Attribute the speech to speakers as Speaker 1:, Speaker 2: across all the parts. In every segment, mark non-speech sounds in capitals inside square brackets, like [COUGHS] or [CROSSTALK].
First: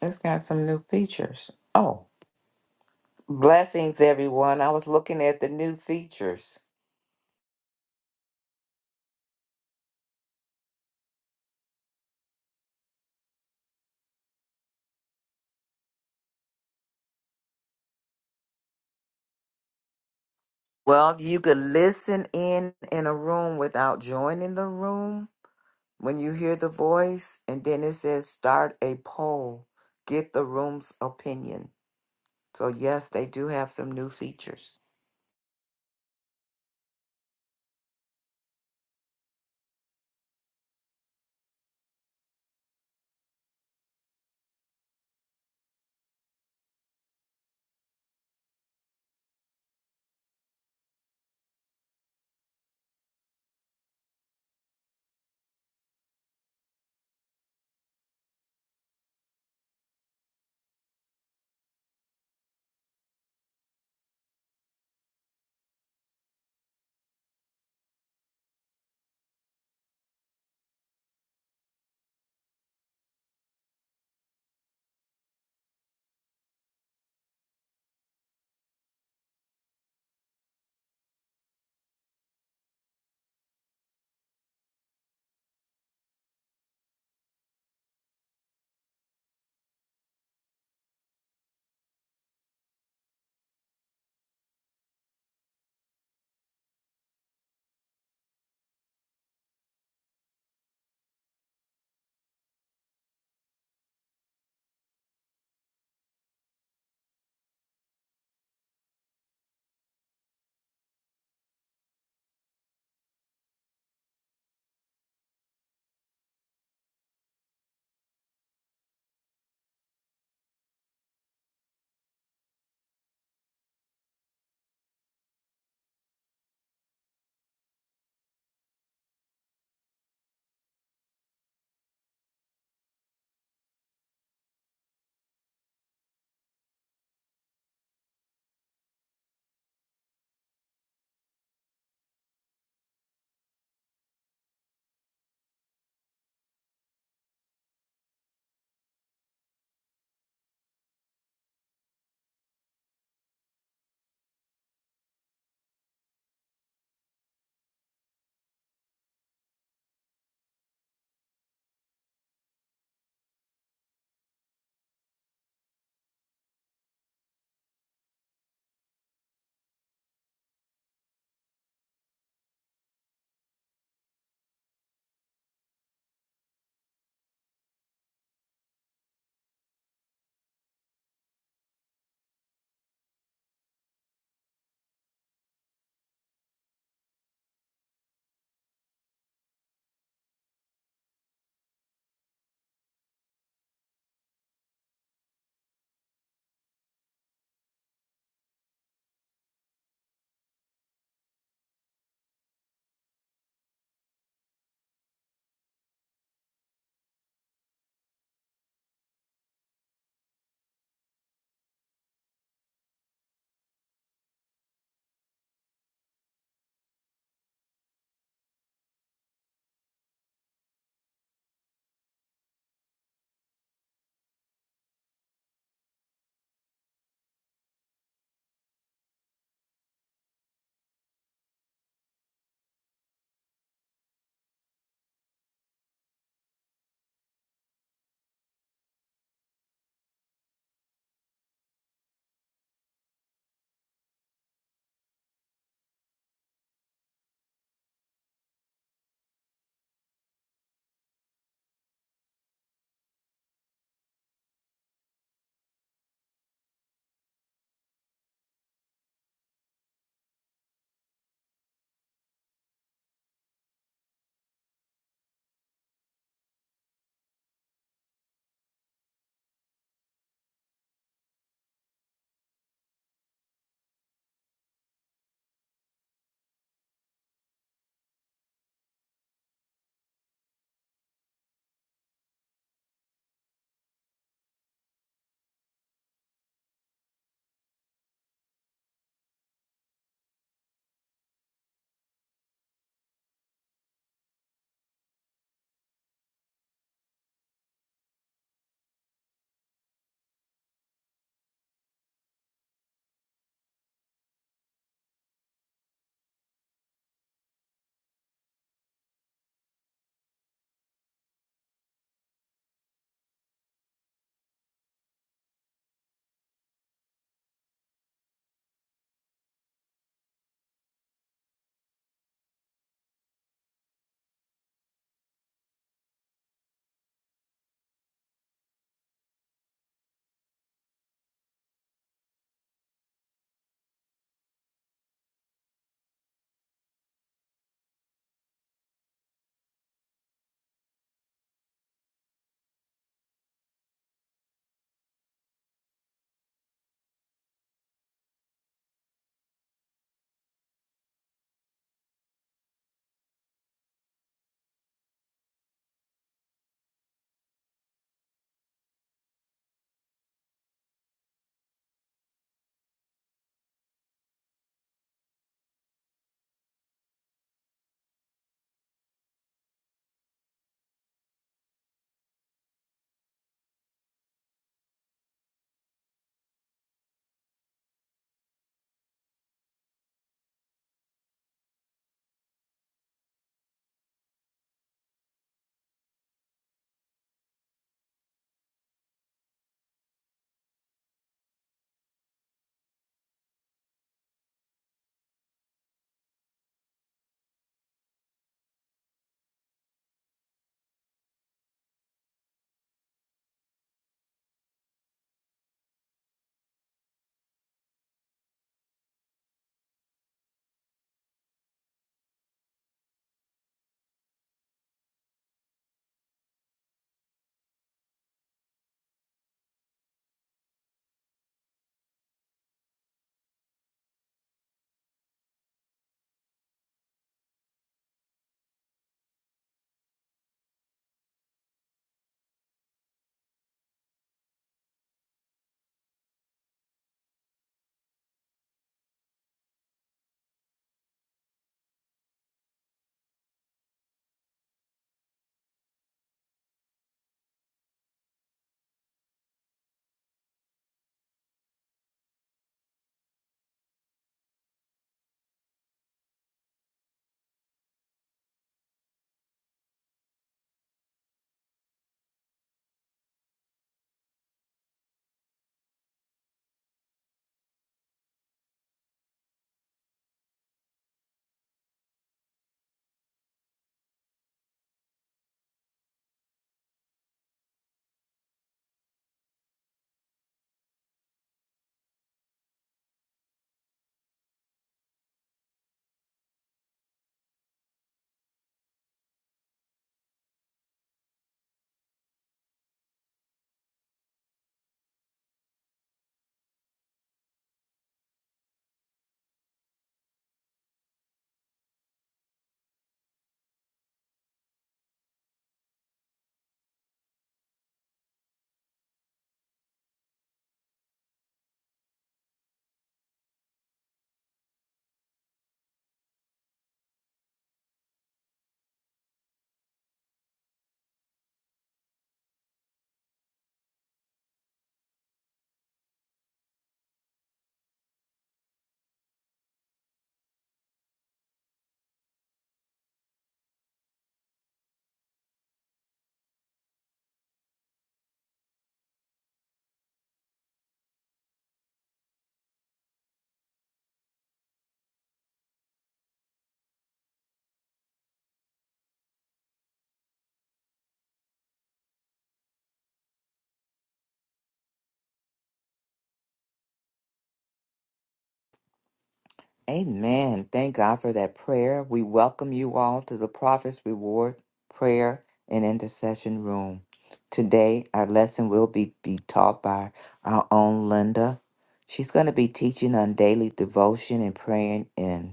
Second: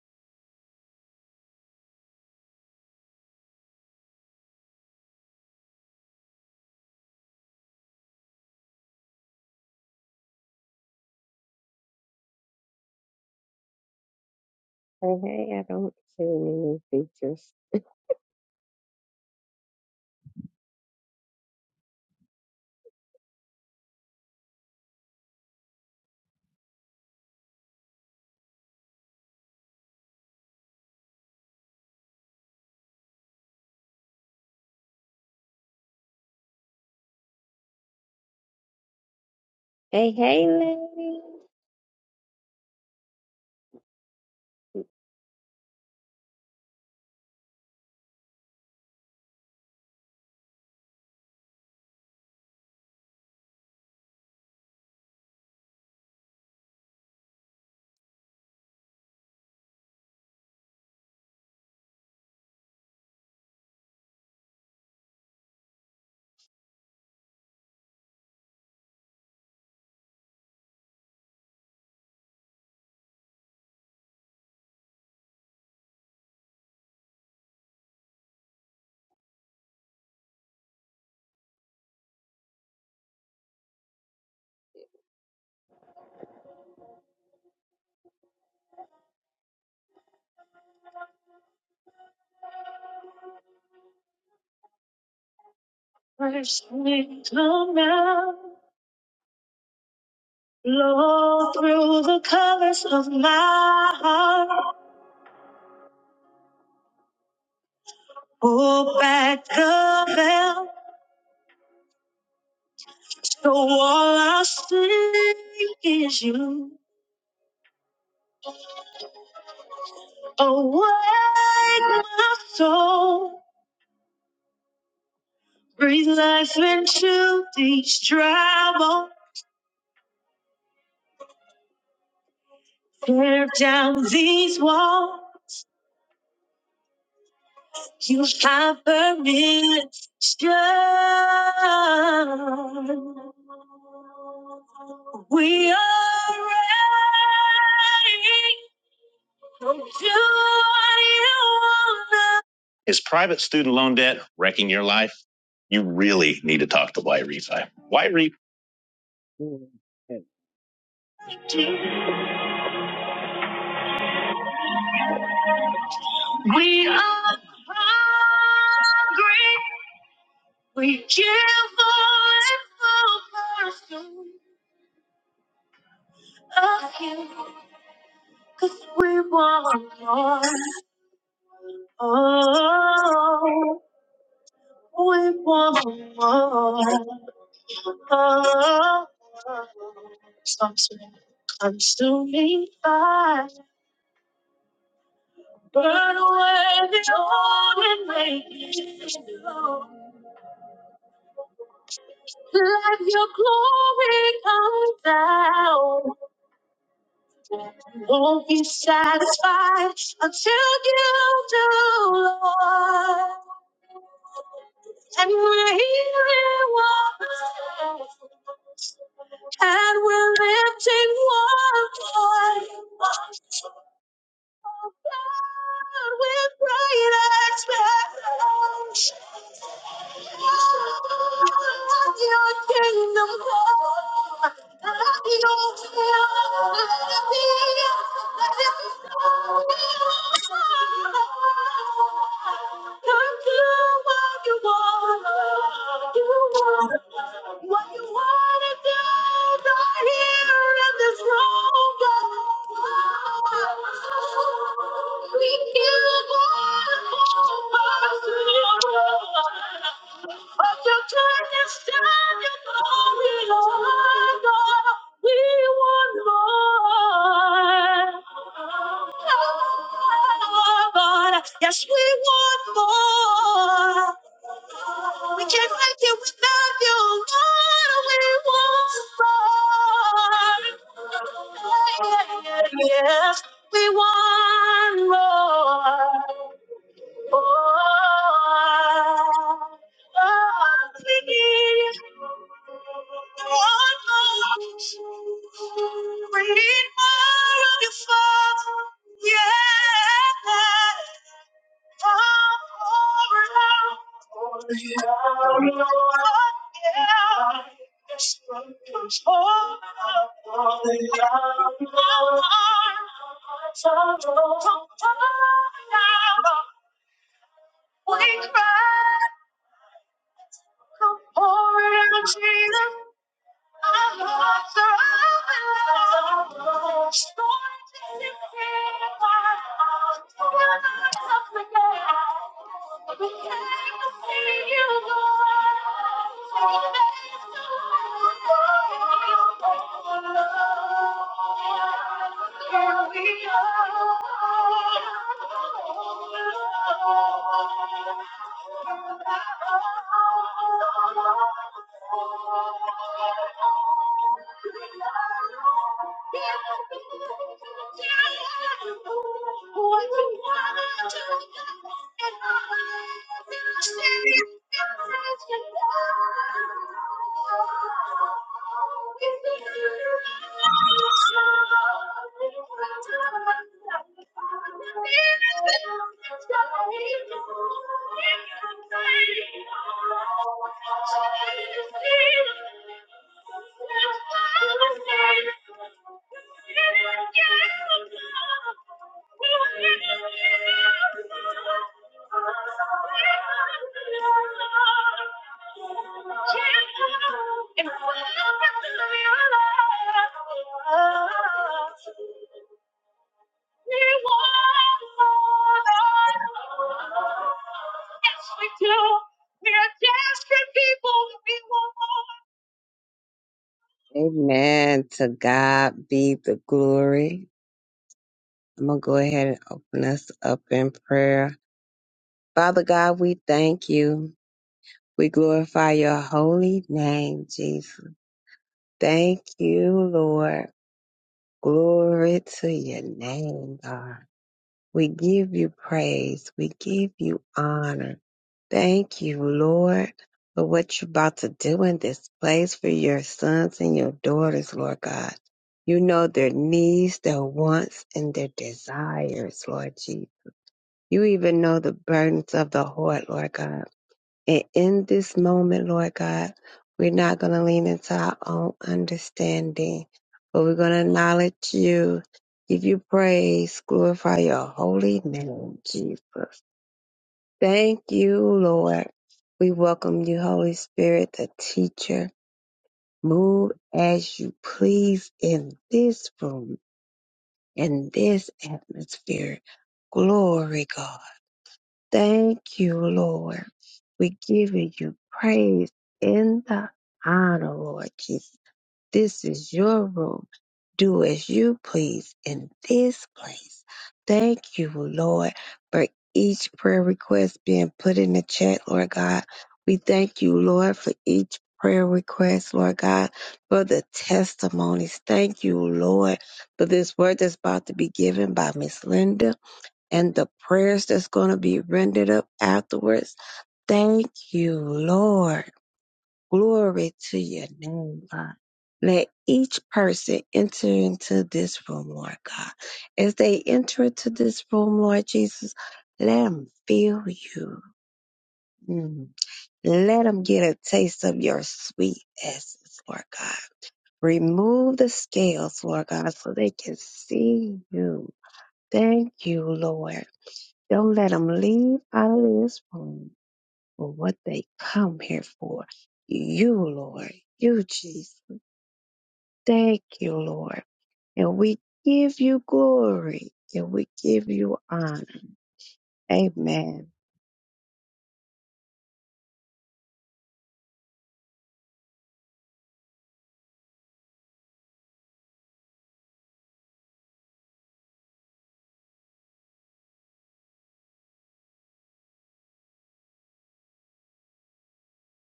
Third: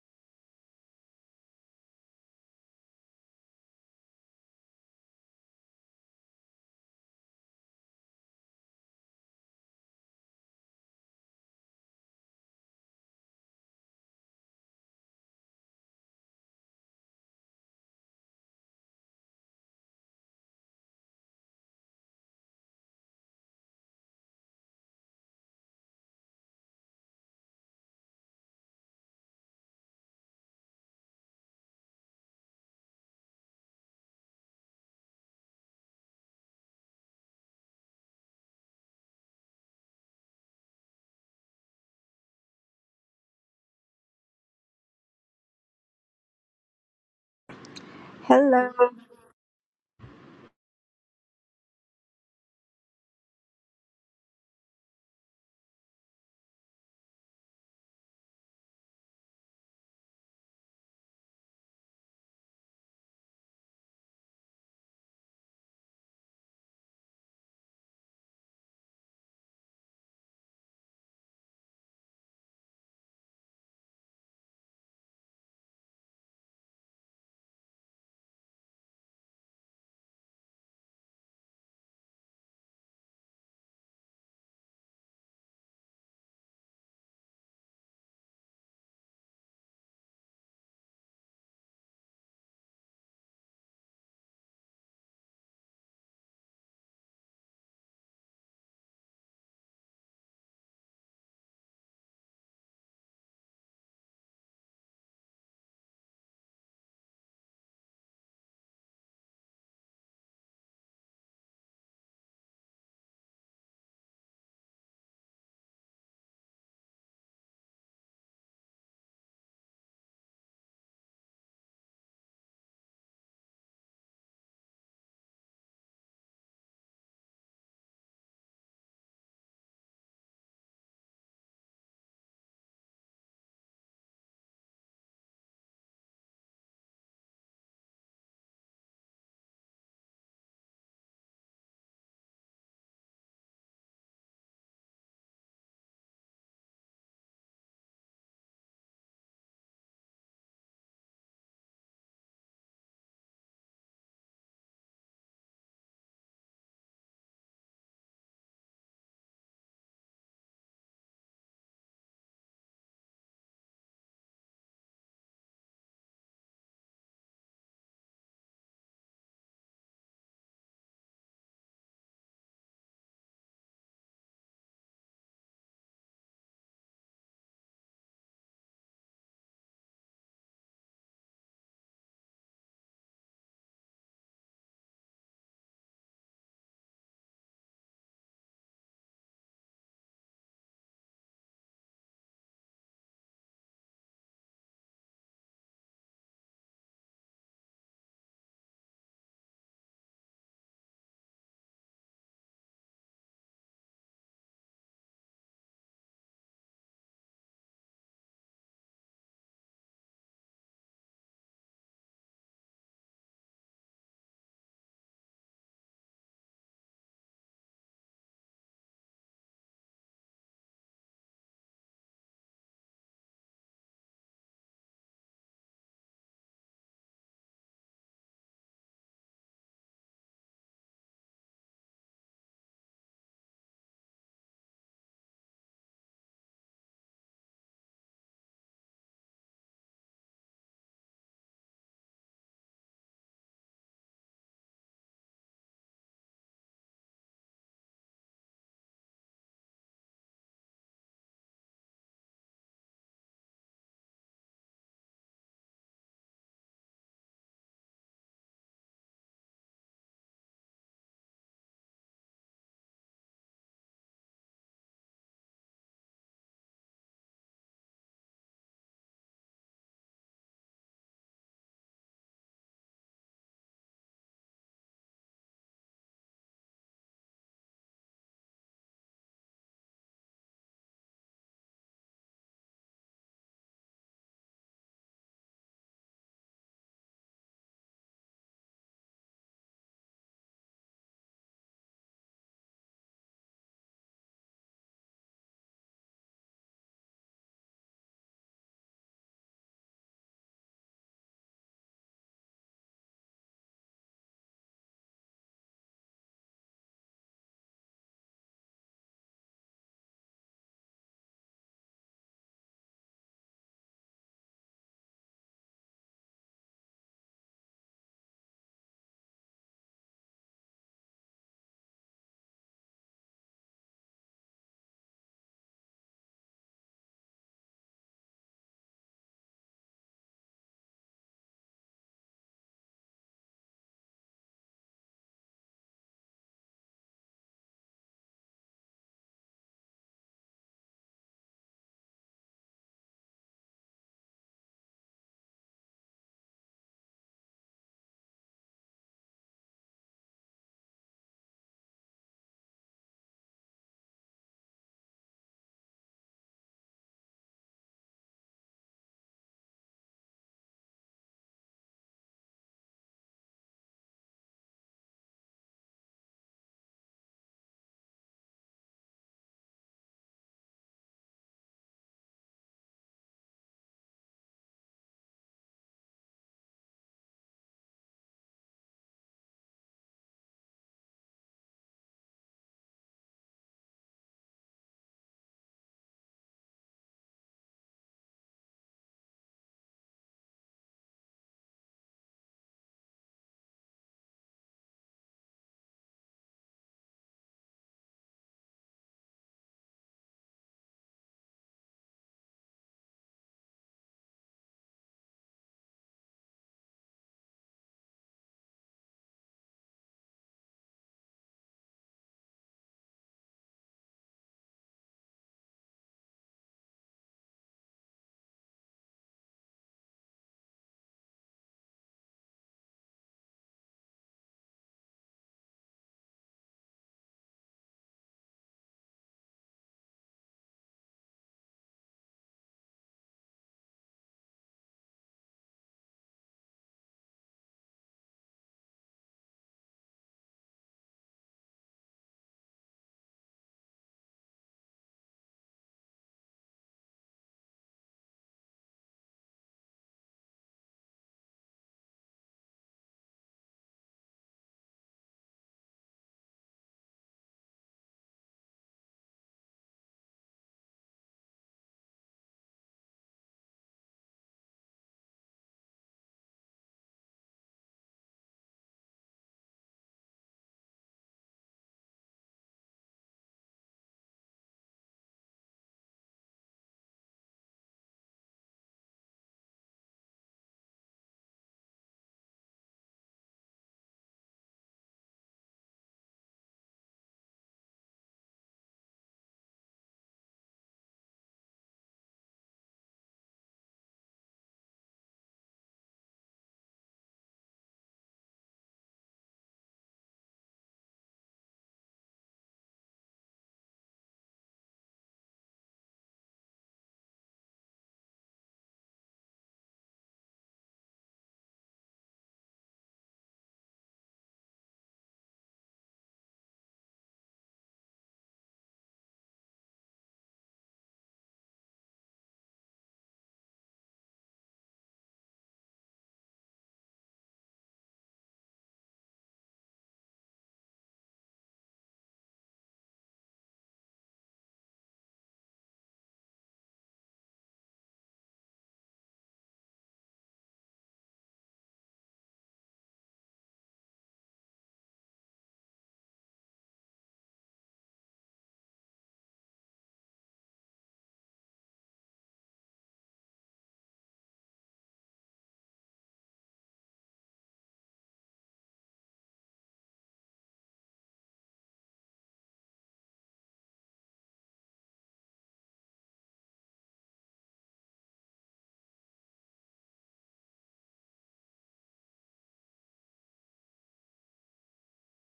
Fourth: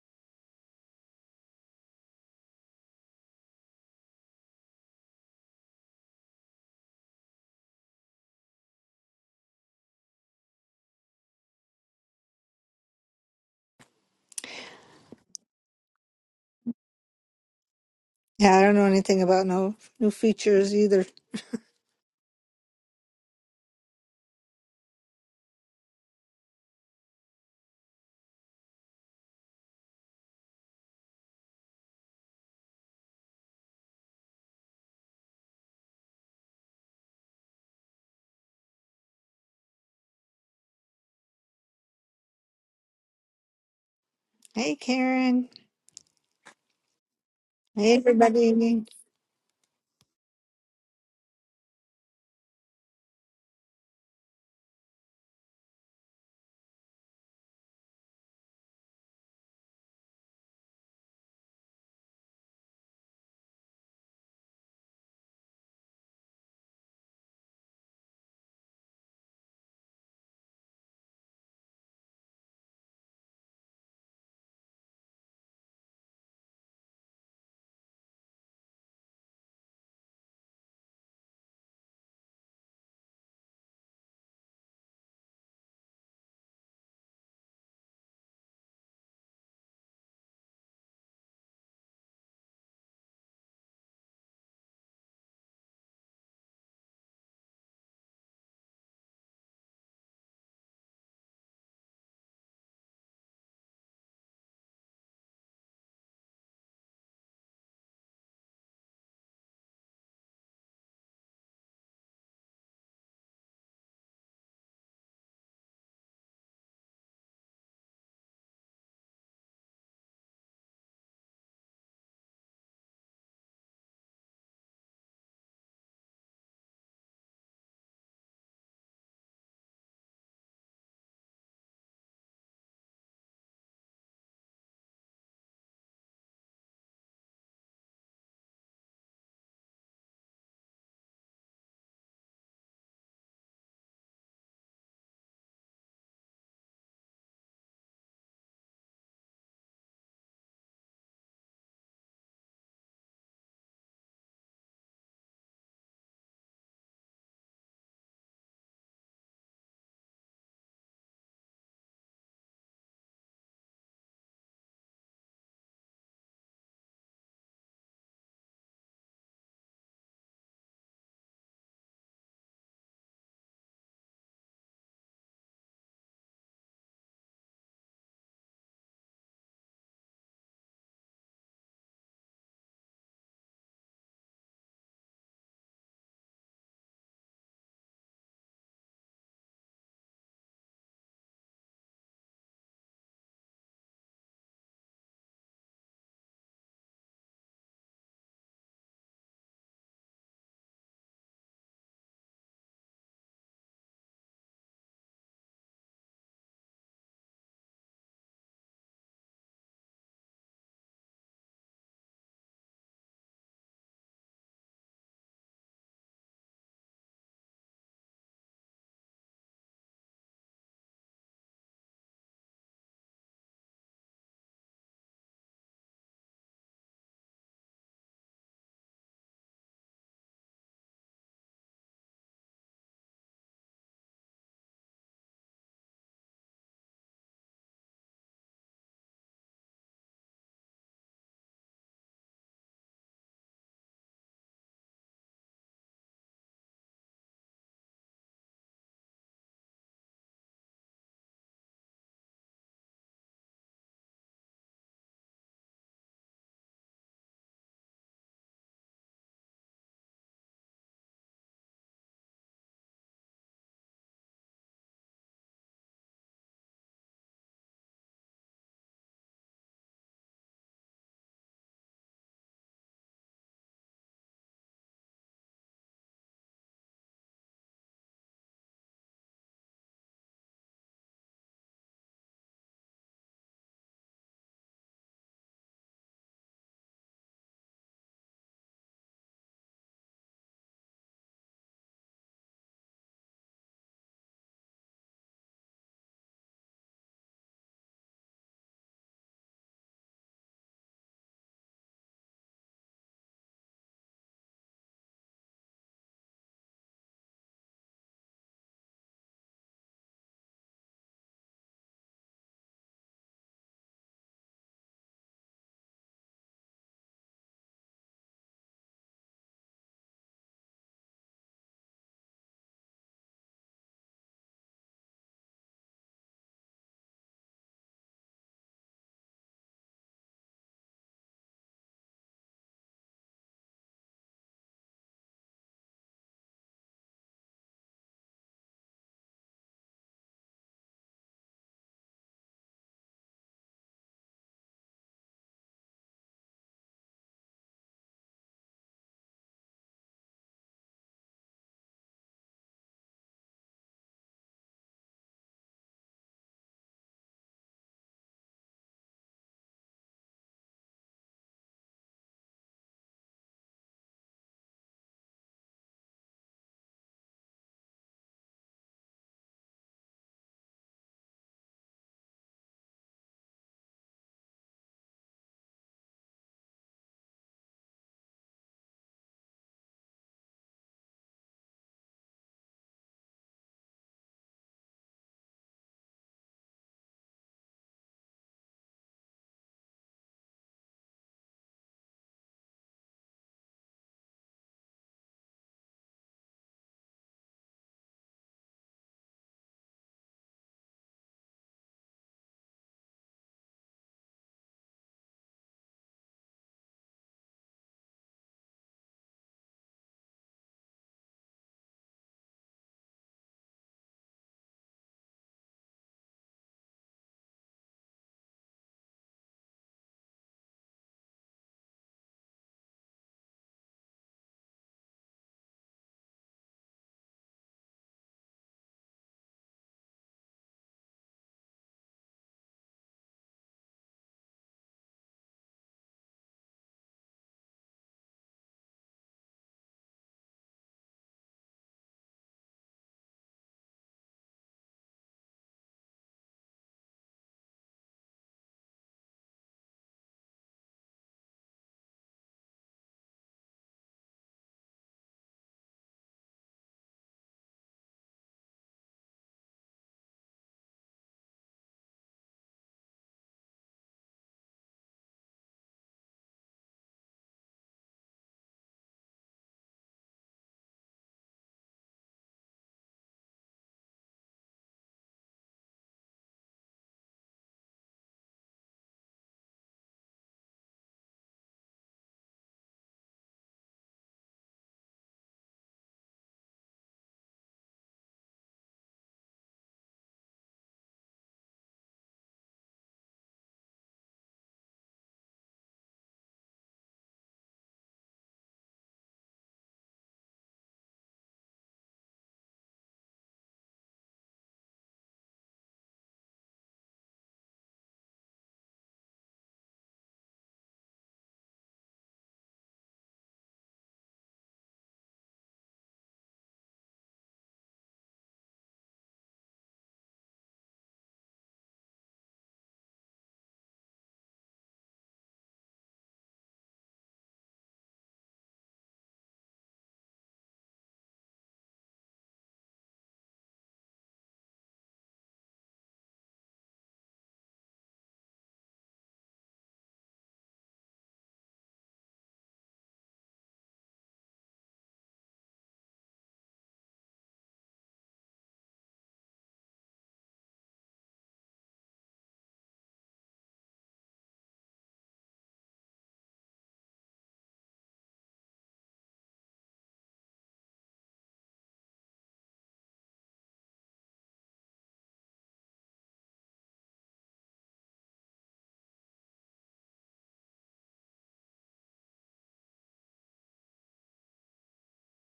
Speaker 1: It's got some new features. Oh, blessings, everyone. I was looking at the new features.
Speaker 2: Hey, hey, I don't see any new features.
Speaker 3: Yeah, I don't know anything about no new features either.
Speaker 1: Well, you could listen in in a room without joining the room when you hear the voice, and then it says start a poll, get the room's opinion. So, yes, they do have some new features.
Speaker 2: Hey, hey, lady.
Speaker 3: Hey, Karen. Hey,
Speaker 4: Hello.
Speaker 3: everybody.
Speaker 2: Mercy, come now. Blow through the colors of my heart. Pull back the veil. So all I see is you. Awake my soul. Breathe life into these dry bones. Tear down these walls. You have permission. We are ready to do what you want. Is private student loan debt wrecking your life? You really need to talk to Y Refi. Y Refi. We are hungry. We give all it's over. Cause we want more. Oh, we want more. Oh, stop singing. Consuming fire, burn away the old and make it new. Let your glory come down. Won't be satisfied until you do, Lord. And we're healing waters, and we're lifting one voice. Oh with great expectation, let your kingdom come. Let your will be Let your be Come do what you wanna do. What you wanna do, right here in this room, God. Yes, we want more. We can't make it without you. Lord, we want more. yes. We want more. Oh, oh, oh, please. I want more. We need more of your fire. Yeah. We cry, come forward, Jesus. Our hearts are open wide. Stories to be told. We're not together. But I can see you goin' to the end. Here we are. Here we are. If we Yes, we do. We are desperate people. We want. Amen. To God be the glory. I'm going to go ahead and open us up in prayer. Father God, we thank you. We glorify your holy name, Jesus. Thank you, Lord. Glory to your name, God. We give you praise. We give you honor. Thank you, Lord, for what you're about to do in this place for your sons and your daughters, Lord God. You know their needs, their wants, and their desires, Lord Jesus. You even know the burdens of the heart, Lord God. And in this moment, Lord God, we're not going to lean into our own understanding, but we're going to acknowledge you, give you praise, glorify your holy name, Jesus. Thank you, Lord. We welcome you, Holy Spirit, the teacher. Move as you please in this room, in this atmosphere. Glory, God. Thank you, Lord. We give you praise in the honor, Lord Jesus. This is your room. Do as you please in this place. Thank you, Lord, for each prayer request being put in the chat, Lord God. We thank you, Lord, for each prayer request, Lord God, for the testimonies. Thank you, Lord, for this word that's about to be given by Miss Linda and the prayers that's going to be rendered up afterwards. Thank you, Lord. Glory to your name, God. Let each person enter into this room, Lord God. As they enter into this room, Lord Jesus, let them feel you. Mm. Let them get a taste of your sweet essence, Lord God. Remove the scales, Lord God, so they can see you. Thank you, Lord. Don't let them leave out of this room for what they come here for. You, Lord. You, Jesus. Thank you, Lord. And we give you glory and we give you honor. Amen.
Speaker 1: Amen. Thank God for that prayer. We welcome you all to the Prophet's Reward Prayer and Intercession Room. Today, our lesson will be, be taught by our own Linda. She's going to be teaching on daily devotion and praying in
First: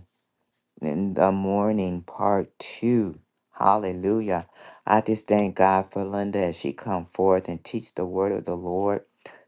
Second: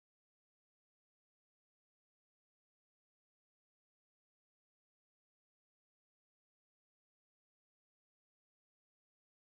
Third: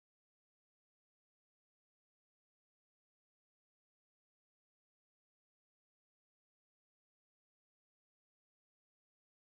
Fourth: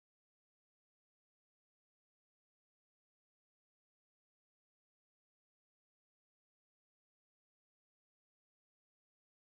Speaker 1: in the morning, part two. Hallelujah. I just thank God for Linda as she come forth and teach the word of the Lord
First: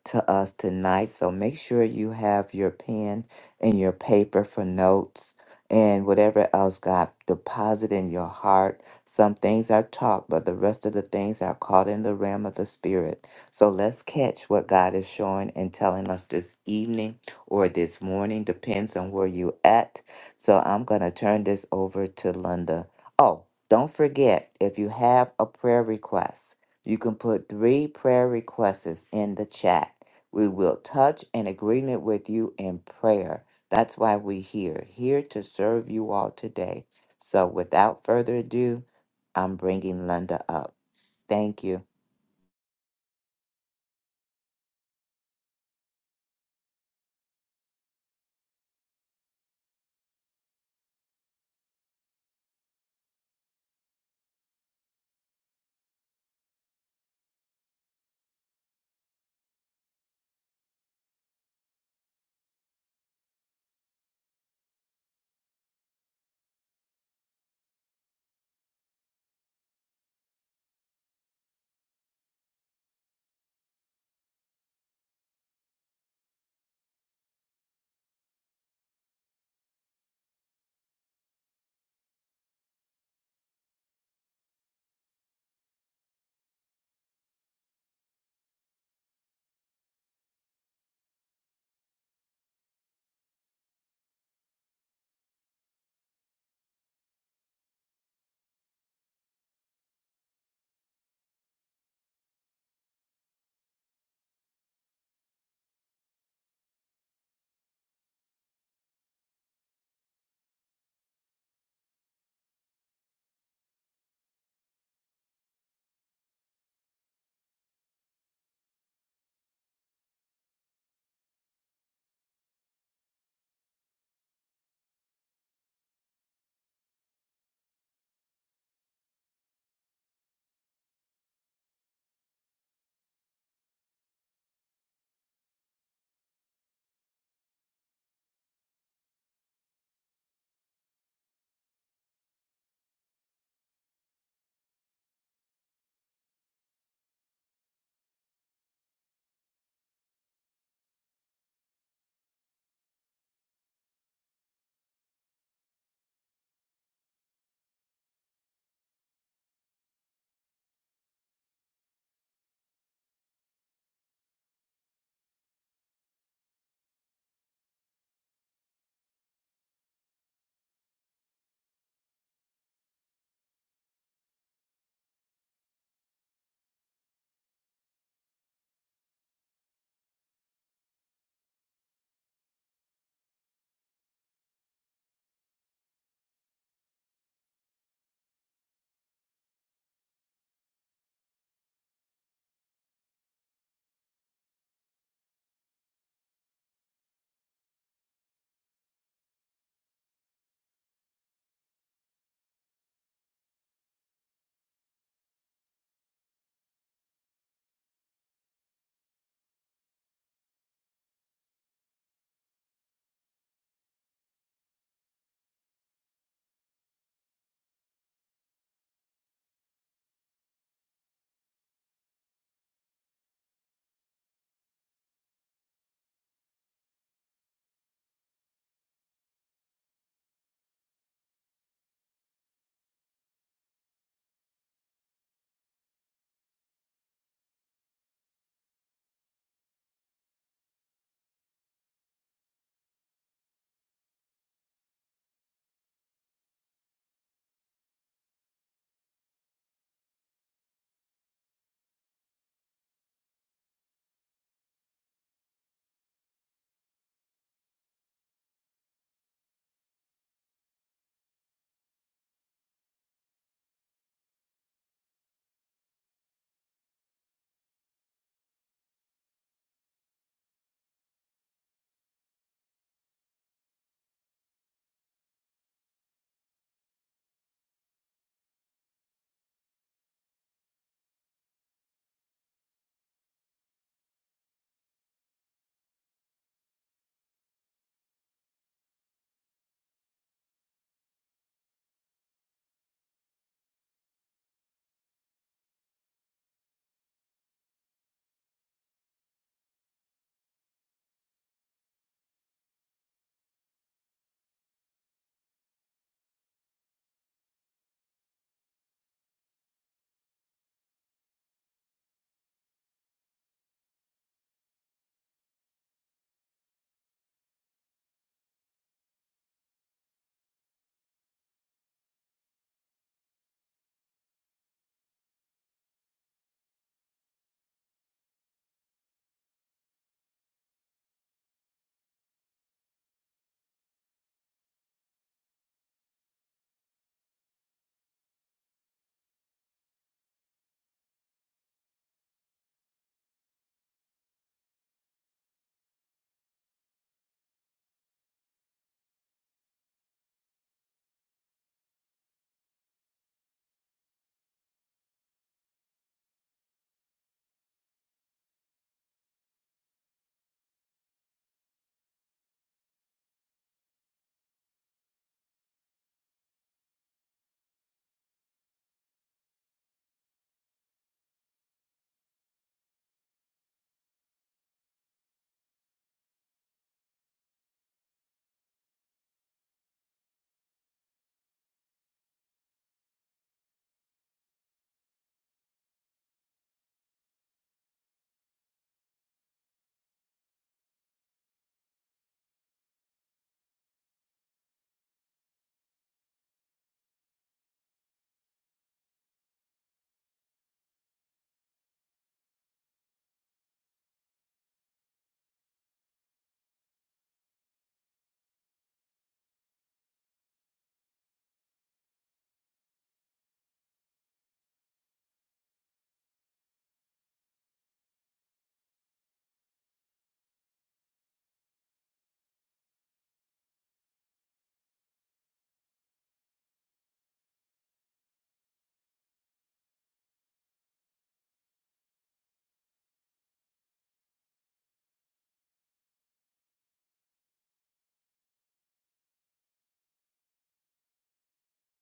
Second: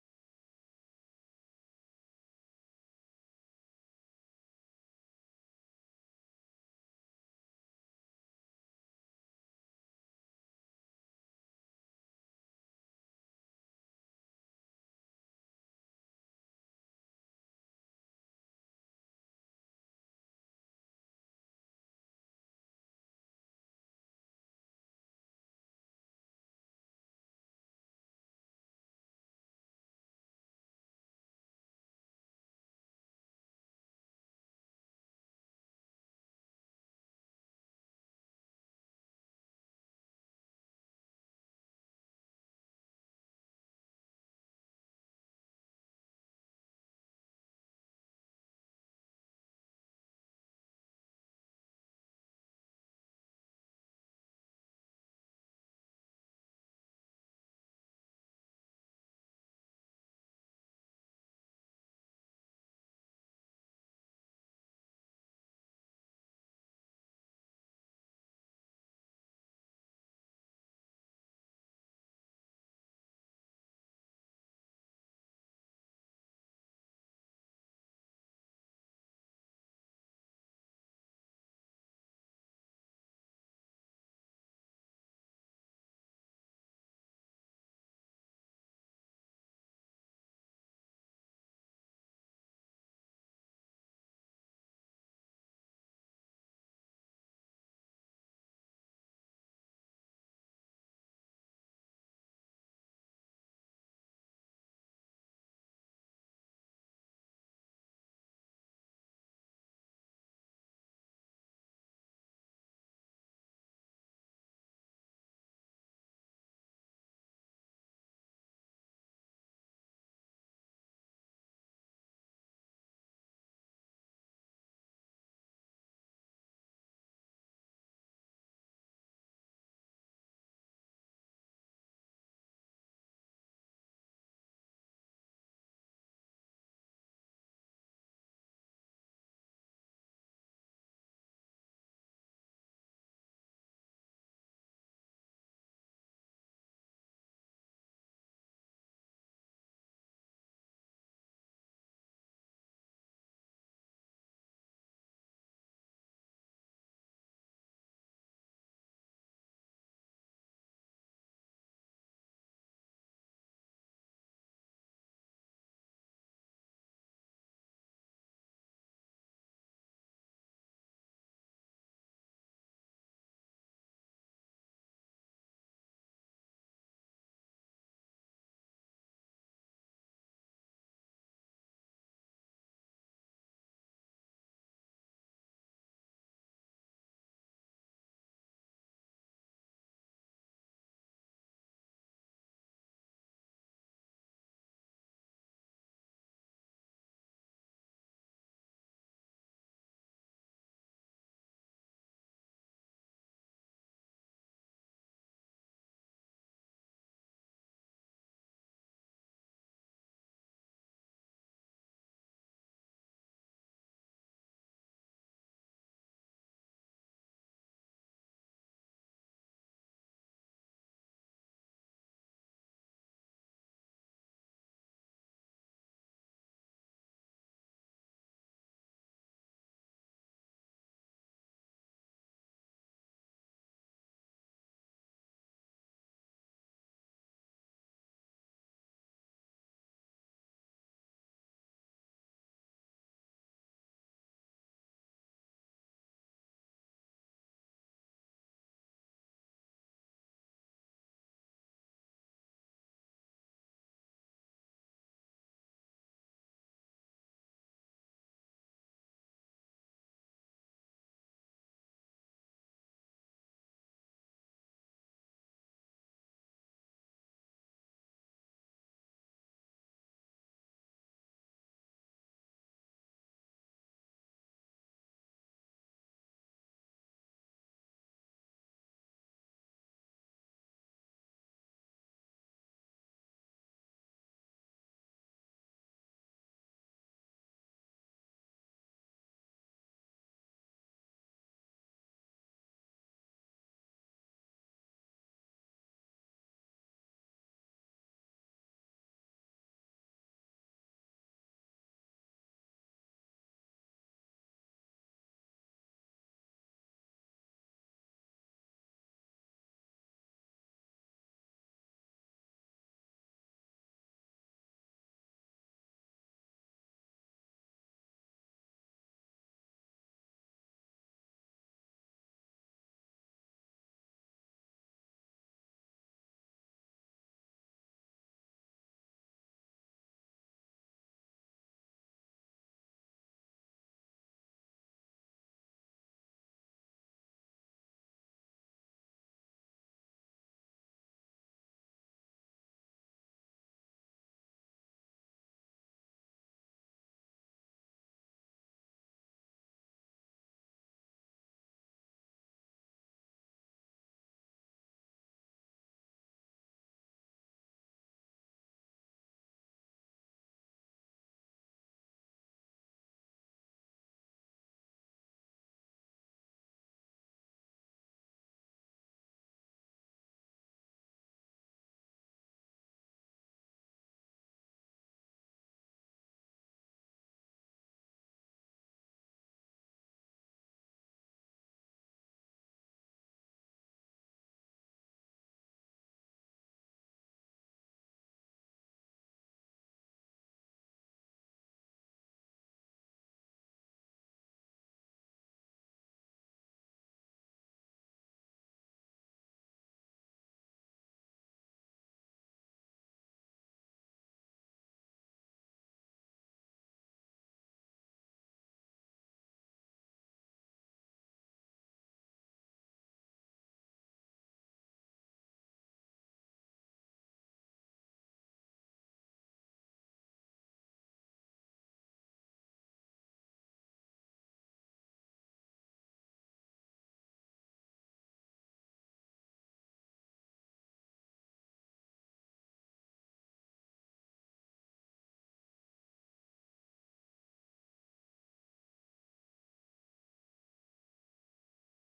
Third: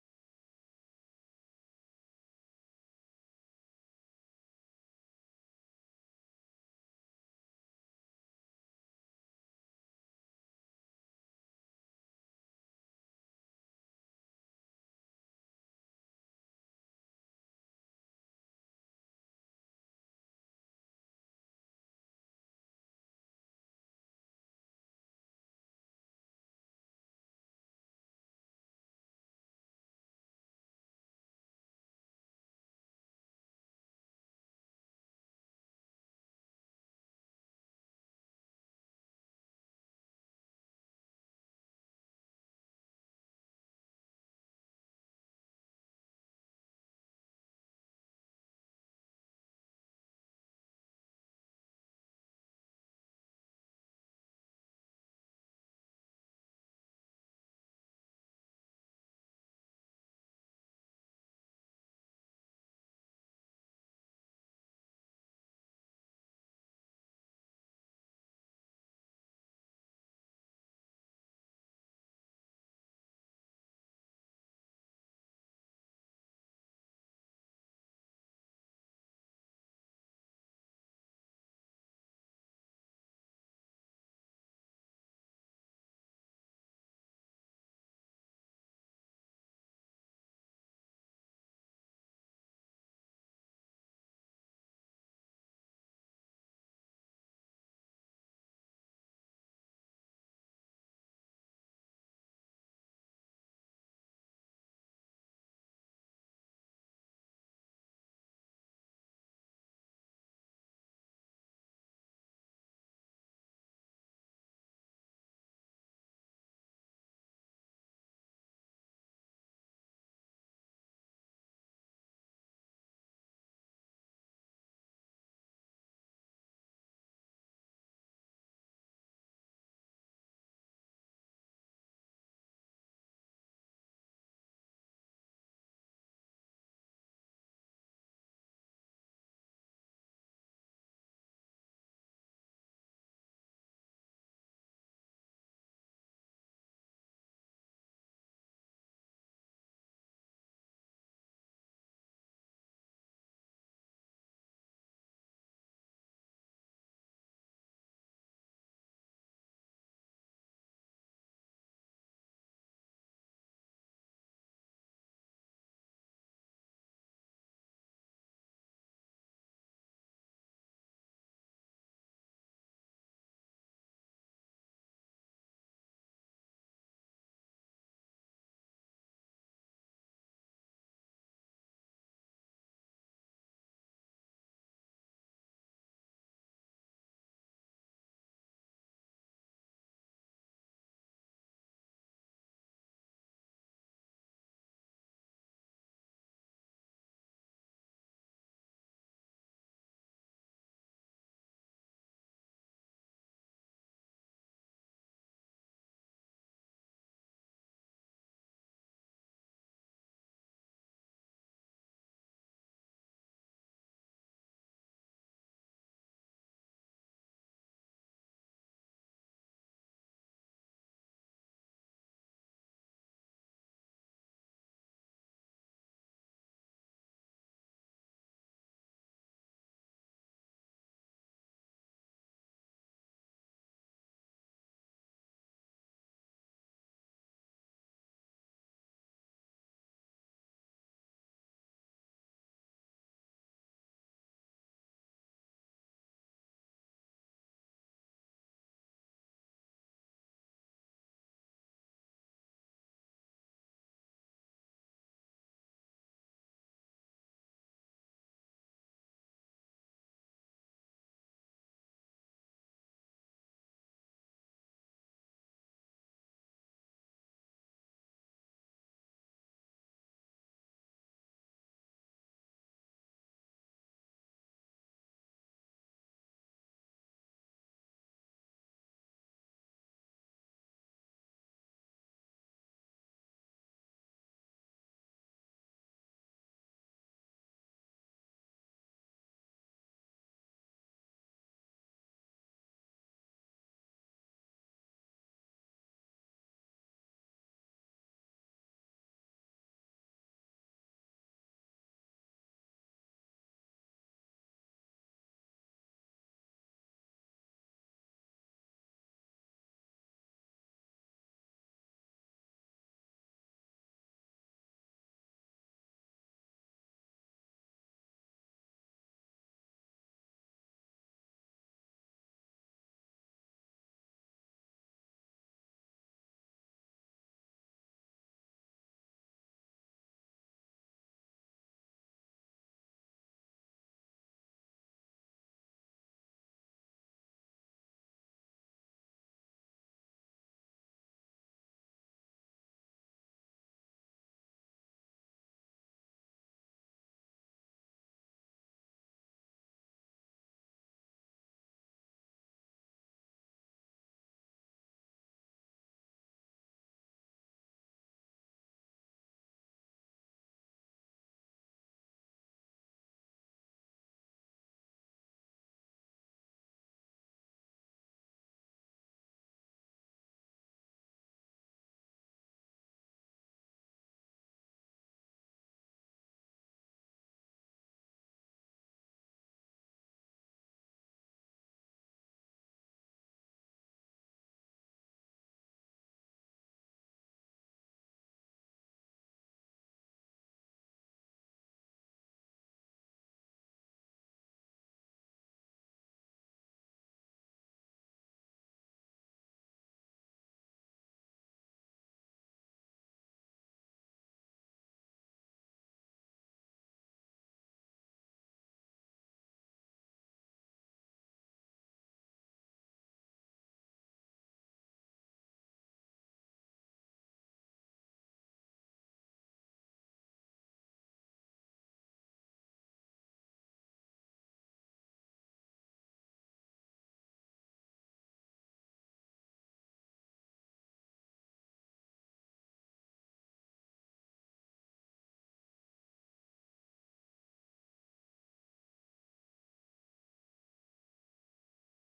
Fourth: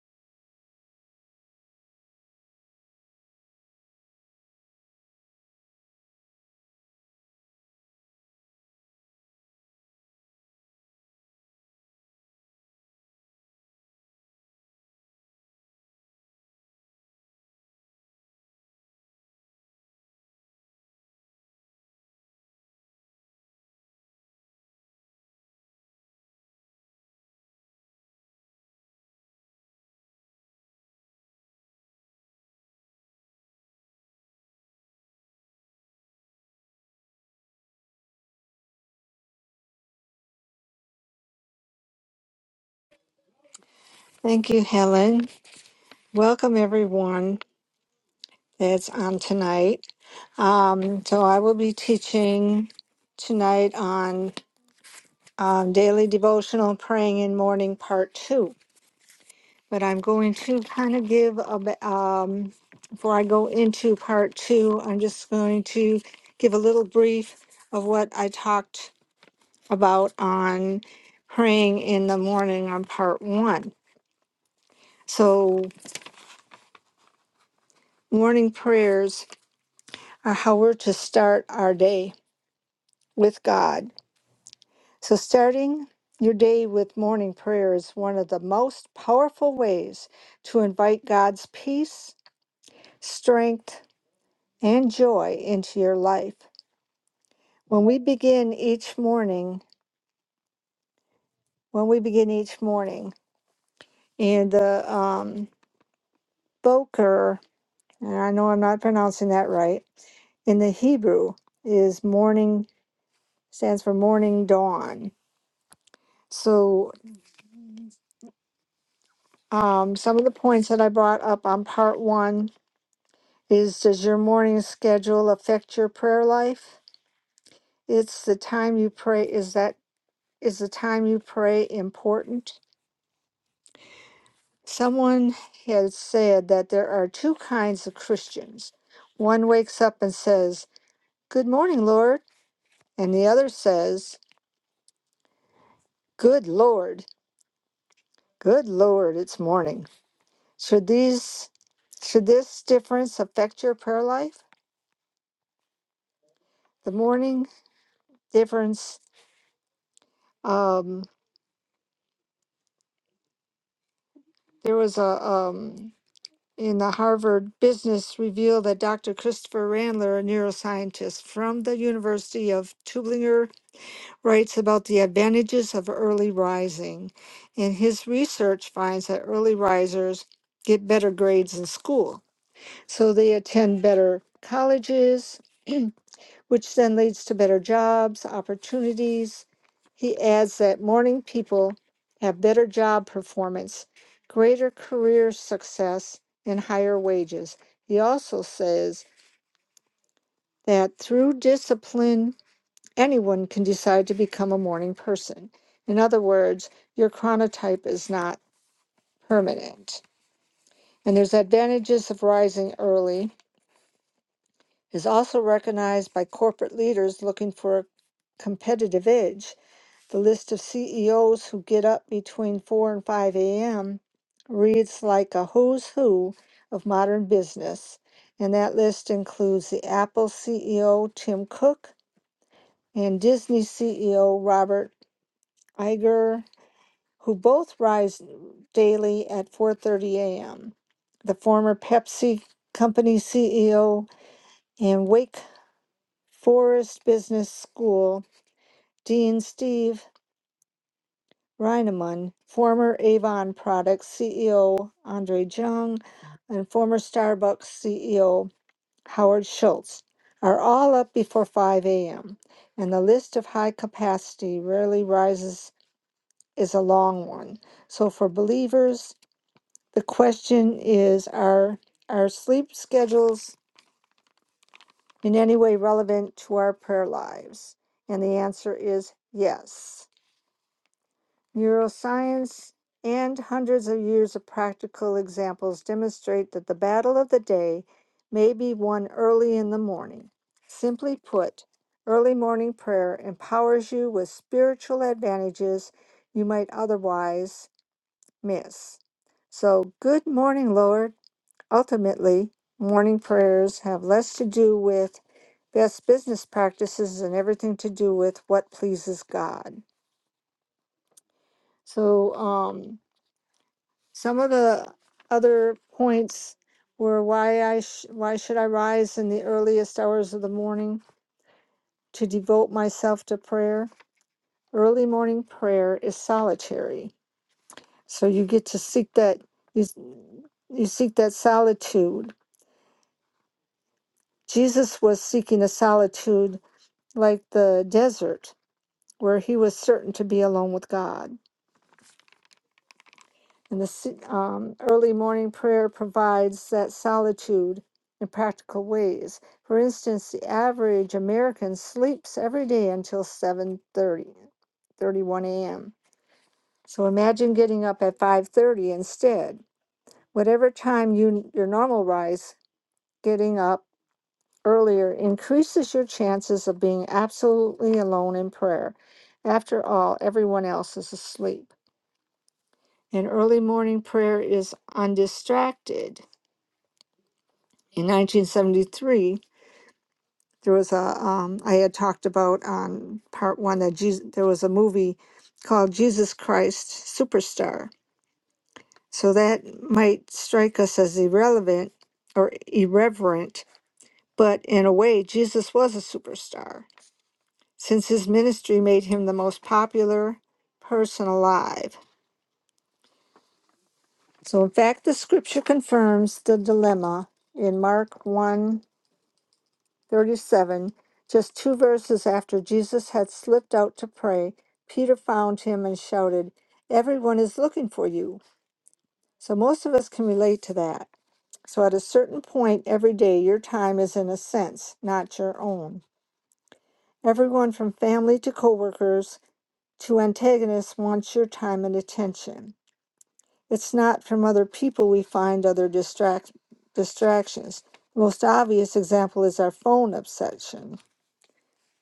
Speaker 1: to us tonight. So make sure you have your pen and your paper for notes and whatever else God deposit in your heart. Some things are taught, but the rest of the things are caught in the realm of the spirit. So let's catch what God is showing and telling us this evening or this morning, depends on where you at so I'm going to turn this over to Linda. Oh, don't forget if you have a prayer request, you can put three prayer requests in the chat. We will touch in agreement with you in prayer. That's why we're here, here to serve you all today. So without further ado, I'm bringing Linda up. Thank you.
Speaker 3: Thank you, Helen. Welcome, everyone that's on tonight. Um, so, I will be teaching tonight on um, daily devotional praying in morning part two. But I'm going to kind of give a bit, um, before I go into part two, I'm just going to give a little brief of what I talked about on praying in the morning on part one. So, morning prayers are how we're to start our day with God. So, starting your day with morning prayer is one of the most powerful ways to invite God's peace, strength, and joy into your life. When we begin each morning, when we begin each morning, and the um, Boker, and I know I'm not pronouncing that right, in the Hebrew is morning stands for morning dawn. So um, some of the points that I brought up on part one is does your morning schedule affect your prayer life? It's the time you pray. Is that is the time you pray important? Someone has said that there are two kinds of Christians. One wakes up and says, "Good morning, Lord," and the other says, "Good Lord, good Lord, it's morning." Should these should this difference affect your prayer life? The morning difference. Um, there was a um, in the Harvard Business Review that Dr. Christopher Randler, a neuroscientist from the University of Tübingen, writes about the advantages of early rising, and his research finds that early risers get better grades in school, so they attend better colleges which then leads to better jobs, opportunities. He adds that morning people have better job performance, greater career success, and higher wages. He also says that through discipline, anyone can decide to become a morning person. In other words, your chronotype is not permanent. And there's advantages of rising early is also recognized by corporate leaders looking for a competitive edge The list of CEOs who get up between 4 and 5 a.m. reads like a who's who of modern business, and that list includes the Apple CEO Tim Cook and Disney CEO Robert Iger, who both rise daily at 4:30 a.m. The former Pepsi company CEO and Wake Forest Business School Dean Steve Reinemann, former Avon Products CEO Andre Jung, and former Starbucks CEO Howard Schultz are all up before 5 a.m. And the list of high capacity rarely rises is a long one. So for believers, the question is are our sleep schedules in any way relevant to our prayer lives? And the answer is yes. Neuroscience and hundreds of years of practical examples demonstrate that the battle of the day may be won early in the morning. Simply put, early morning prayer empowers you with spiritual advantages you might otherwise miss. So, good morning, Lord. Ultimately, morning prayers have less to do with best business practices and everything to do with what pleases God. So, um, Some of the other points were why I sh- why should I rise in the earliest hours of the morning to devote myself to prayer? Early morning prayer is solitary, so you get to seek that you, you seek that solitude. Jesus was seeking a solitude like the desert, where he was certain to be alone with God. And the s- um, early morning prayer provides that solitude in practical ways. For instance, the average American sleeps every day until 7:30, 31 a.m. So imagine getting up at 5:30 instead. Whatever time you your normal rise, getting up earlier increases your chances of being absolutely alone in prayer. After all, everyone else is asleep. And early morning prayer is undistracted In 1973, there was a, um, I had talked about on part one that Jesus, there was a movie called Jesus Christ Superstar. So that might strike us as irrelevant or irreverent, but in a way, Jesus was a superstar since his ministry made him the most popular person alive. So, in fact, the scripture confirms the dilemma in Mark 1 37, just two verses after Jesus had slipped out to pray, Peter found him and shouted, Everyone is looking for you. So most of us can relate to that. So at a certain point every day, your time is in a sense not your own. Everyone from family to coworkers to antagonists wants your time and attention. It's not from other people we find other distract- distractions. The most obvious example is our phone obsession.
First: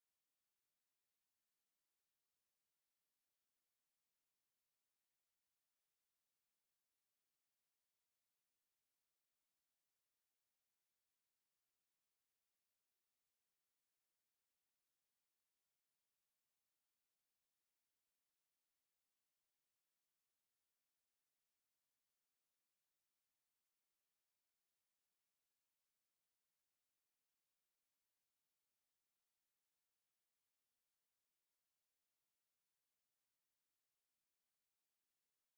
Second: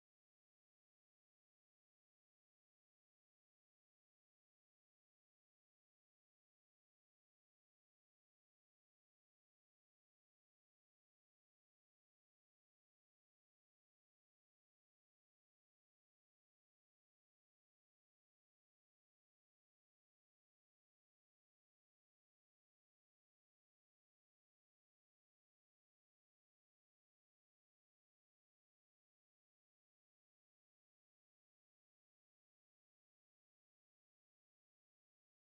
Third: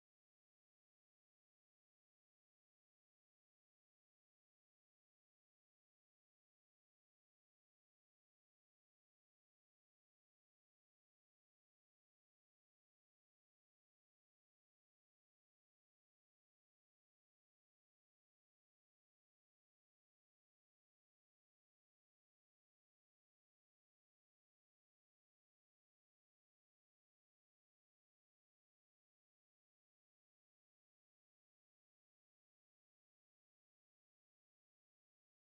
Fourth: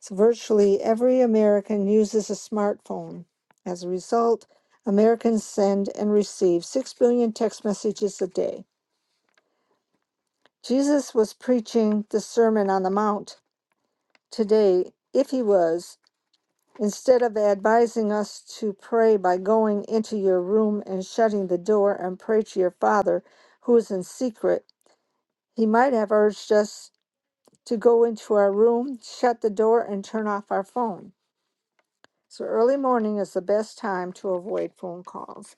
Speaker 3: So virtually every American uses a smartphone. As a result, Americans send and receive 6 billion text messages a day. Jesus was preaching the Sermon on the Mount today, if he was, instead of advising us to pray by going into your room and shutting the door and pray to your Father who is in secret, he might have urged us to go into our room, shut the door, and turn off our phone. So early morning is the best time to avoid phone calls.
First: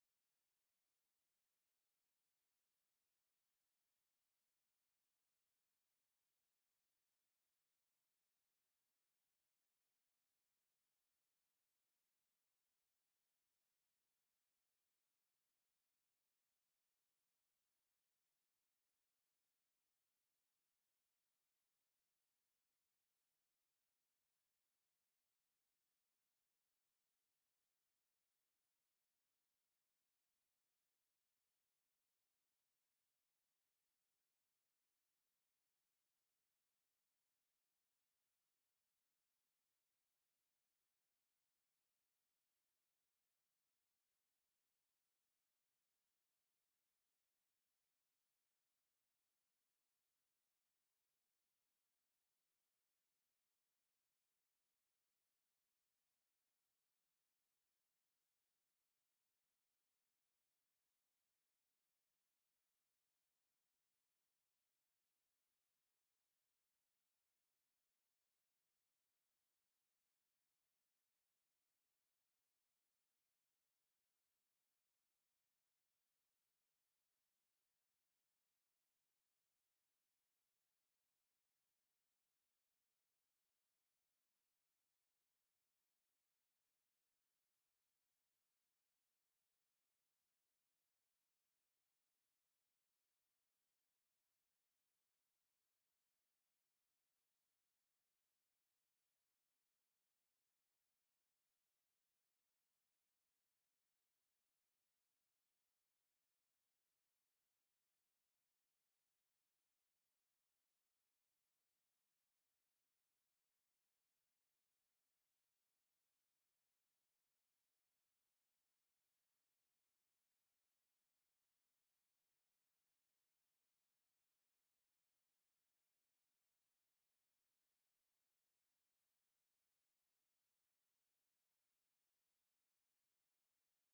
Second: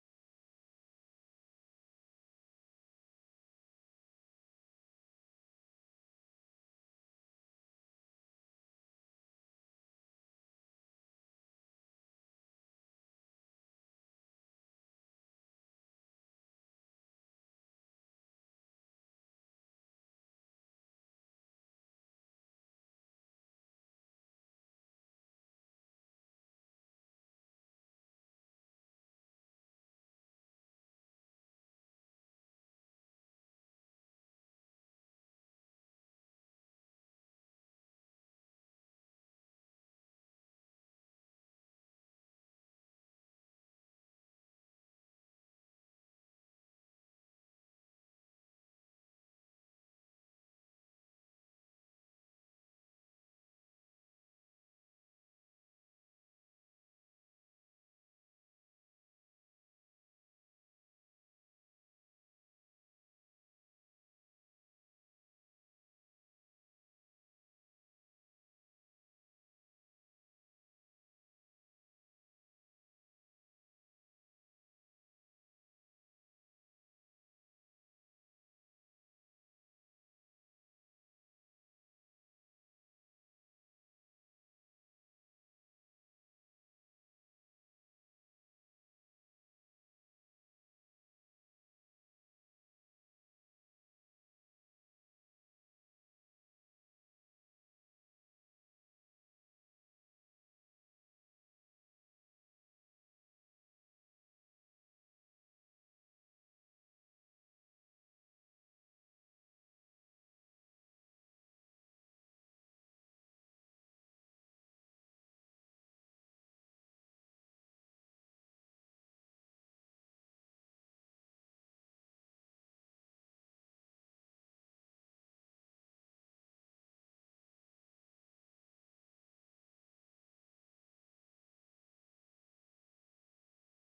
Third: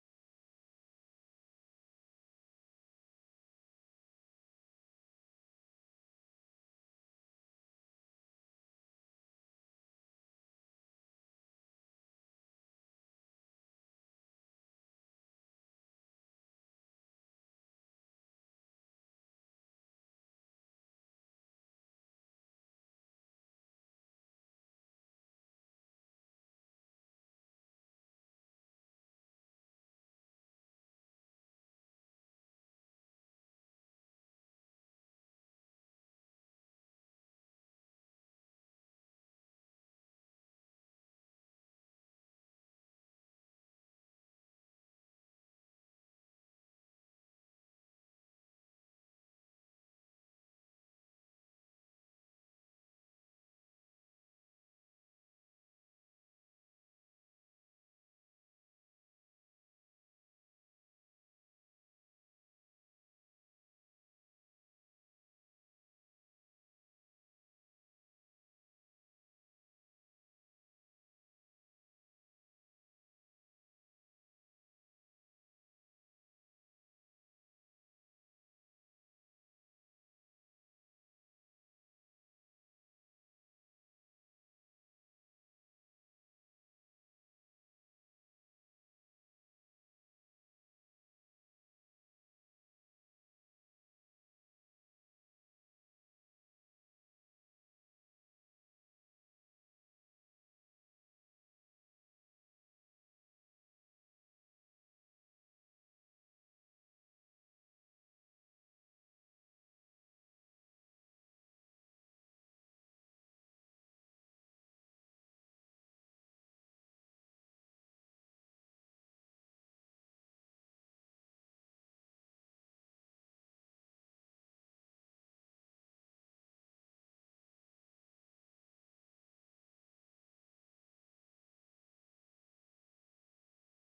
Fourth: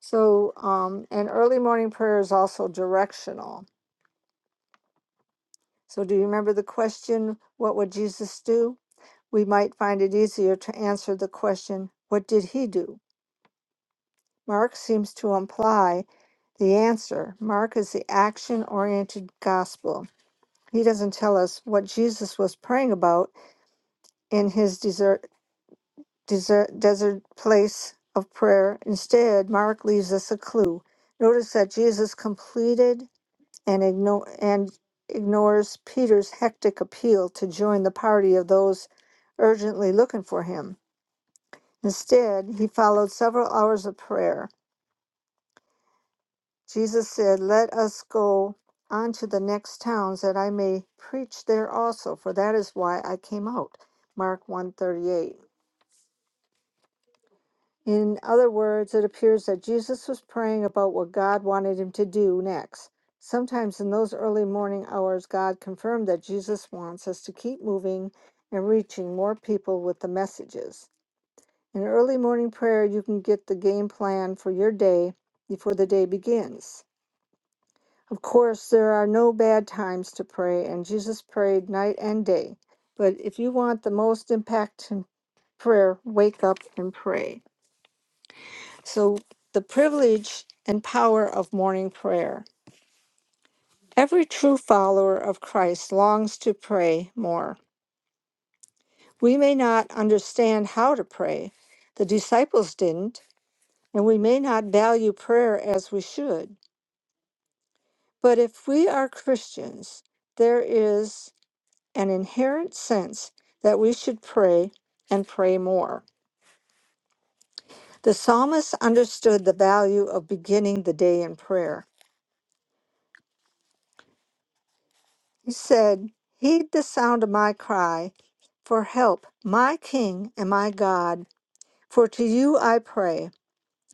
Speaker 3: So, um, and early morning prayer is also directional. So, do you remember the question, What would Jesus do? We might find it easier to answer the question, What did he do? Mark seems to imply the answer. Mark is the action oriented gospel. He doesn't tell us what Jesus was praying about in his desert, desert place of prayer. Instead, Mark leaves us a clue. Notice that Jesus completed and, igno- and ignores Peter's hectic appeal to join the party of those urgently looking for him. Instead, he followed several hours of prayer. Jesus said, Let us go on to the next towns that I may preach there also, for that is why I came out. Mark 138. In other words, it appears that Jesus was praying about what God wanted him to do next. Sometimes in those early morning hours, God confirmed that Jesus wants us to keep moving and reaching more people with the messages. In early morning prayer, you can get the game plan for your day before the day begins. Of course, there are no bad times to pray, and Jesus prayed night and day. But if you want the most impact in prayer, wake up and pray. So, the privilege and power of morning prayer. Every true follower of Christ longs to pray more. We may not understand how to pray. The disciples didn't, and we may not value prayer as we should. But if we are Christians, there is an inherent sense that we should pray and pray more. The psalmist understood the value of beginning the day in prayer. He said, Heed the sound of my cry for help, my King and my God, for to you I pray.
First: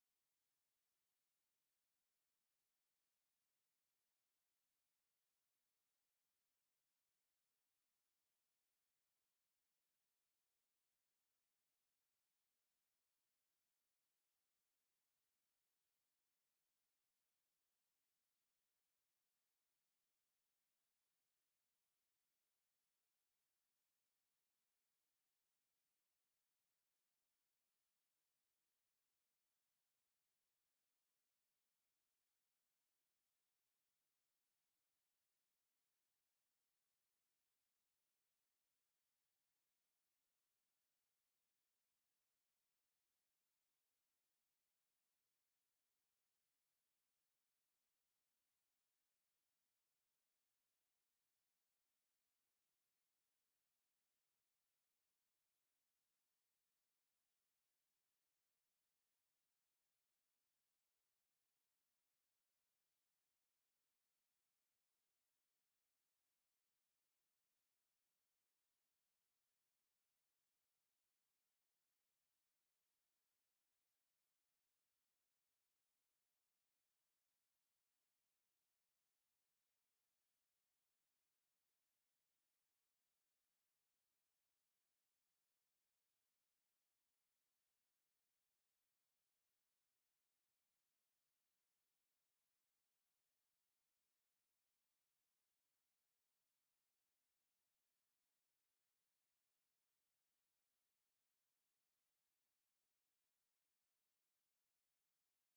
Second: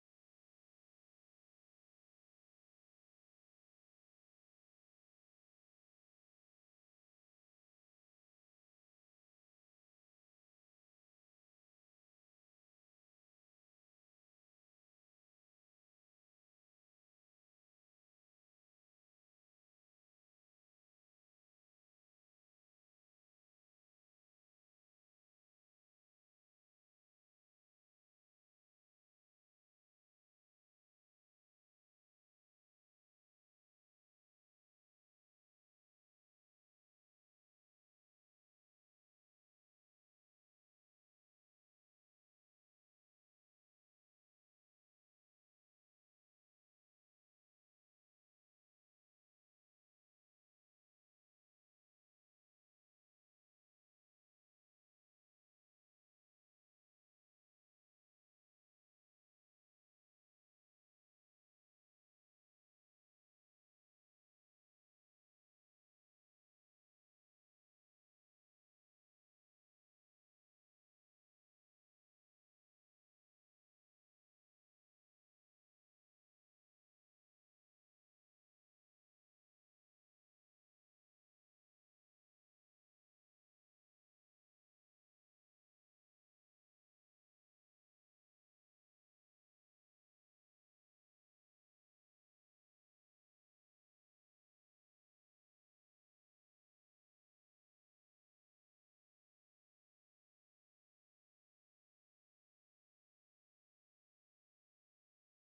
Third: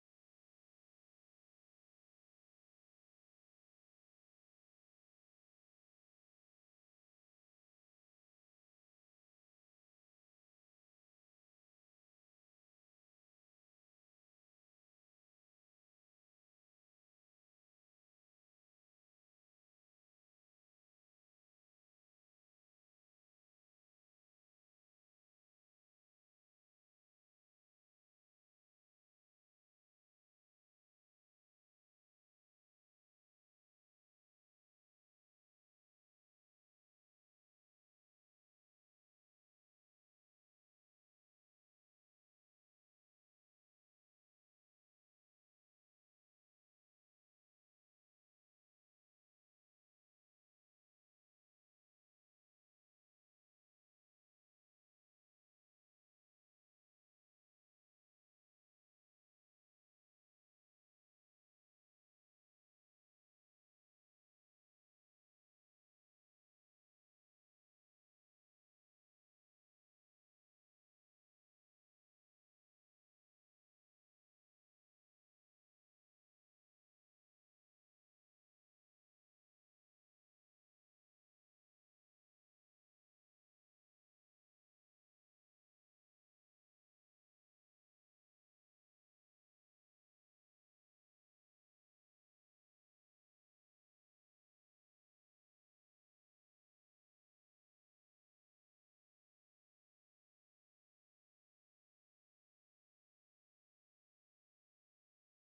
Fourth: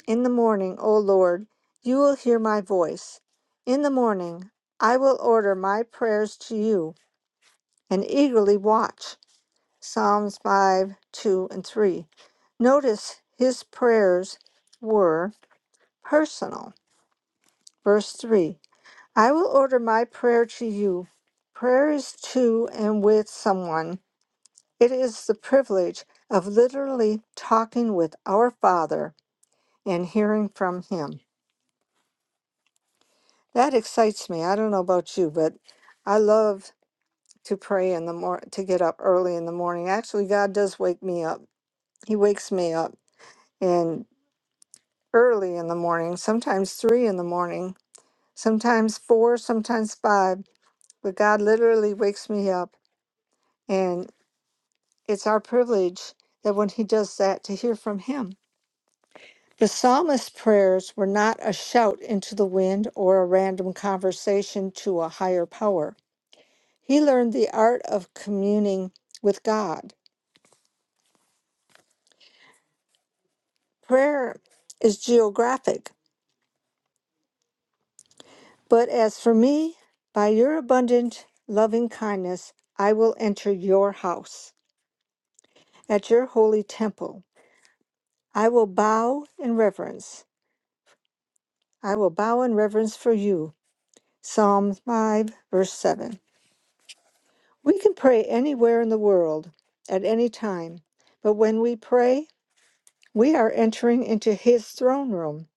Speaker 3: In the morning, O Lord, you will hear my voice. In the morning, I will order my prayers to you and eagerly watch. Psalms 5 2 and 3. Notice his prayers were personal. Verse 3 I will order my prayer to you. Prayer is to and with someone. It is the privilege of literally talking with our Father and hearing from Him. That excites me. I don't know about you, but I love to pray in the mor to get up early in the morning. Actually, God does wake me up. He wakes me up and early in the morning, sometimes three in the morning, sometimes four, sometimes five. But God literally wakes me up, and it's our privilege that when He does that to hear from Him. The psalmist's prayers were not a shout into the wind or a random conversation to a higher power. He learned the art of communing with God. Prayer is geographic, but as for me, by your abundant loving kindness, I will enter your house at your holy temple. I will bow in reverence. I will bow in reverence for you. Psalm 5, verse 7. We can pray anywhere in the world at any time, but when we pray, we are entering into His throne room.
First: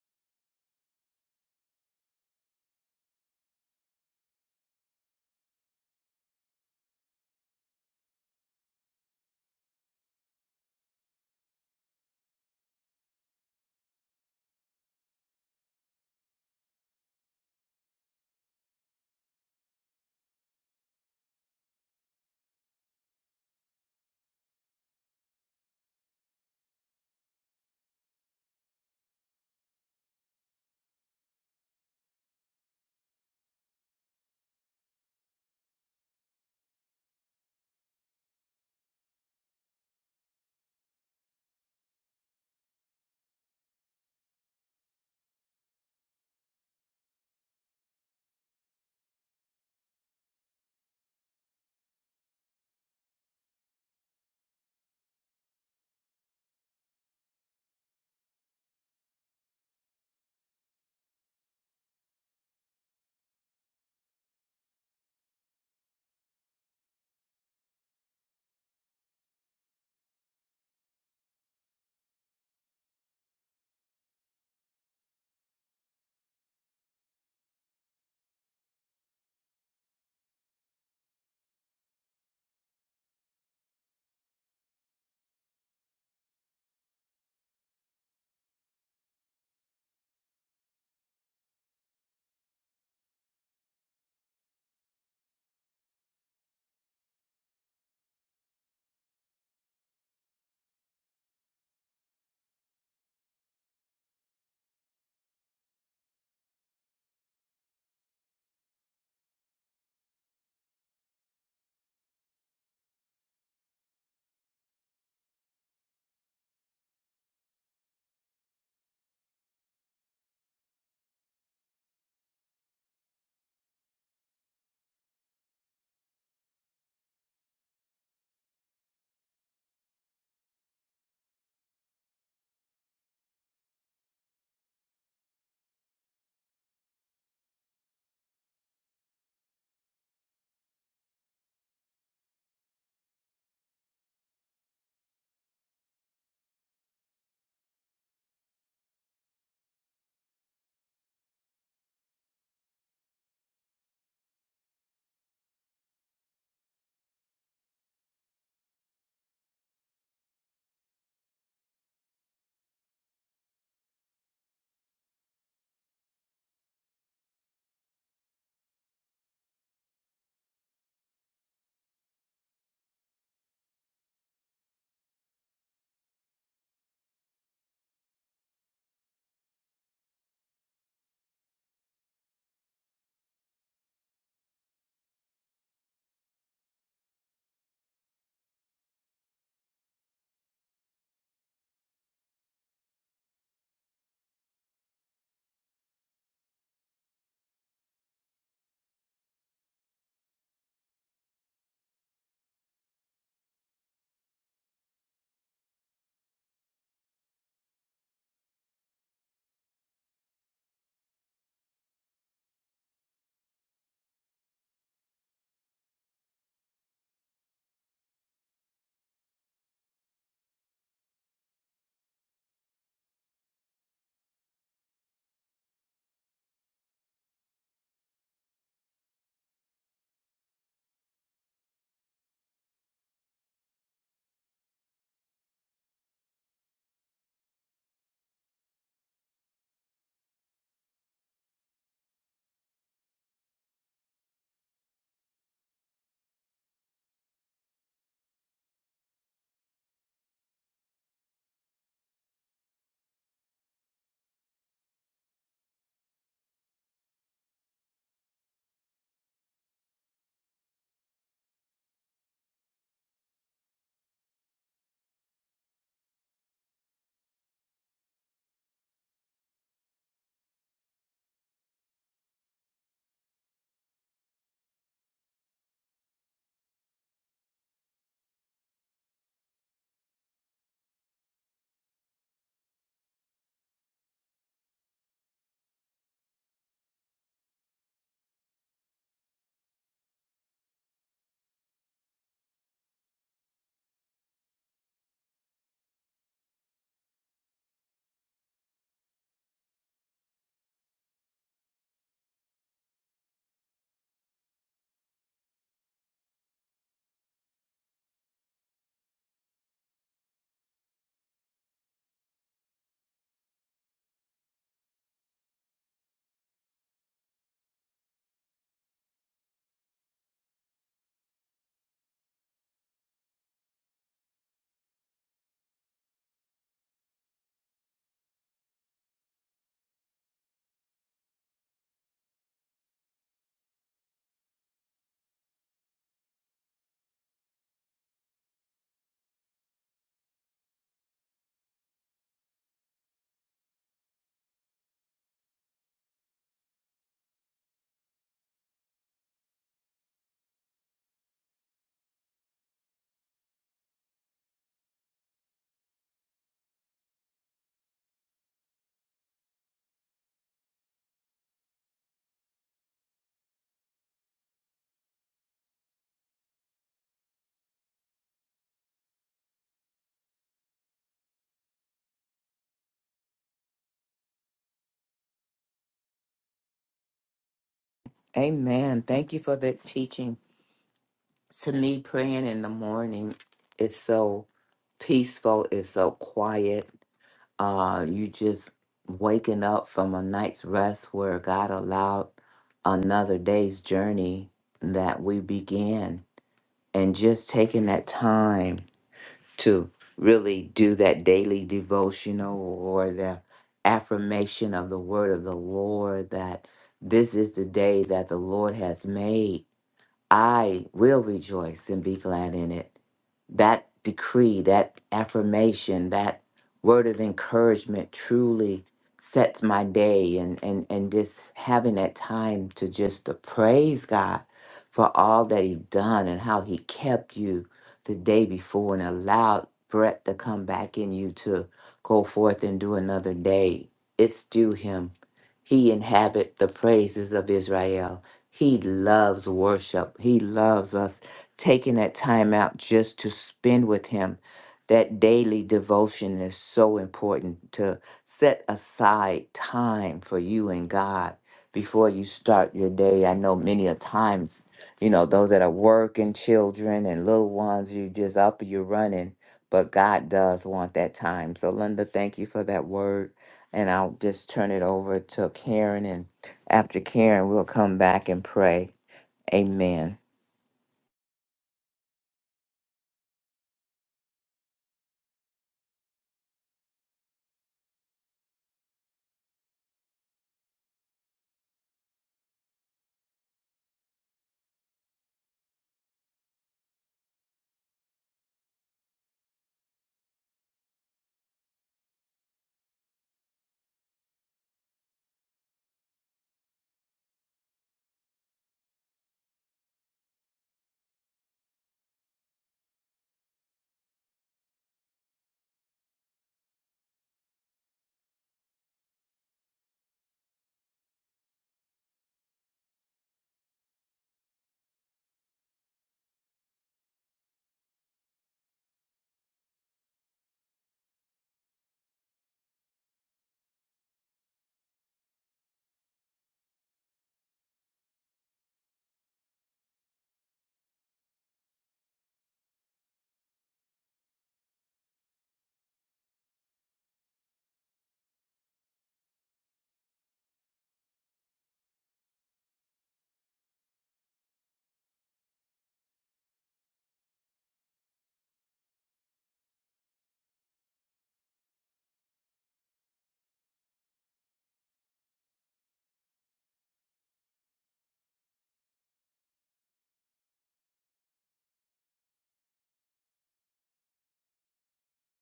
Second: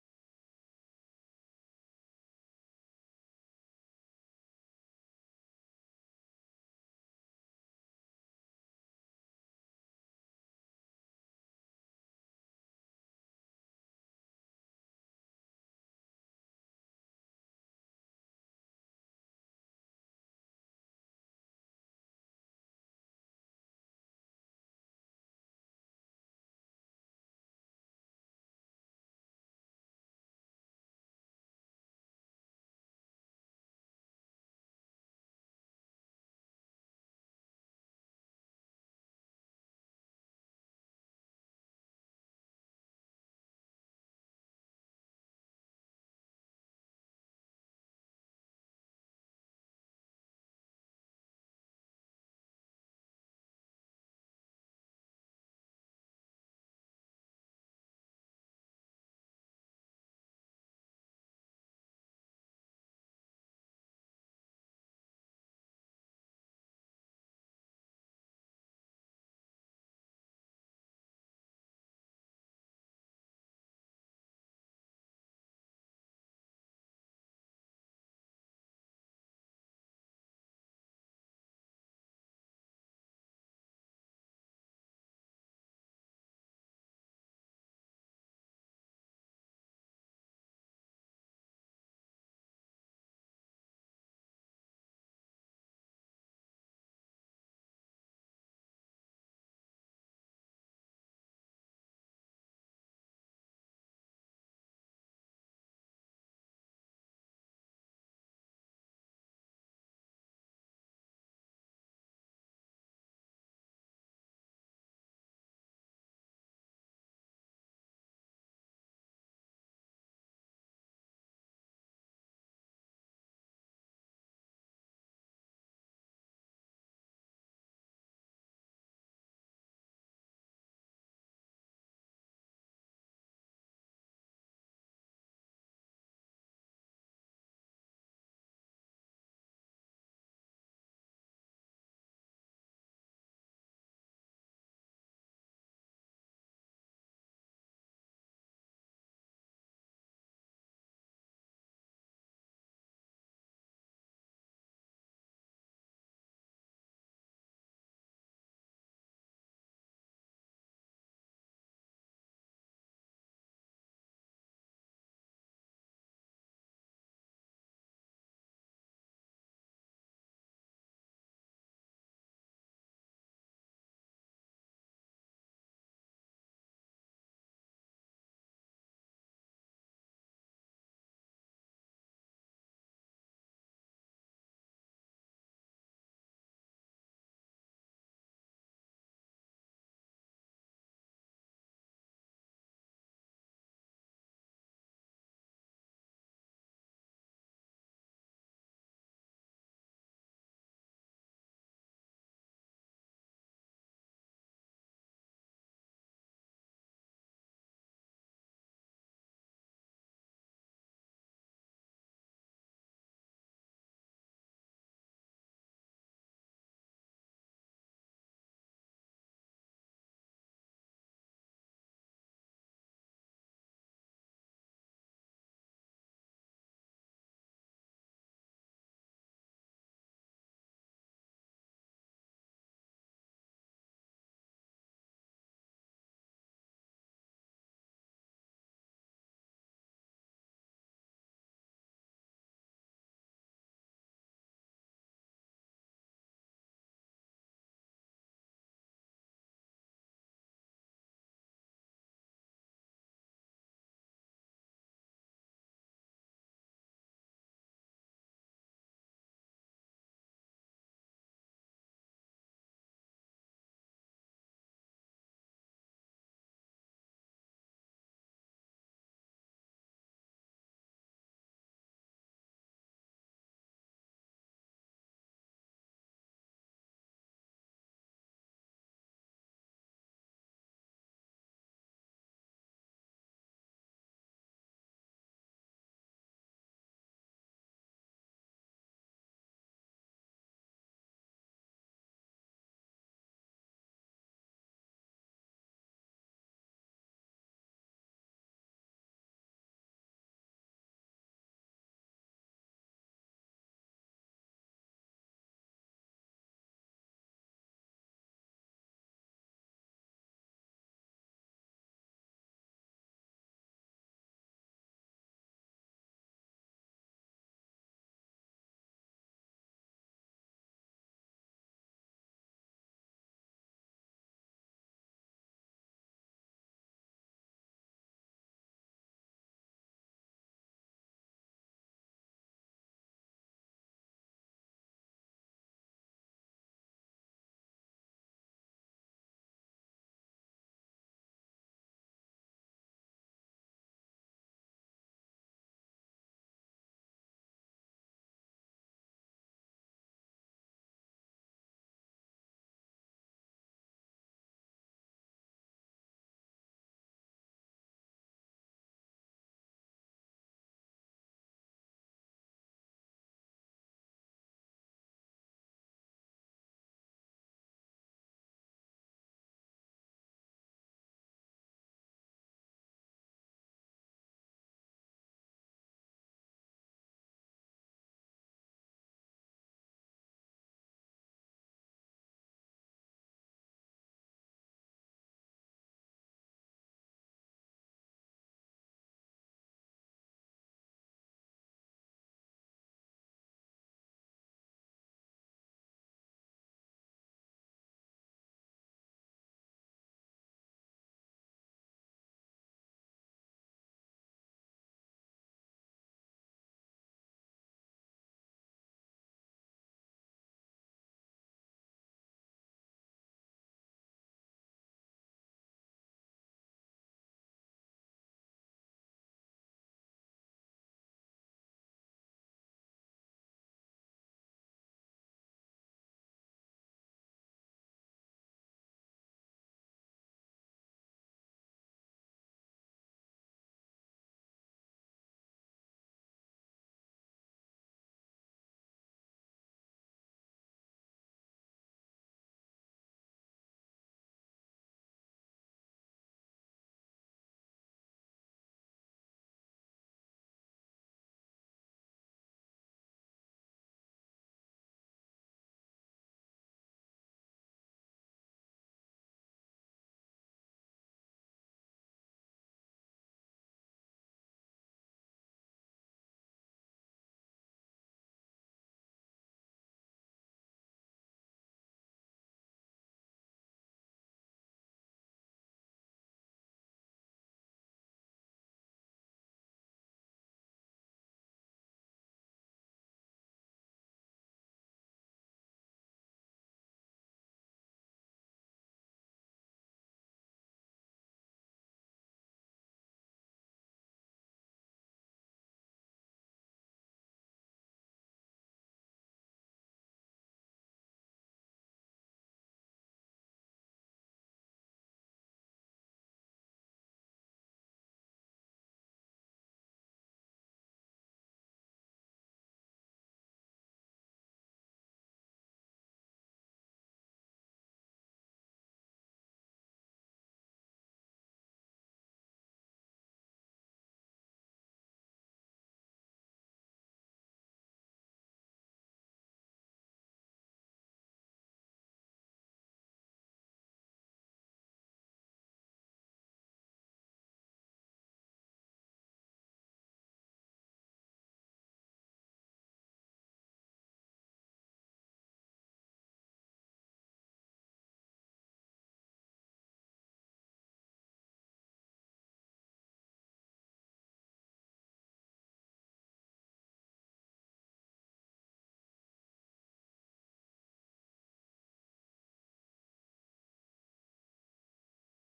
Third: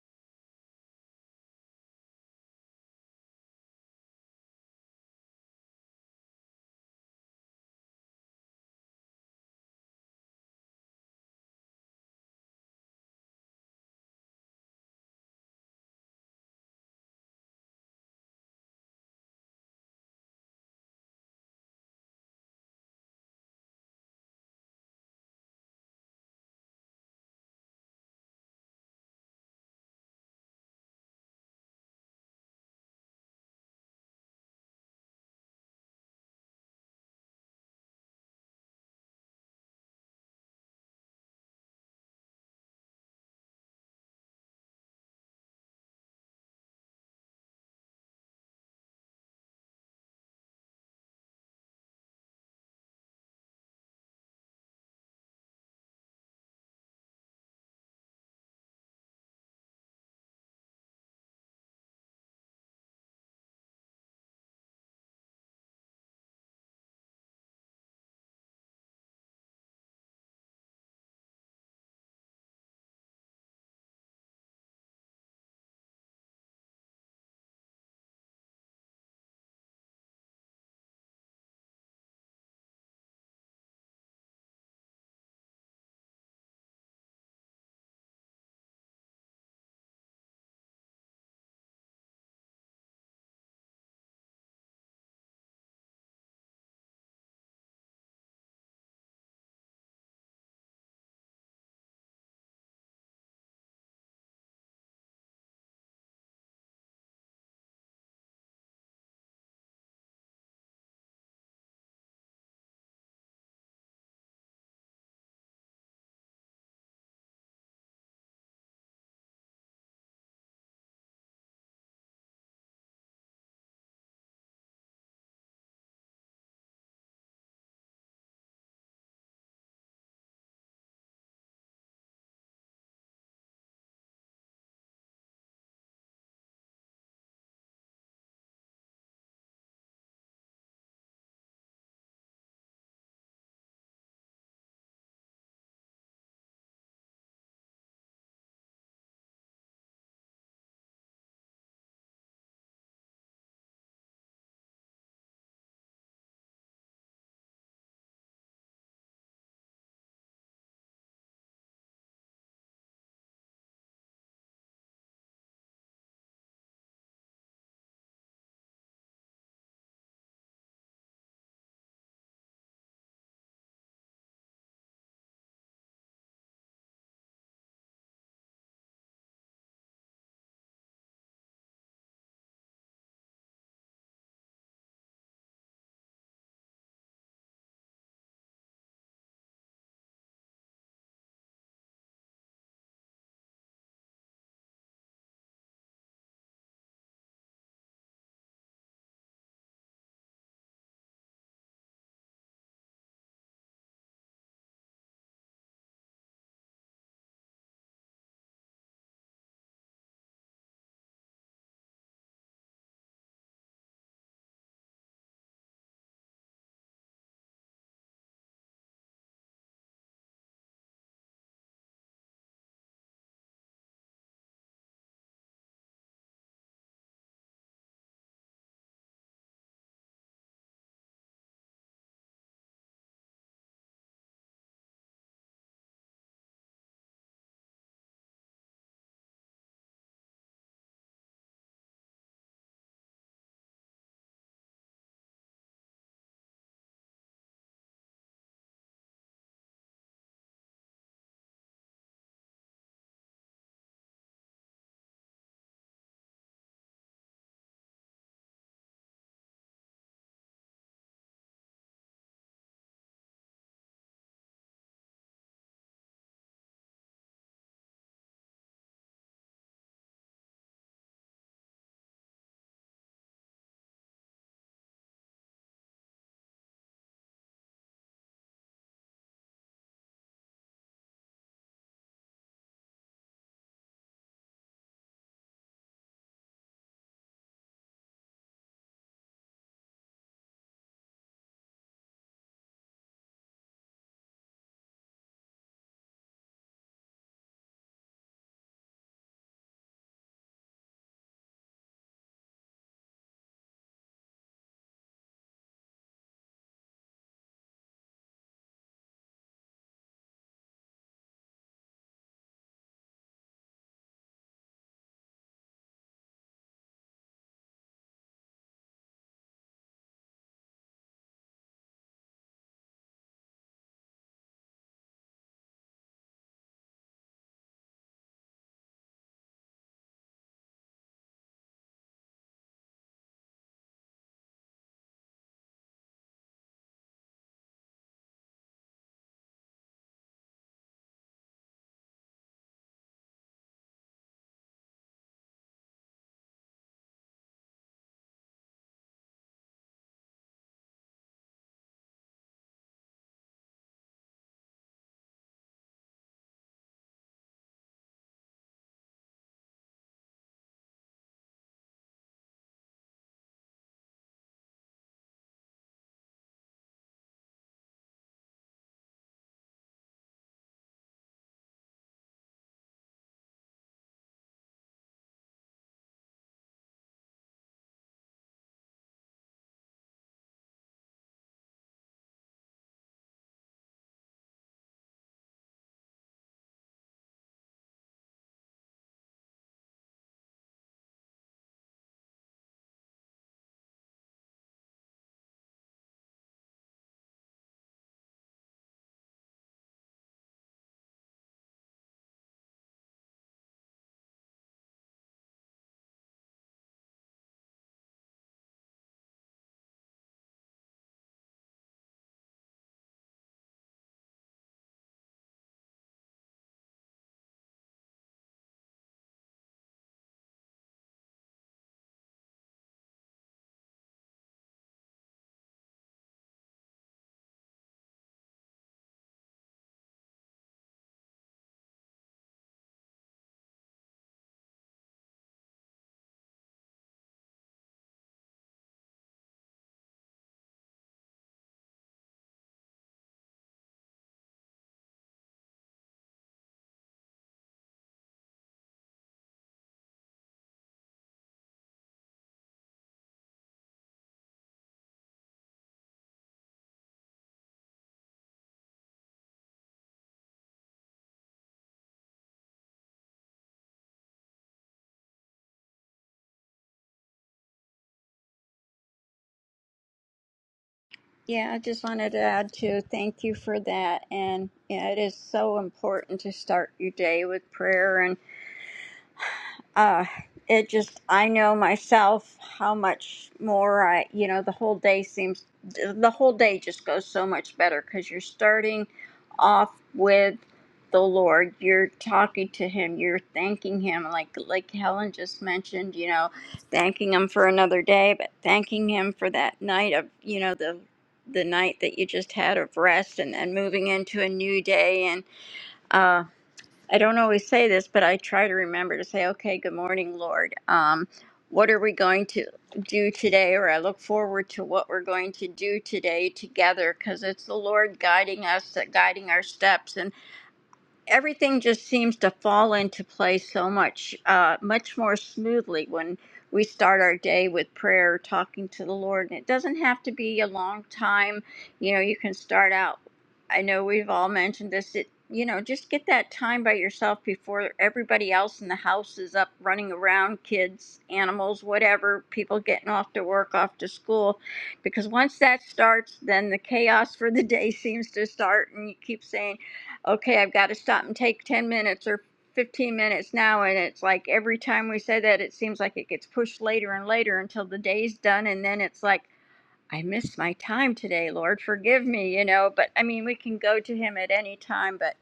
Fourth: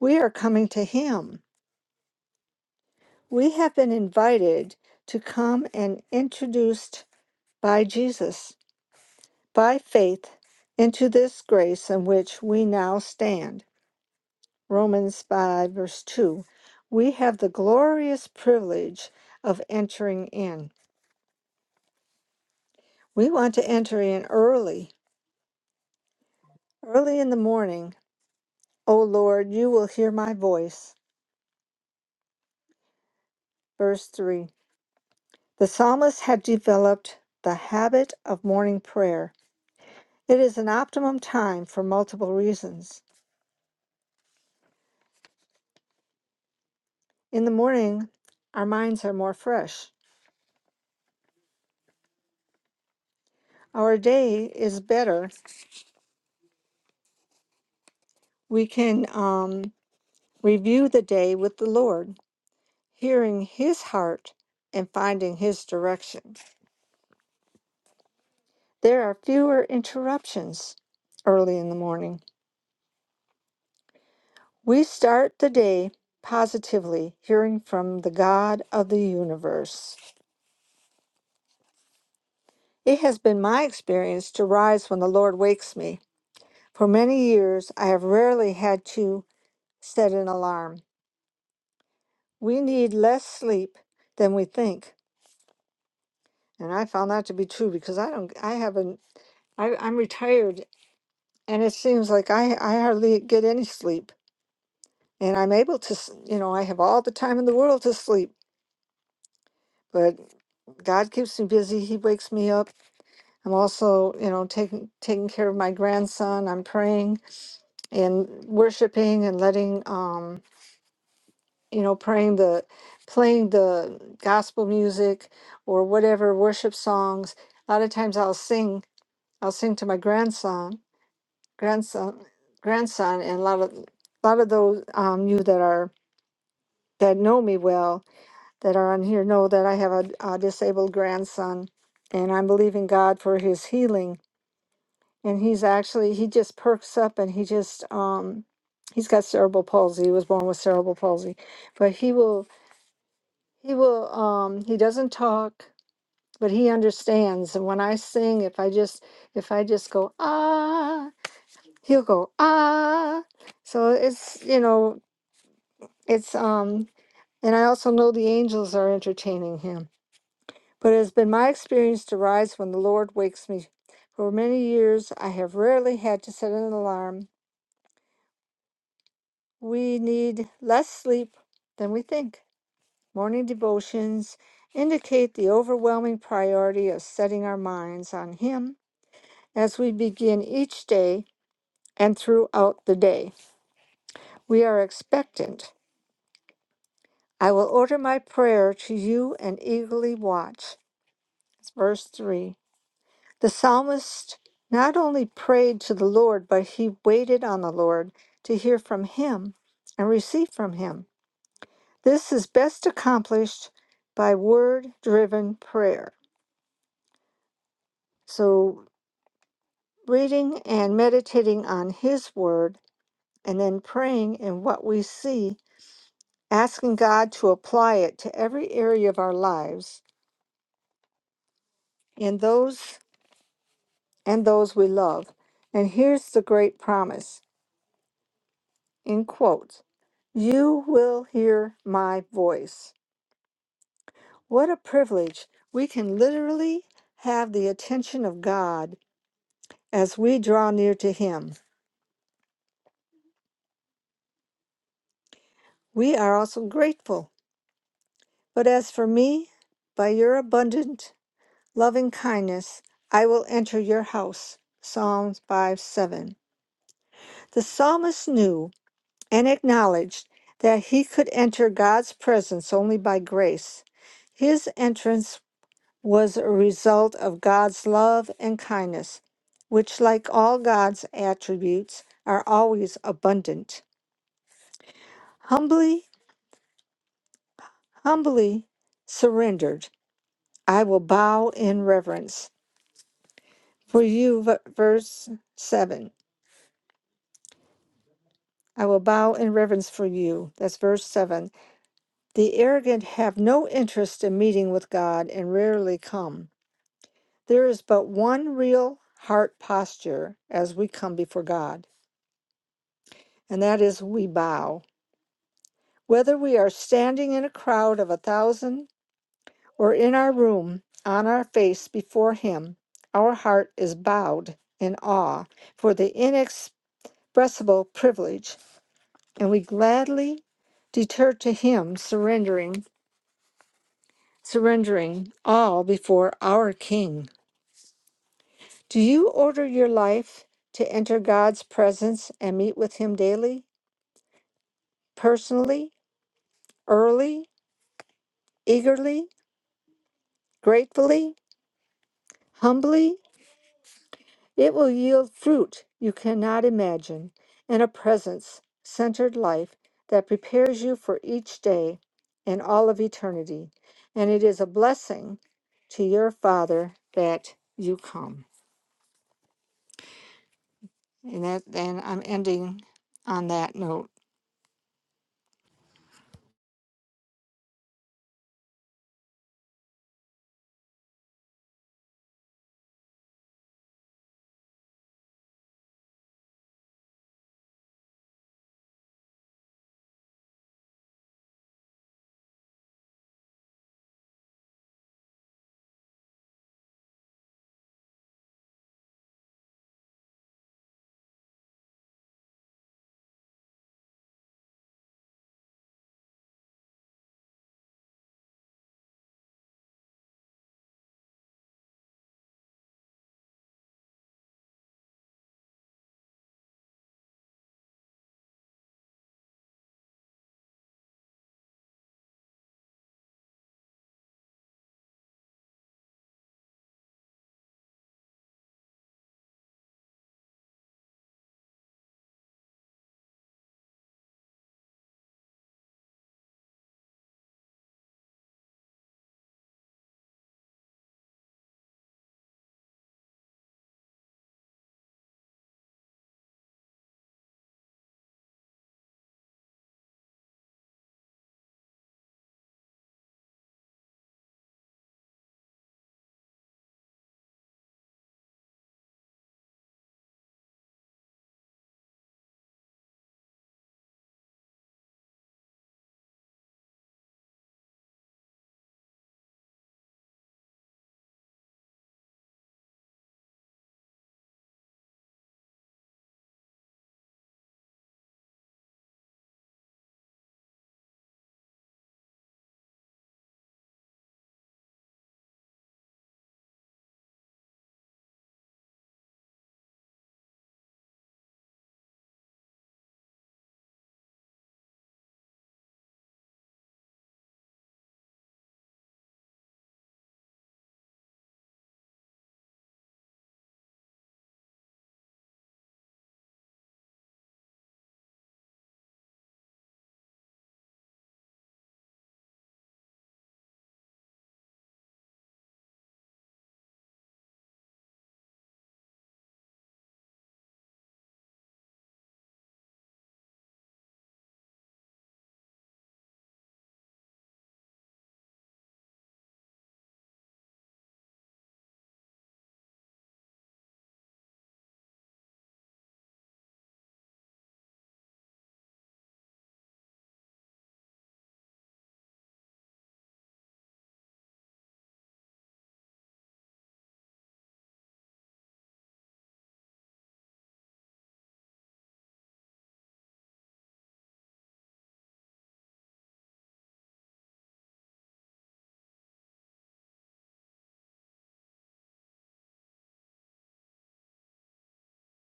Speaker 3: We are coming to Him. We have been invited to come and introduced by Jesus by faith into this grace in which we now stand. Romans 5, verse 2. We have the glorious privilege of entering in. We want to enter in early, early in the morning O Lord, you will hear my voice. Verse 3. The psalmist had developed the habit of morning prayer. It is an optimum time for multiple reasons. In the morning, our minds are more fresh. Our day is better. We can um, review the day with the Lord, hearing His heart and finding His direction. There are fewer interruptions early in the morning. We start the day positively, hearing from the God of the universe. It has been my experience to rise when the Lord wakes me. For many years, I have rarely had to set an alarm. We need less sleep than we think, and I found that to be true because I don't. I haven't. I, I'm retired, and it seems like I I hardly get any sleep, and I'm able to. s- You know, I have all the time in the world to sleep, but God keeps me busy. He wakes me up I'm also, you know, taking taking care of my grandson. I'm praying and worshiping and letting, um, you know, praying the, playing the gospel music or whatever worship songs. A lot of times I'll sing, I'll sing to my grandson, grandson, grandson, and a lot of, a lot of those um, you that are that know me well that are on here know that I have a, a disabled grandson, and I'm believing God for his healing and he's actually he just perks up and he just um he's got cerebral palsy he was born with cerebral palsy but he will he will um he doesn't talk but he understands and when i sing if i just if i just go ah he'll go ah so it's you know it's um and i also know the angels are entertaining him but it has been my experience to rise when the lord wakes me for many years i have rarely had to set an alarm we need less sleep than we think. Morning devotions indicate the overwhelming priority of setting our minds on Him as we begin each day and throughout the day. We are expectant. I will order my prayer to you and eagerly watch. It's verse 3. The psalmist not only prayed to the Lord, but he waited on the Lord to hear from Him and receive from Him. This is best accomplished by word driven prayer. So, reading and meditating on His word, and then praying in what we see, asking God to apply it to every area of our lives in those and those we love. And here's the great promise in quotes You will hear my voice. What a privilege! We can literally have the attention of God as we draw near to Him. We are also grateful. But as for me, by your abundant loving kindness, I will enter your house. Psalms 5 7. The psalmist knew and acknowledged that he could enter God's presence only by grace. His entrance was a result of God's love and kindness, which, like all God's attributes, are always abundant. Humbly, humbly surrendered. I will bow in reverence for you. v- Verse 7. I will bow in reverence for you. That's verse 7. The arrogant have no interest in meeting with God and rarely come. There is but one real heart posture as we come before God, and that is we bow. Whether we are standing in a crowd of a thousand or in our room on our face before Him, our heart is bowed in awe for the inex. expressible privilege, and we gladly deter to him surrendering surrendering all before our king. Do you order your life to enter God's presence and meet with him daily, personally, early, eagerly, gratefully, humbly? It will yield fruit you cannot imagine and a presence centered life that prepares you for each day and all of eternity. And it is a blessing to your Father that you come. And that and I'm ending on that note.
Speaker 1: Amen. Thank you for the teaching. To me, praying in the morning is so peaceful, it's so quiet uh, you just waking up from a night's rest where God allowed another day's journey that we began, and just taking that time to really do that daily devotional or the affirmation of the word of the Lord that this is the day that the Lord has made I will rejoice and be glad in it. That decree, that affirmation, that word of encouragement truly sets my day and and and just having that time to just to praise God for all that he done and how he kept you the day before and allowed breath to come back in you to go forth and do another day. It's due him. He inhabit the praises of Israel. He loves worship. He loves us taking that time out just to spend with Him. That daily devotion is so important to set aside time for you and God before you start your day. I know many a times, you know, those that are working, children and little ones, you just up, you're running, but God does want that time. So, Linda, thank you for that word. And I'll just turn it over to Karen and after Karen, we'll come back and pray. Amen.
Speaker 4: Yeah, I just wanted to add to thank you for that. And yeah, it is so important to start your day with prayer. uh it just i know myself how much more i you know the whole day seems the whole day just goes so much better because you're starting off with the lord you're talking to him you're thanking him like like helen just mentioned you know thanking him for another day but thanking him for that night of you know the the night that you just had of rest and then moving into a new day and uh, I don't always say this, but I try to remember to say, okay, good morning, Lord. Um, what are we going to do today? Or I look forward to what we're going to do today together because it's the Lord guiding us, guiding our steps. and everything just seems to fall into place so much, uh, much more smoothly when we start our day with prayer, talking to the Lord. And it doesn't have to be a long time. You know, you can start out. I know we've all mentioned this. It, you know, just get that time by yourself before everybody else in the house is up running around, kids, animals, whatever, people getting off to work, off to school. Because once that starts, then the chaos for the day [LAUGHS] seems to start, and you keep saying, okay, I've got to stop and take 10 minutes or 15 minutes now. And it's like every time we say that, it seems like it gets pushed later and later until the day's done. And then it's like, I missed my time today, Lord, forgive me, you know. But I mean, we can go to Him at any time, but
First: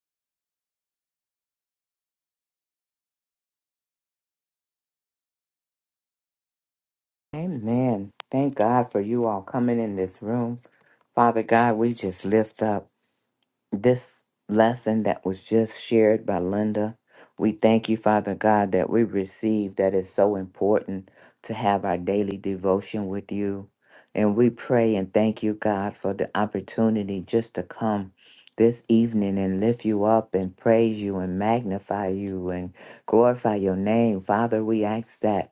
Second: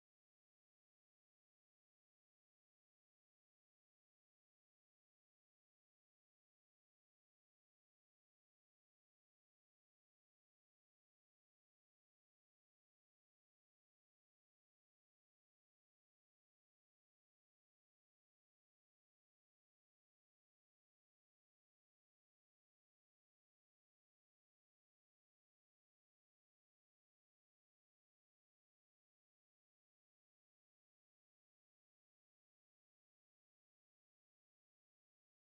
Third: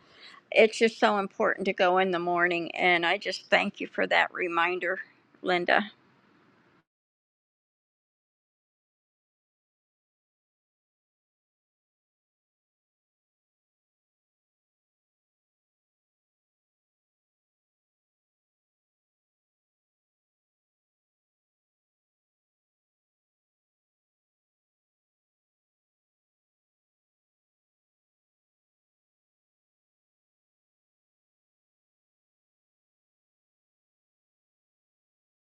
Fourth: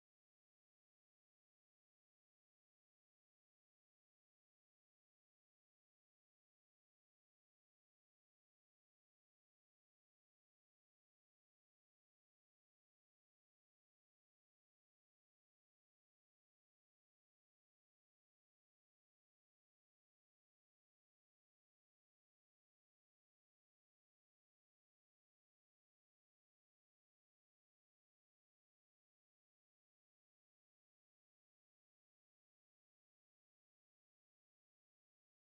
Speaker 4: it's just so important to go in the morning. And I just thank you for that reminder, Linda.
Speaker 1: Amen. Thank God for you all coming in this room. Father God, we just lift up. this lesson that was just shared by Linda. We thank you, Father God, that we receive that is so important to have our daily devotion with you. And we pray and thank you, God, for the opportunity just to come this evening and lift you up and praise you and magnify you and glorify your name. Father, we ask that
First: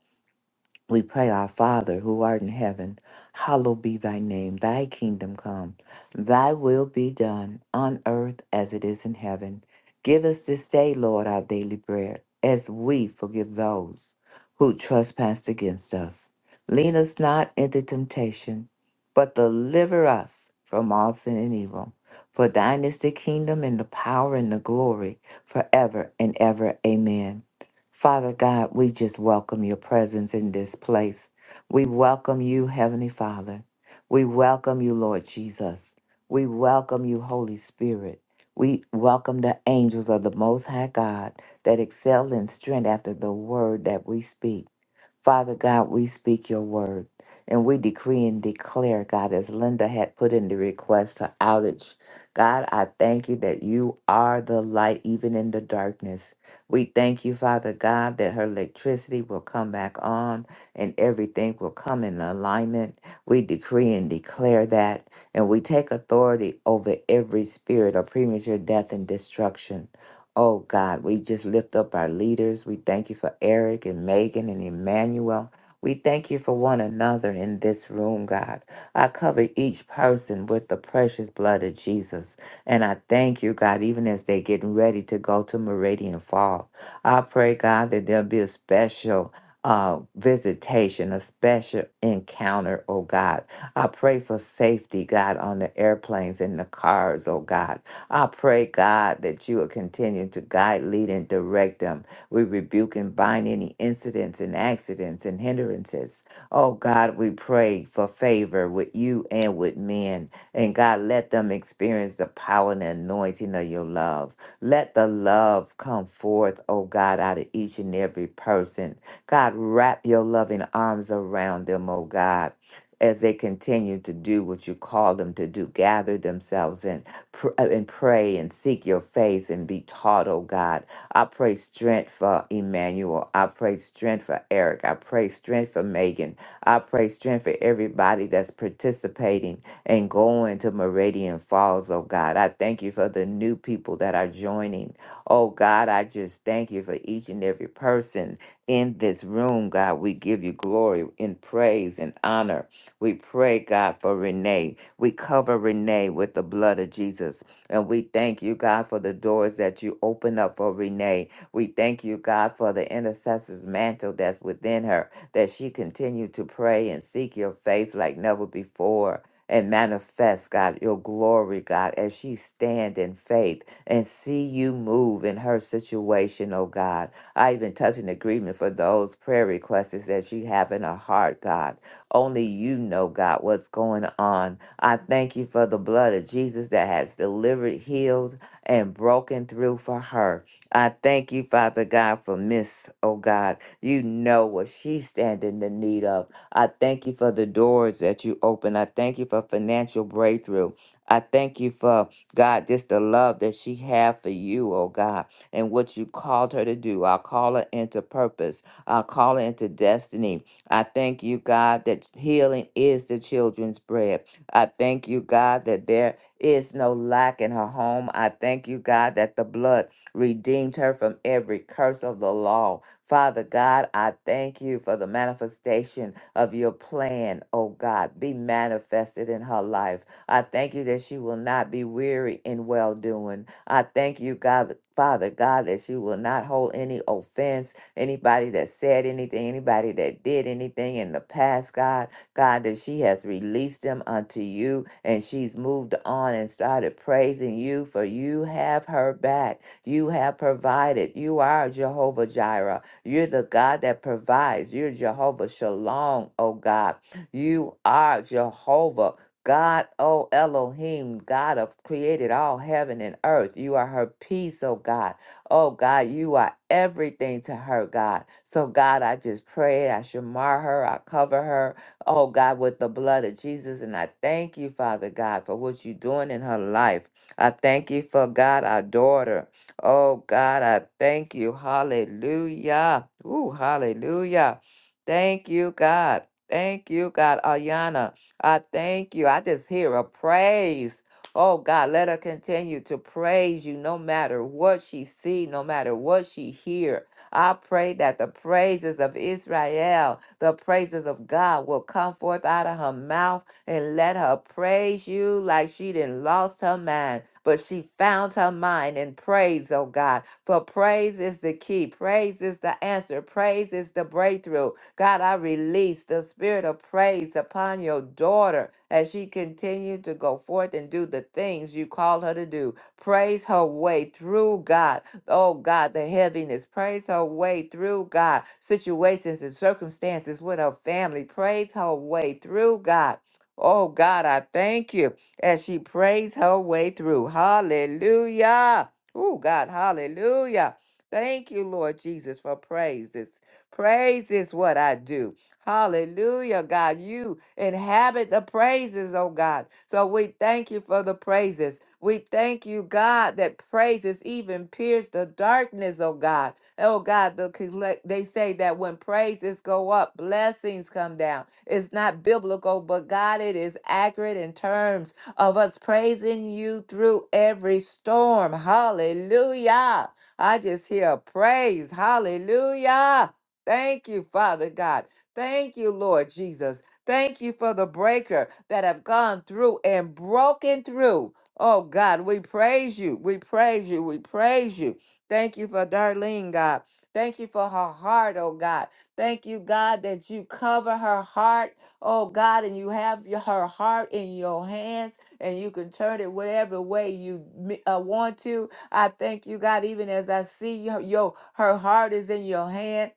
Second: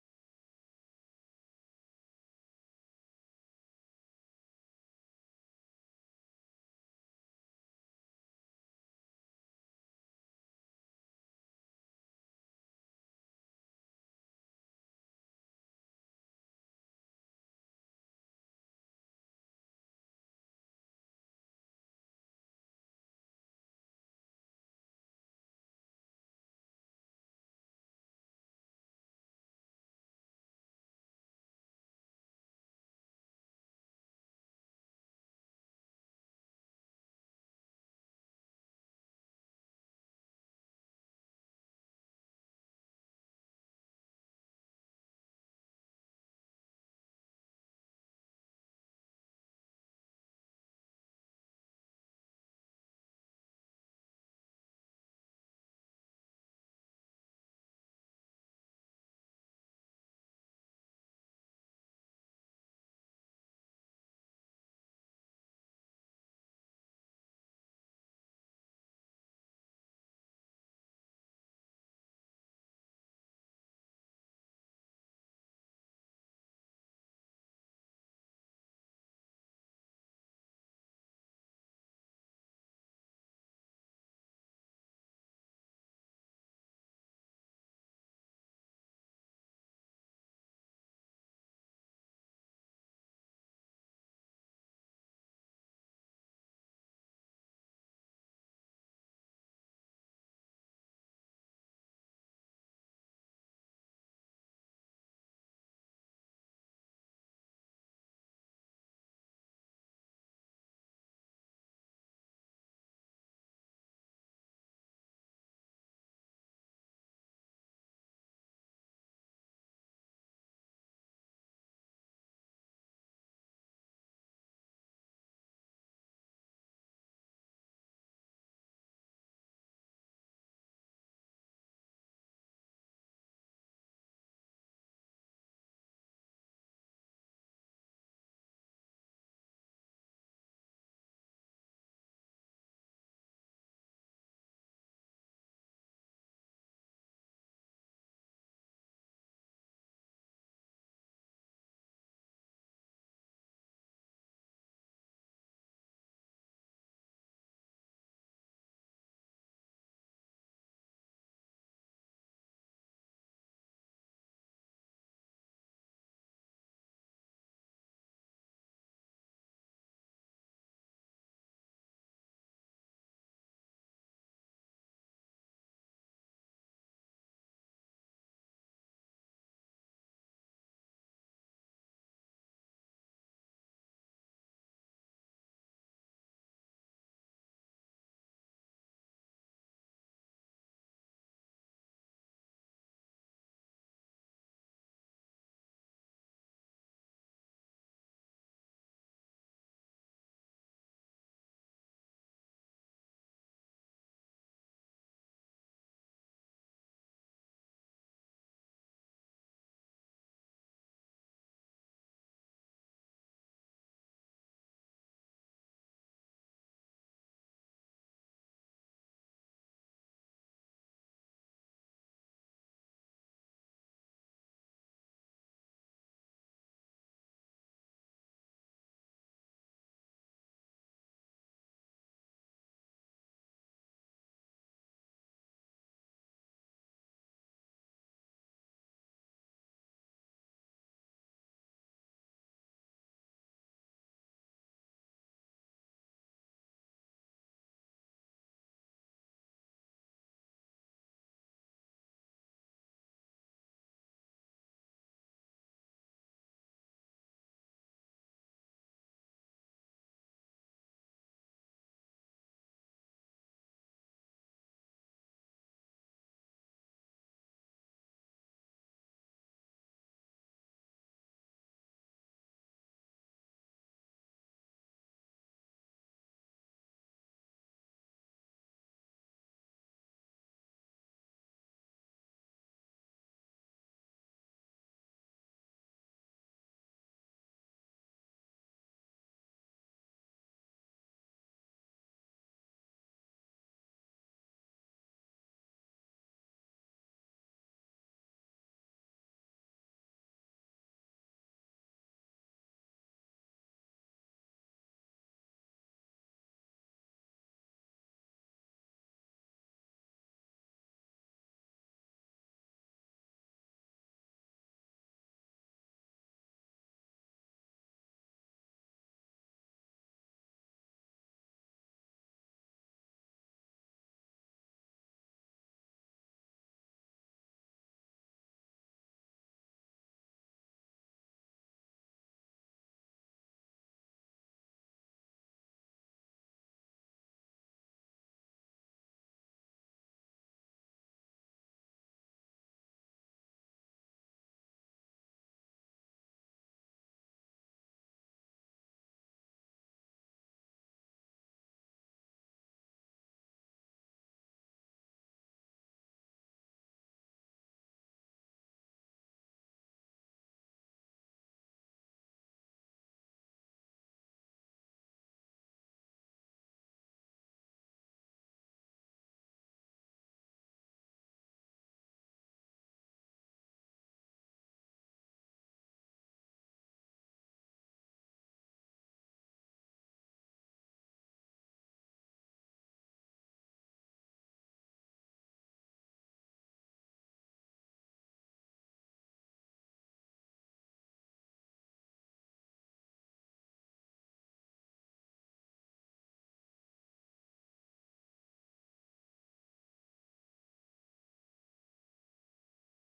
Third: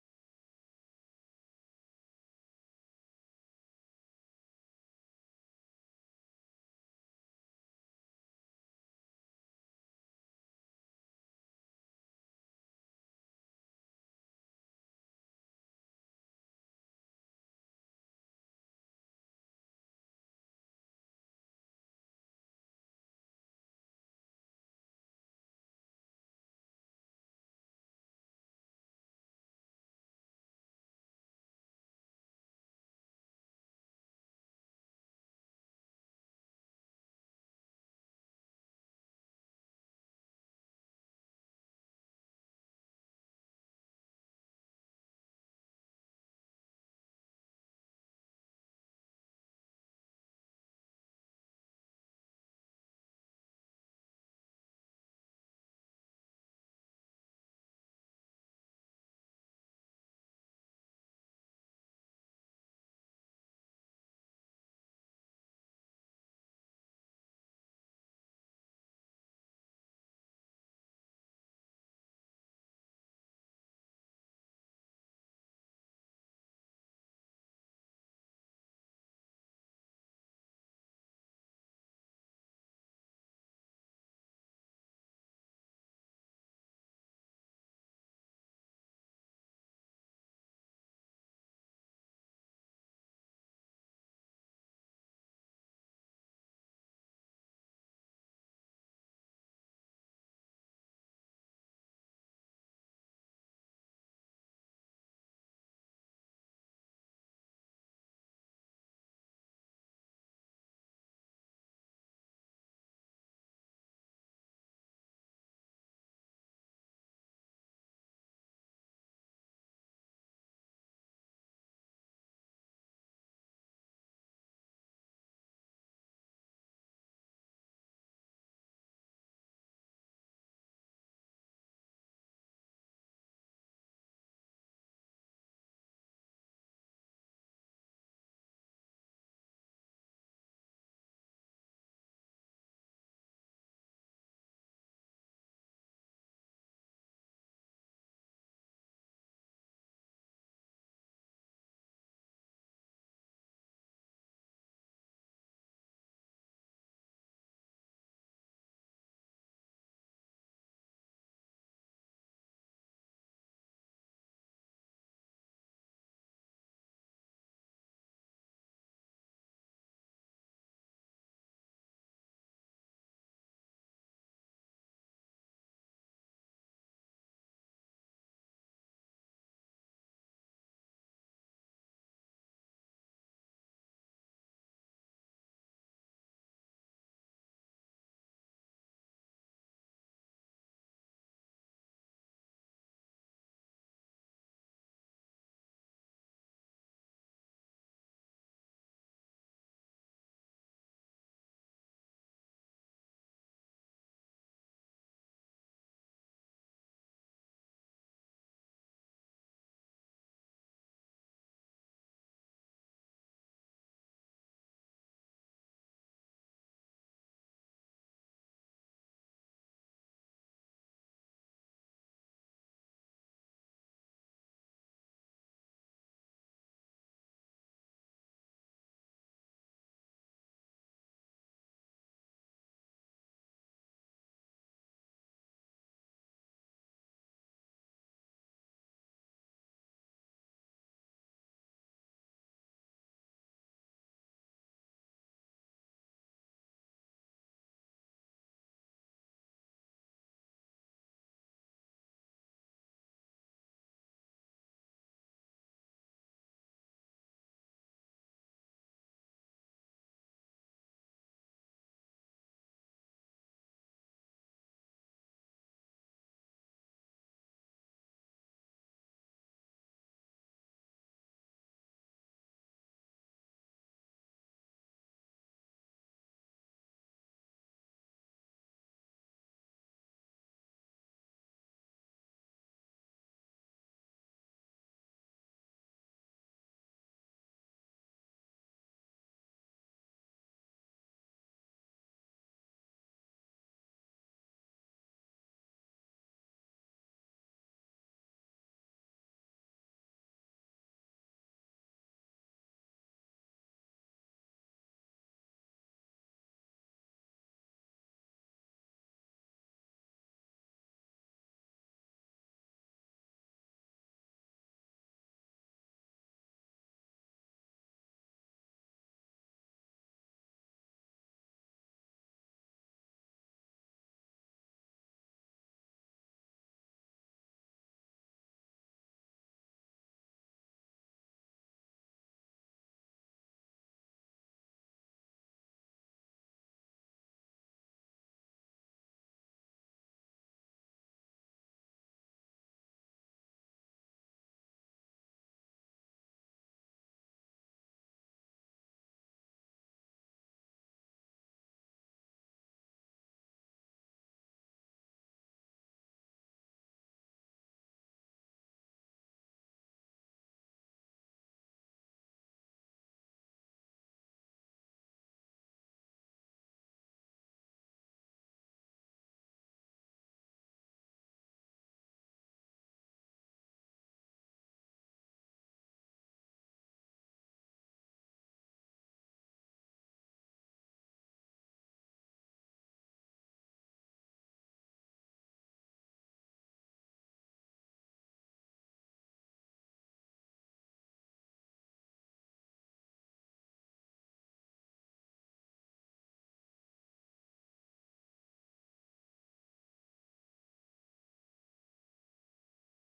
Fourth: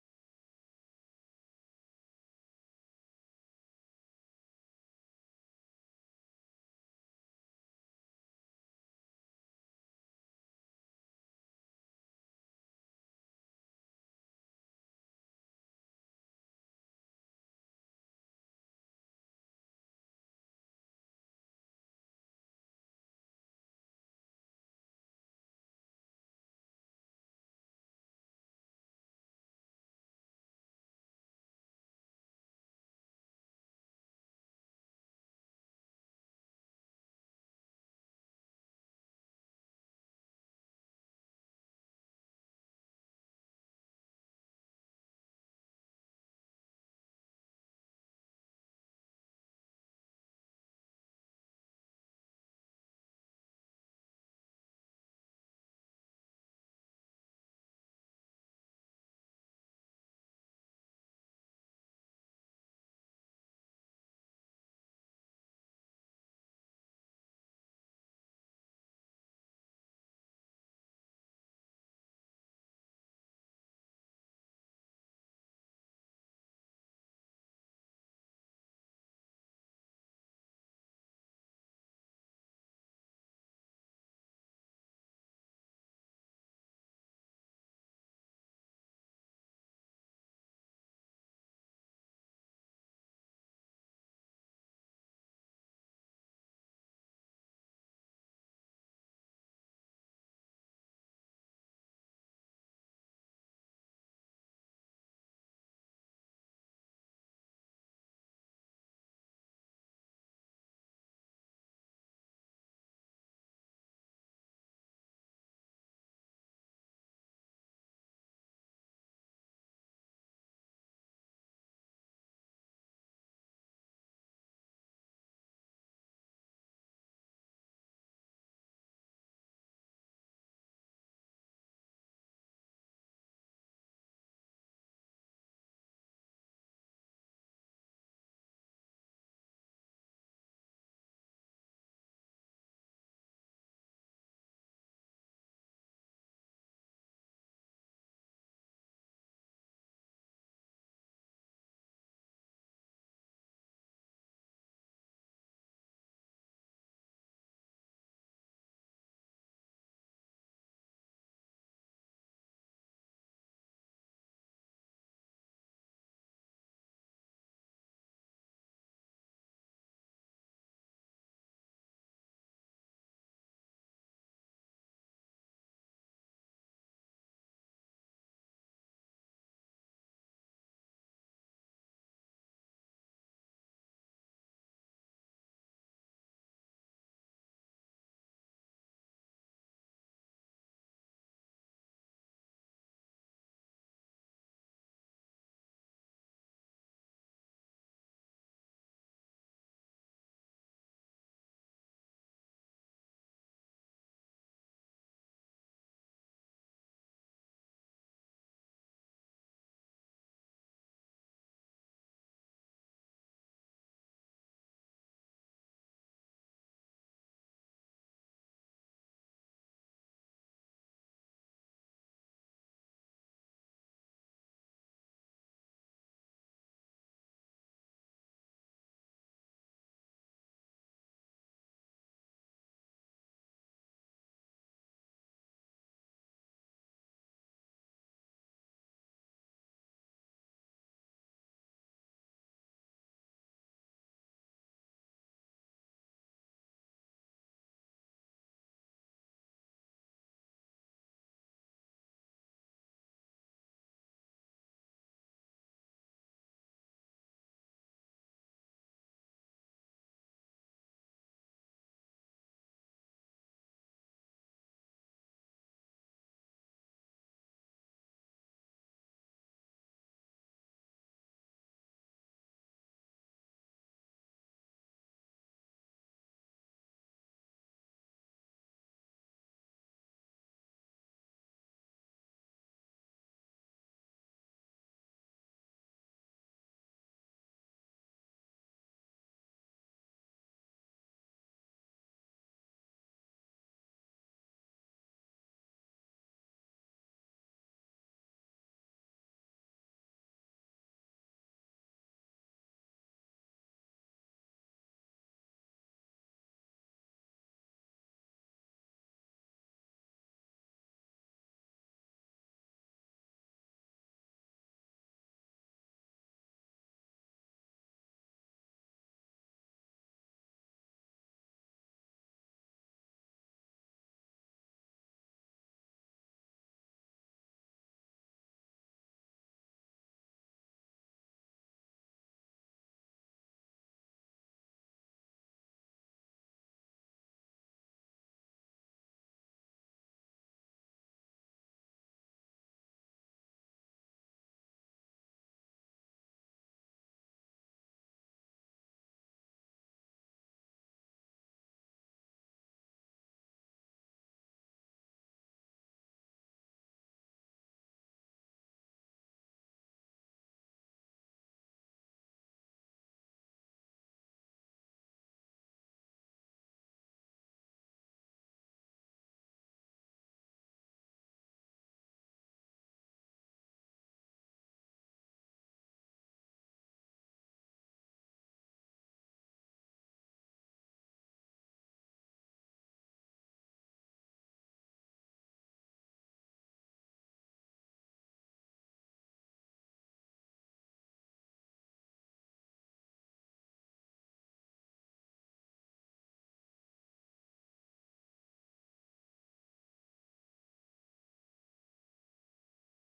Speaker 1: we pray, Our Father, who art in heaven, hallowed be thy name. Thy kingdom come, thy will be done on earth as it is in heaven. Give us this day, Lord, our daily bread, as we forgive those who trespass against us. Lead us not into temptation, but deliver us from all sin and evil. For thine is the kingdom and the power and the glory forever and ever. Amen. Father God, we just welcome your presence in this place. We welcome you, Heavenly Father. We welcome you, Lord Jesus. We welcome you, Holy Spirit. We welcome the angels of the Most High God that excel in strength after the word that we speak. Father God, we speak your word and we decree and declare, God, as Linda had put in the request, her outage. God, I thank you that you are the light even in the darkness. We thank you, Father God, that her electricity will come back on and everything will come in alignment. We decree and declare that, and we take authority over every spirit of premature death and destruction. Oh God, we just lift up our leaders. We thank you for Eric and Megan and Emmanuel. We thank you for one another in this room, God. I cover each person with the precious blood of Jesus. And I thank you, God, even as they're getting ready to go to Meridian Fall. I pray, God, that there'll be a special uh, visitation, a special encounter, oh God. I pray for safety, God, on the airplanes and the cars, oh God. I pray, God, that you will continue to guide, lead, and direct them. We rebuke and bind any incidents and accidents and hindrances. Oh God, we pray for favor with you and with men. And God, let them experience the power and anointing of your love. Let the love come forth, oh God, out of each and every person. God, wrap your loving arms around them, oh God as they continue to do what you call them to do gather themselves and pr- uh, and pray and seek your face and be taught oh god i pray strength for emmanuel i pray strength for eric i pray strength for megan i pray strength for everybody that's participating and going to meridian falls oh god i thank you for the new people that are joining oh god i just thank you for each and every person in this room god we give you glory and praise and honor we pray, God, for Renee. We cover Renee with the blood of Jesus. And we thank you, God, for the doors that you open up for Renee. We thank you, God, for the intercessor's mantle that's within her, that she continue to pray and seek your face like never before. And manifest, God, your glory, God, as she stand in faith and see you move in her situation, oh God. I even touch an agreement for those prayer requests that you have in her heart, God. Only you know, God, what's going on. I thank you for the blood of Jesus that has delivered, healed, and broken through for her. I thank you, Father God, for Miss, oh God. You know what she's standing in need of. I thank you for the doors that you open. I thank you for financial breakthrough. I thank you for God, just the love that she had for you, oh God, and what you called her to do. I'll call her into purpose. I'll call her into destiny. I thank you, God, that healing is the children's bread. I thank you, God, that there is no lack in her home. I thank you, God, that the blood redeemed her from every curse of the law. Father God, I thank you for the manifestation of your plan, oh God, be manifested in her life. I thank you that she will not be weary in well doing. I thank you, God, Father God, that she will not hold any offense anybody that said anything, anybody that did anything in the past, God, God, that she has released them unto you and she's moved on and started praising you, for you have her back. You have provided. You are Jehovah Jireh. You're the God that provides. You're Jehovah Shalom, oh God. You are Jehovah. God, oh Elohim, God of created all heaven and earth. You are her peace, oh God. Oh God, you are everything to her, God. So God, I just pray I should mar her, I cover her, oh God, with the blood of Jesus. And I thank you, Father God, for what you're doing in her life. I thank you for God, our daughter. Oh God, I thank you. Hallelujah. Ooh, hallelujah. Thank you, God. Thank you, God. Ayana, I thank you. I just hear a praise. Oh God, let her continue to praise you no matter what she see, no matter what she hear. I pray that the praises of Israel, the praises of God will come forth out of her mouth and let her praise you like she didn't lost her mind, but she found her mind in praise, oh God. For praise is the key, praise is the answer, praise is the breakthrough. God, I release the spirit of praise upon your daughter as she continues to go forth and do the things you call her to do. Praise her way through God. Oh God, the heaviness. Praise her way through God. Situations and circumstances with her family. Praise her way through God Oh God, I thank you as she prays her way through. Hallelujah. Oh God, hallelujah. Thank you, Lord Jesus, for praises. Praise is what I do. Hallelujah, God. You inhabit the praises, oh God. So we thank you for the praises. We thank you, God, that praises even pierce the darkness, oh God. Oh God, the collect, they say that when praises go up, blessings come down. It's not biblical, but God, it is accurate in terms of us praising you through every storm. Hallelujah. I just hear praise. Hallelujah. Thank you, Father God. Thank you, Lord Jesus. Thank you for the breaker that have gone through and broken through. Oh God, we praise you. We praise you. We praise you. Thank you for Darlene, God. Thank you for her heart, oh God. Thank you, God, that you cover her heart, oh God, and you have your- her heart in your hands and you can turn it whatever way you mi- uh, want to. I thank you, God, even as I see your, your her heart is in your hand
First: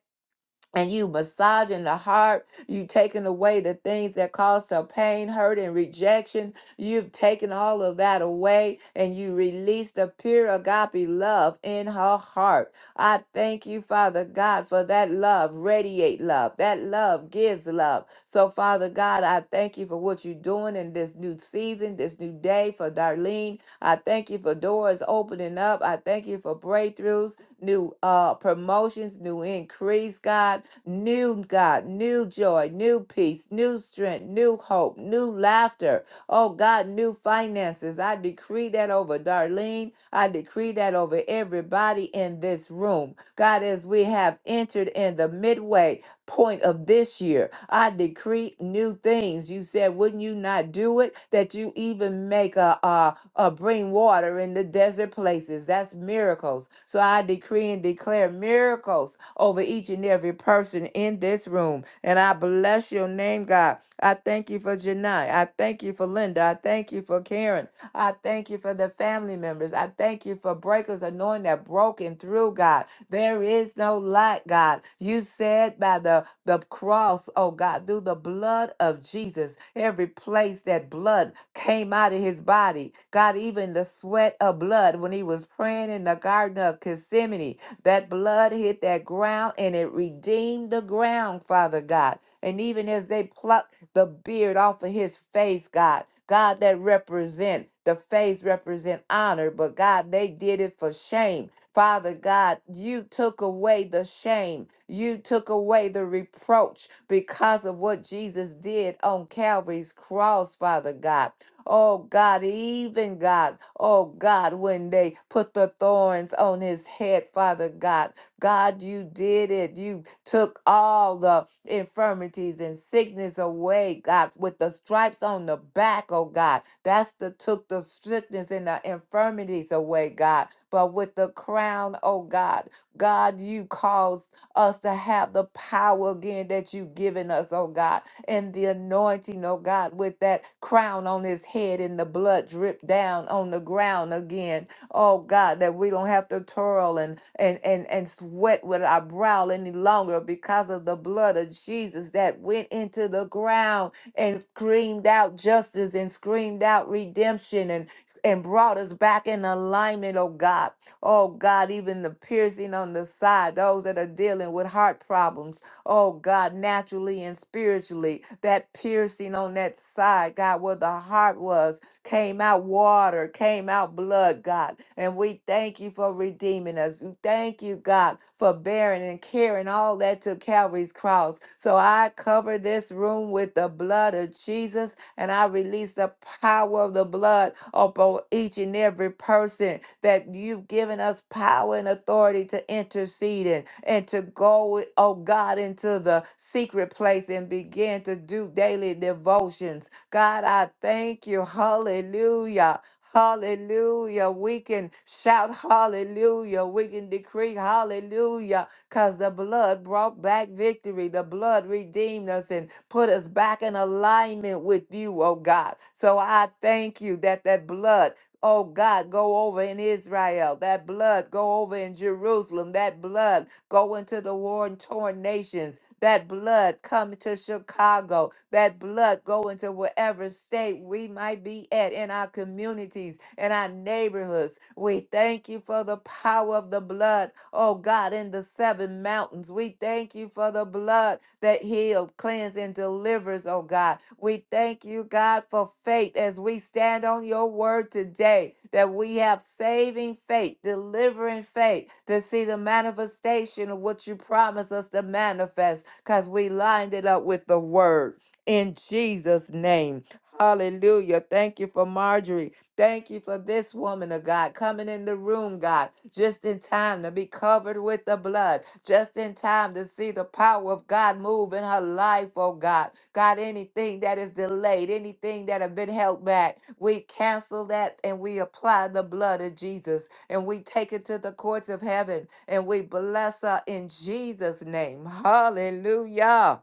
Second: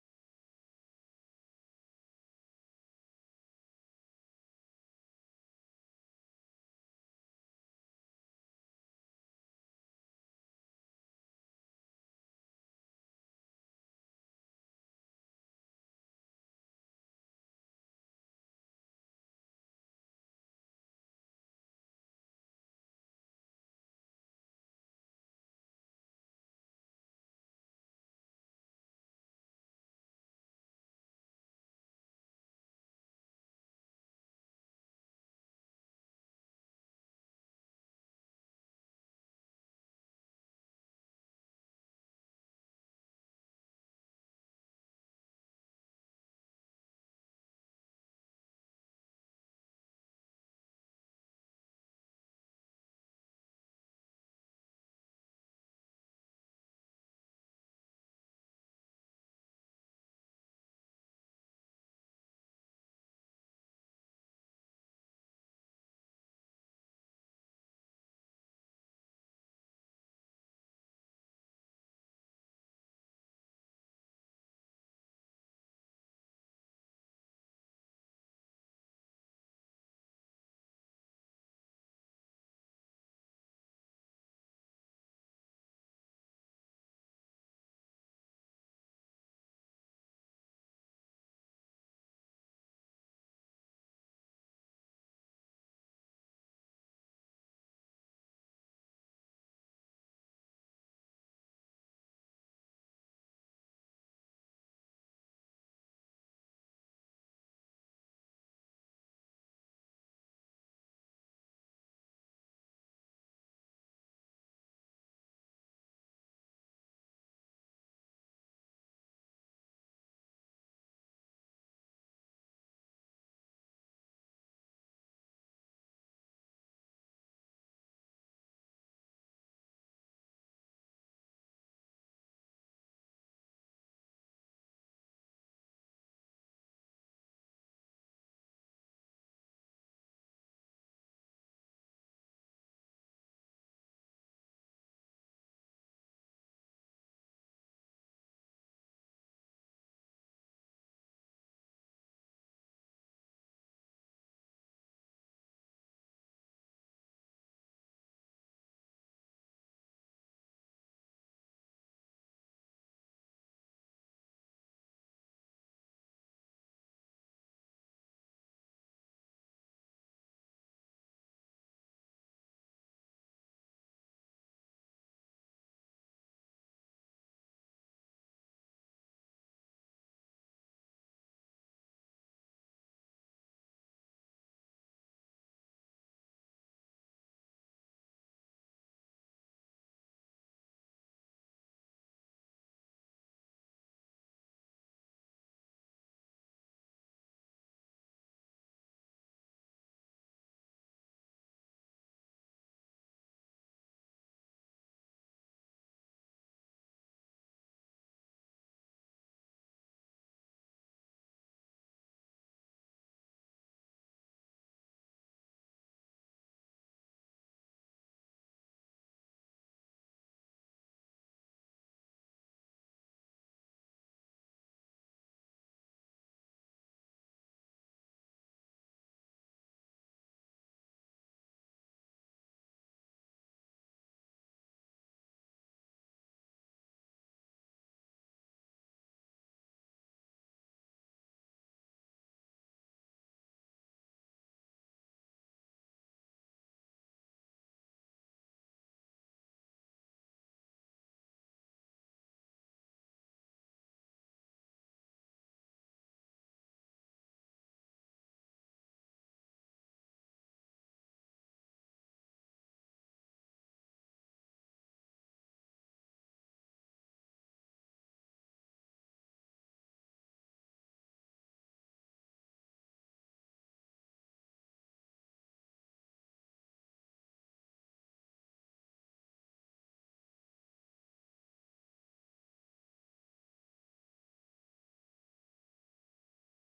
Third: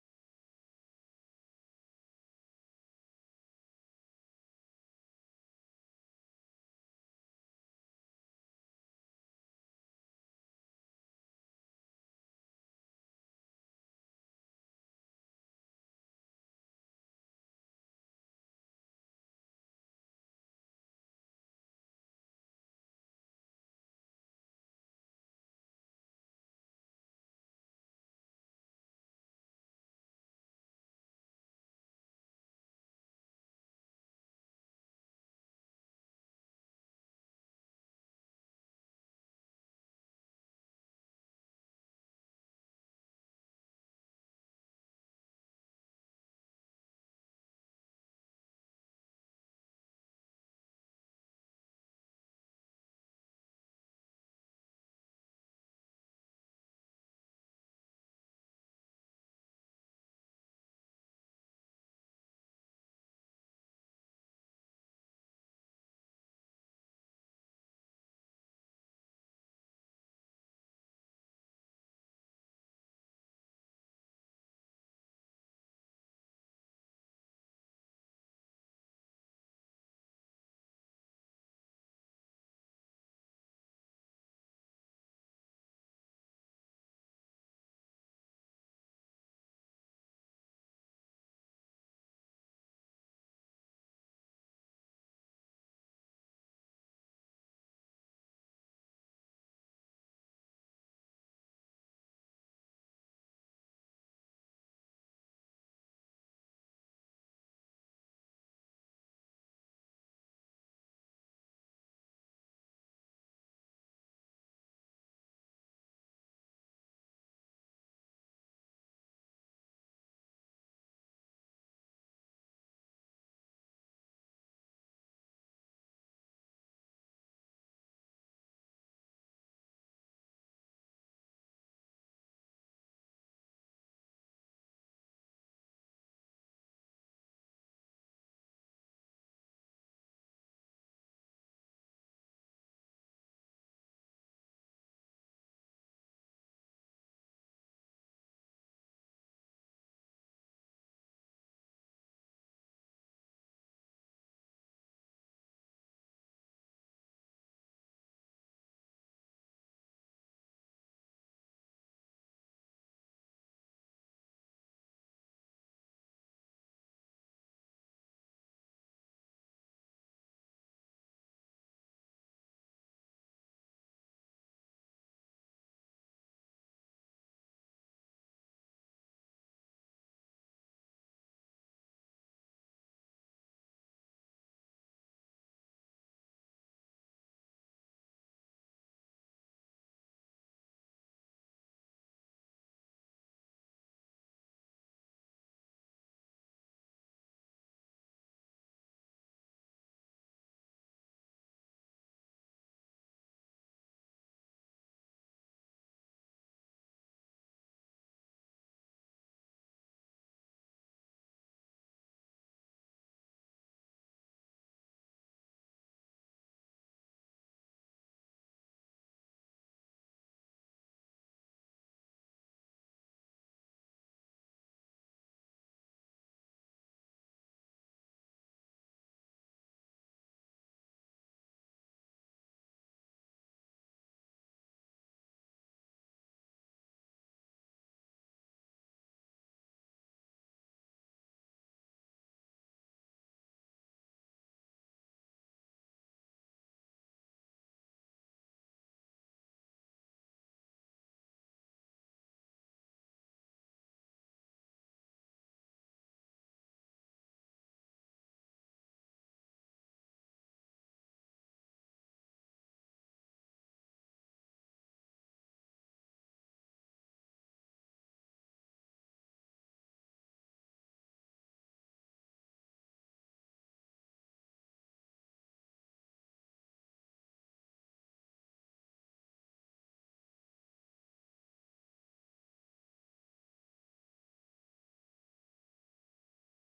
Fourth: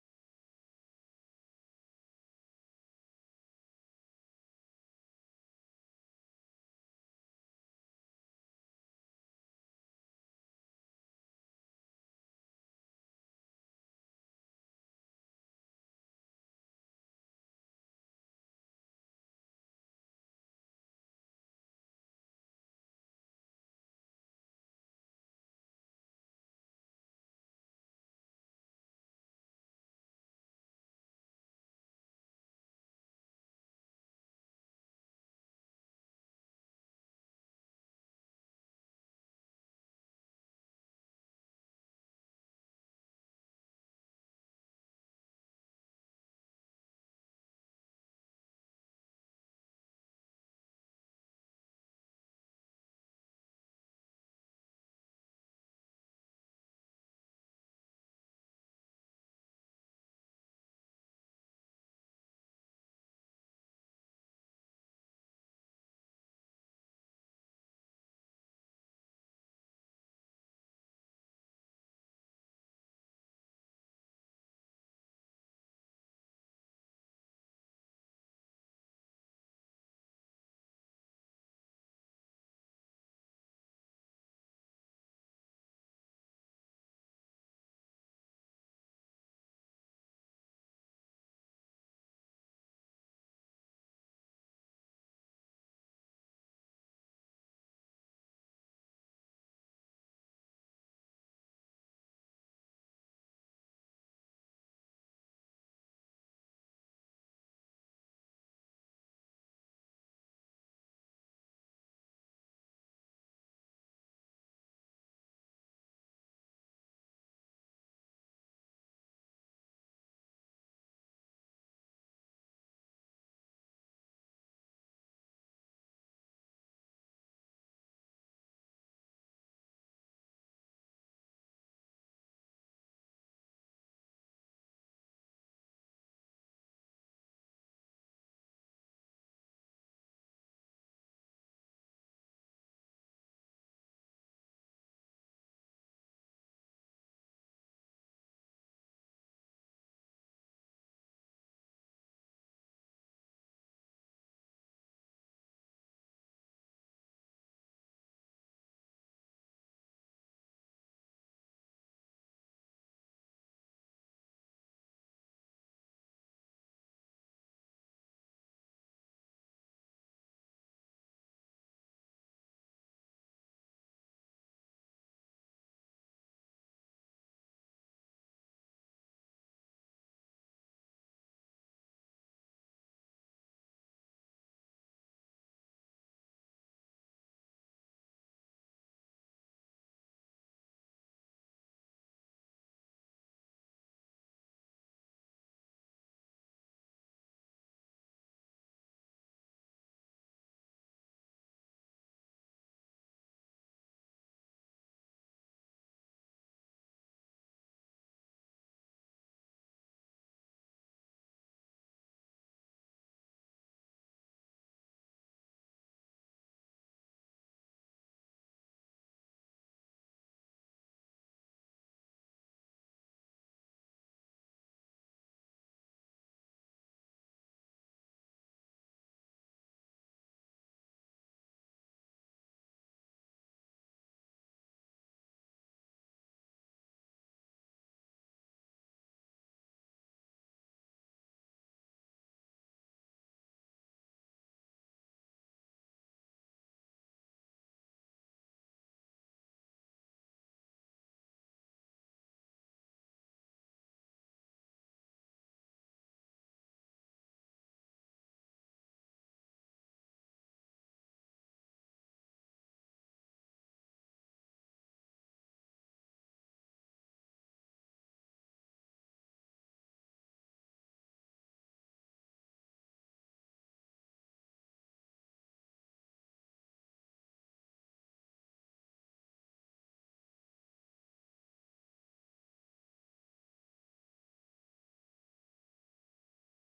Speaker 1: and you massaging the heart, you taking away the things that cause her pain, hurt, and rejection. You've taken all of that away and you release the pure agape love in her heart. I thank you, Father God, for that love. Radiate love. That love gives love. So, Father God, I thank you for what you're doing in this new season, this new day for Darlene. I thank you for doors opening up. I thank you for breakthroughs, new uh promotions, new increase, God new God, new joy, new peace, new strength, new hope, new laughter. Oh God, new finances. I decree that over Darlene. I decree that over everybody in this room. God, as we have entered in the midway point of this year. I decree new things. You said, wouldn't you not do it? That you even make a, a, a bring water in the desert places. That's miracles. So I decree and declare miracles over each and every person in this room. And I bless your name, God. I thank you for Janai. I thank you for Linda. I thank you for Karen. I thank you for the family members. I thank you for breakers anointing that broken through, God. There is no no lack, God. You said by the, the cross, oh God, through the blood of Jesus, every place that blood came out of his body, God, even the sweat of blood when he was praying in the Garden of Gethsemane, that blood hit that ground and it redeemed the ground, Father God. And even as they plucked the beard off of his face, God, God that represent the face represent honor, but God, they did it for shame Father God, you took away the shame. You took away the reproach because of what Jesus did on Calvary's cross, Father God. Oh God, even God, oh God, when they put the thorns on his head, Father God, God, you did it. You took all the infirmities and sickness away, God, with the stripes on the back, oh God. That's the took the sickness and the infirmities away, God. But with the crown, oh God, God, you caused us to have the power again that you've given us, oh God, and the anointing, oh God, with that crown on his head and the blood drip down on the ground again Oh God, that we don't have to toil and and and and sweat with our brow any longer because of the blood of Jesus that went into the ground and screamed out justice and screamed out redemption and and brought us back in alignment, oh God. Oh God, even the piercing on the side, those that are dealing with heart problems, oh God, naturally and spiritually, that piercing on that side, God, where the heart was, came out water, came out blood, God. And we thank you for redeeming us. We Thank you, God, for bearing and carrying all that to Calvary's cross. So I cover this room with the blood of Jesus and I release the power of the blood upon each and every person that you've given us power and authority to intercede in and to go, oh God, into the secret place and begin to do daily devotions God, I thank you. Hallelujah. Hallelujah. We can shout hallelujah. We can decree hallelujah because the blood brought back victory. The blood redeemed us and put us back in alignment with you, oh God. So I thank you that that blood. Oh God, go over in Israel. That blood go over in Jerusalem. That blood Go into the war and torn nations. That blood come to Chicago. That blood go into wherever state we might be at in our communities, in our neighborhoods. We thank you for the power of the blood. Oh God, in the seven mountains, we thank you for the blood that heals, cleanses, and delivers, oh God. We thank you, God, for faith as we stand on your word today that we have saving faith, delivering faith to see the manifestation of what you promised us to manifest because we lined it up with the word in Jesus' name. Hallelujah. Thank you for Marjorie. Thank you for this woman of God coming in the room, God, just in time to be covered with the blood, just in time to see the power of God move in her life, oh God. God, anything that is delayed, anything that have been held back, we cancel that and we apply the blood of Jesus and we take it to the courts of heaven and we bless her in Jesus' name. Hallelujah.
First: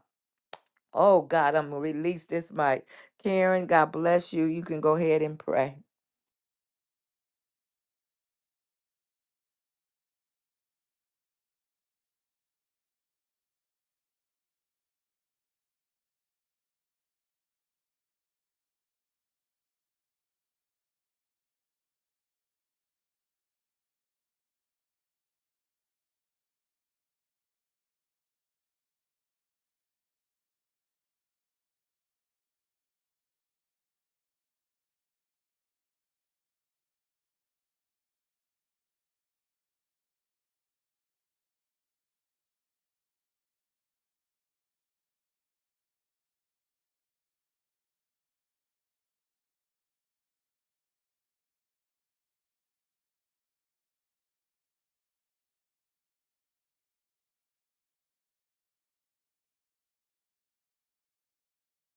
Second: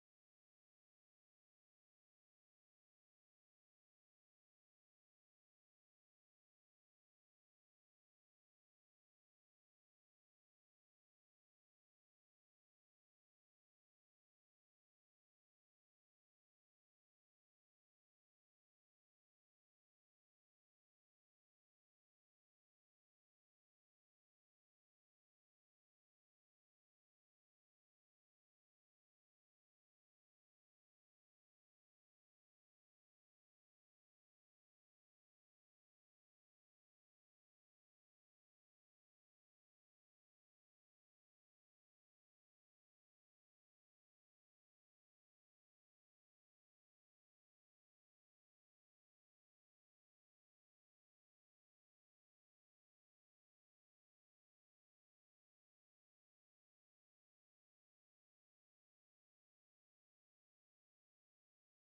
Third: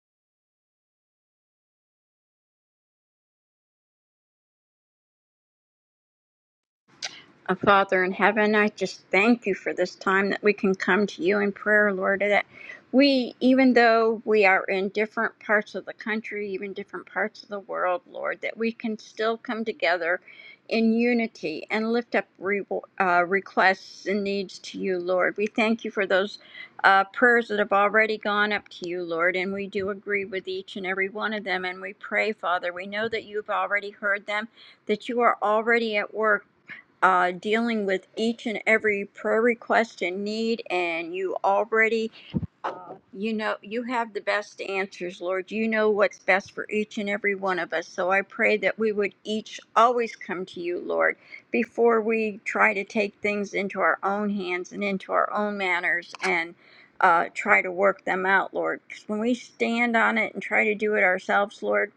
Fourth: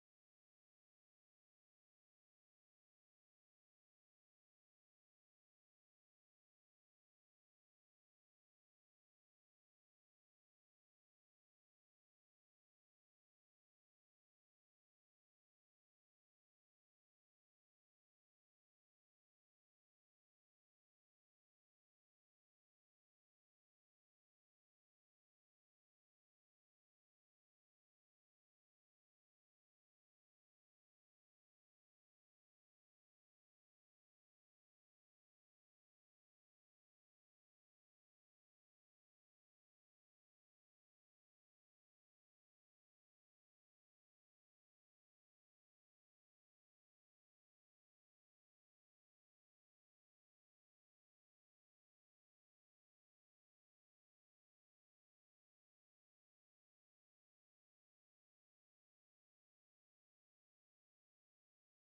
Speaker 1: Oh God, I'm gonna release this mic. Karen, God bless you. You can go ahead and pray.
Speaker 4: Uh, Father in heaven, I just thank you for this time that we can come to you in prayer, Lord. That we, even though we are in different parts of the country, even different parts of the world, Lord, that we can still come together in unity and lift up re- uh, requests and needs to you, Lord. We thank you for those uh, prayers that have already gone up to you, Lord, and we do agree with each and every one of them. And we pray, Father, we know that you've already heard them that you are already at work uh, dealing with each and every prayer request and need, and you already uh, You know, you have the best answers, Lord. You know what's best for each and every one of us. So I pray that we would each always come to you, Lord, before we try to take things into our own hands and into our own manners and uh, try to work them out, Lord. Because when we stand on it and try to do it ourselves, Lord,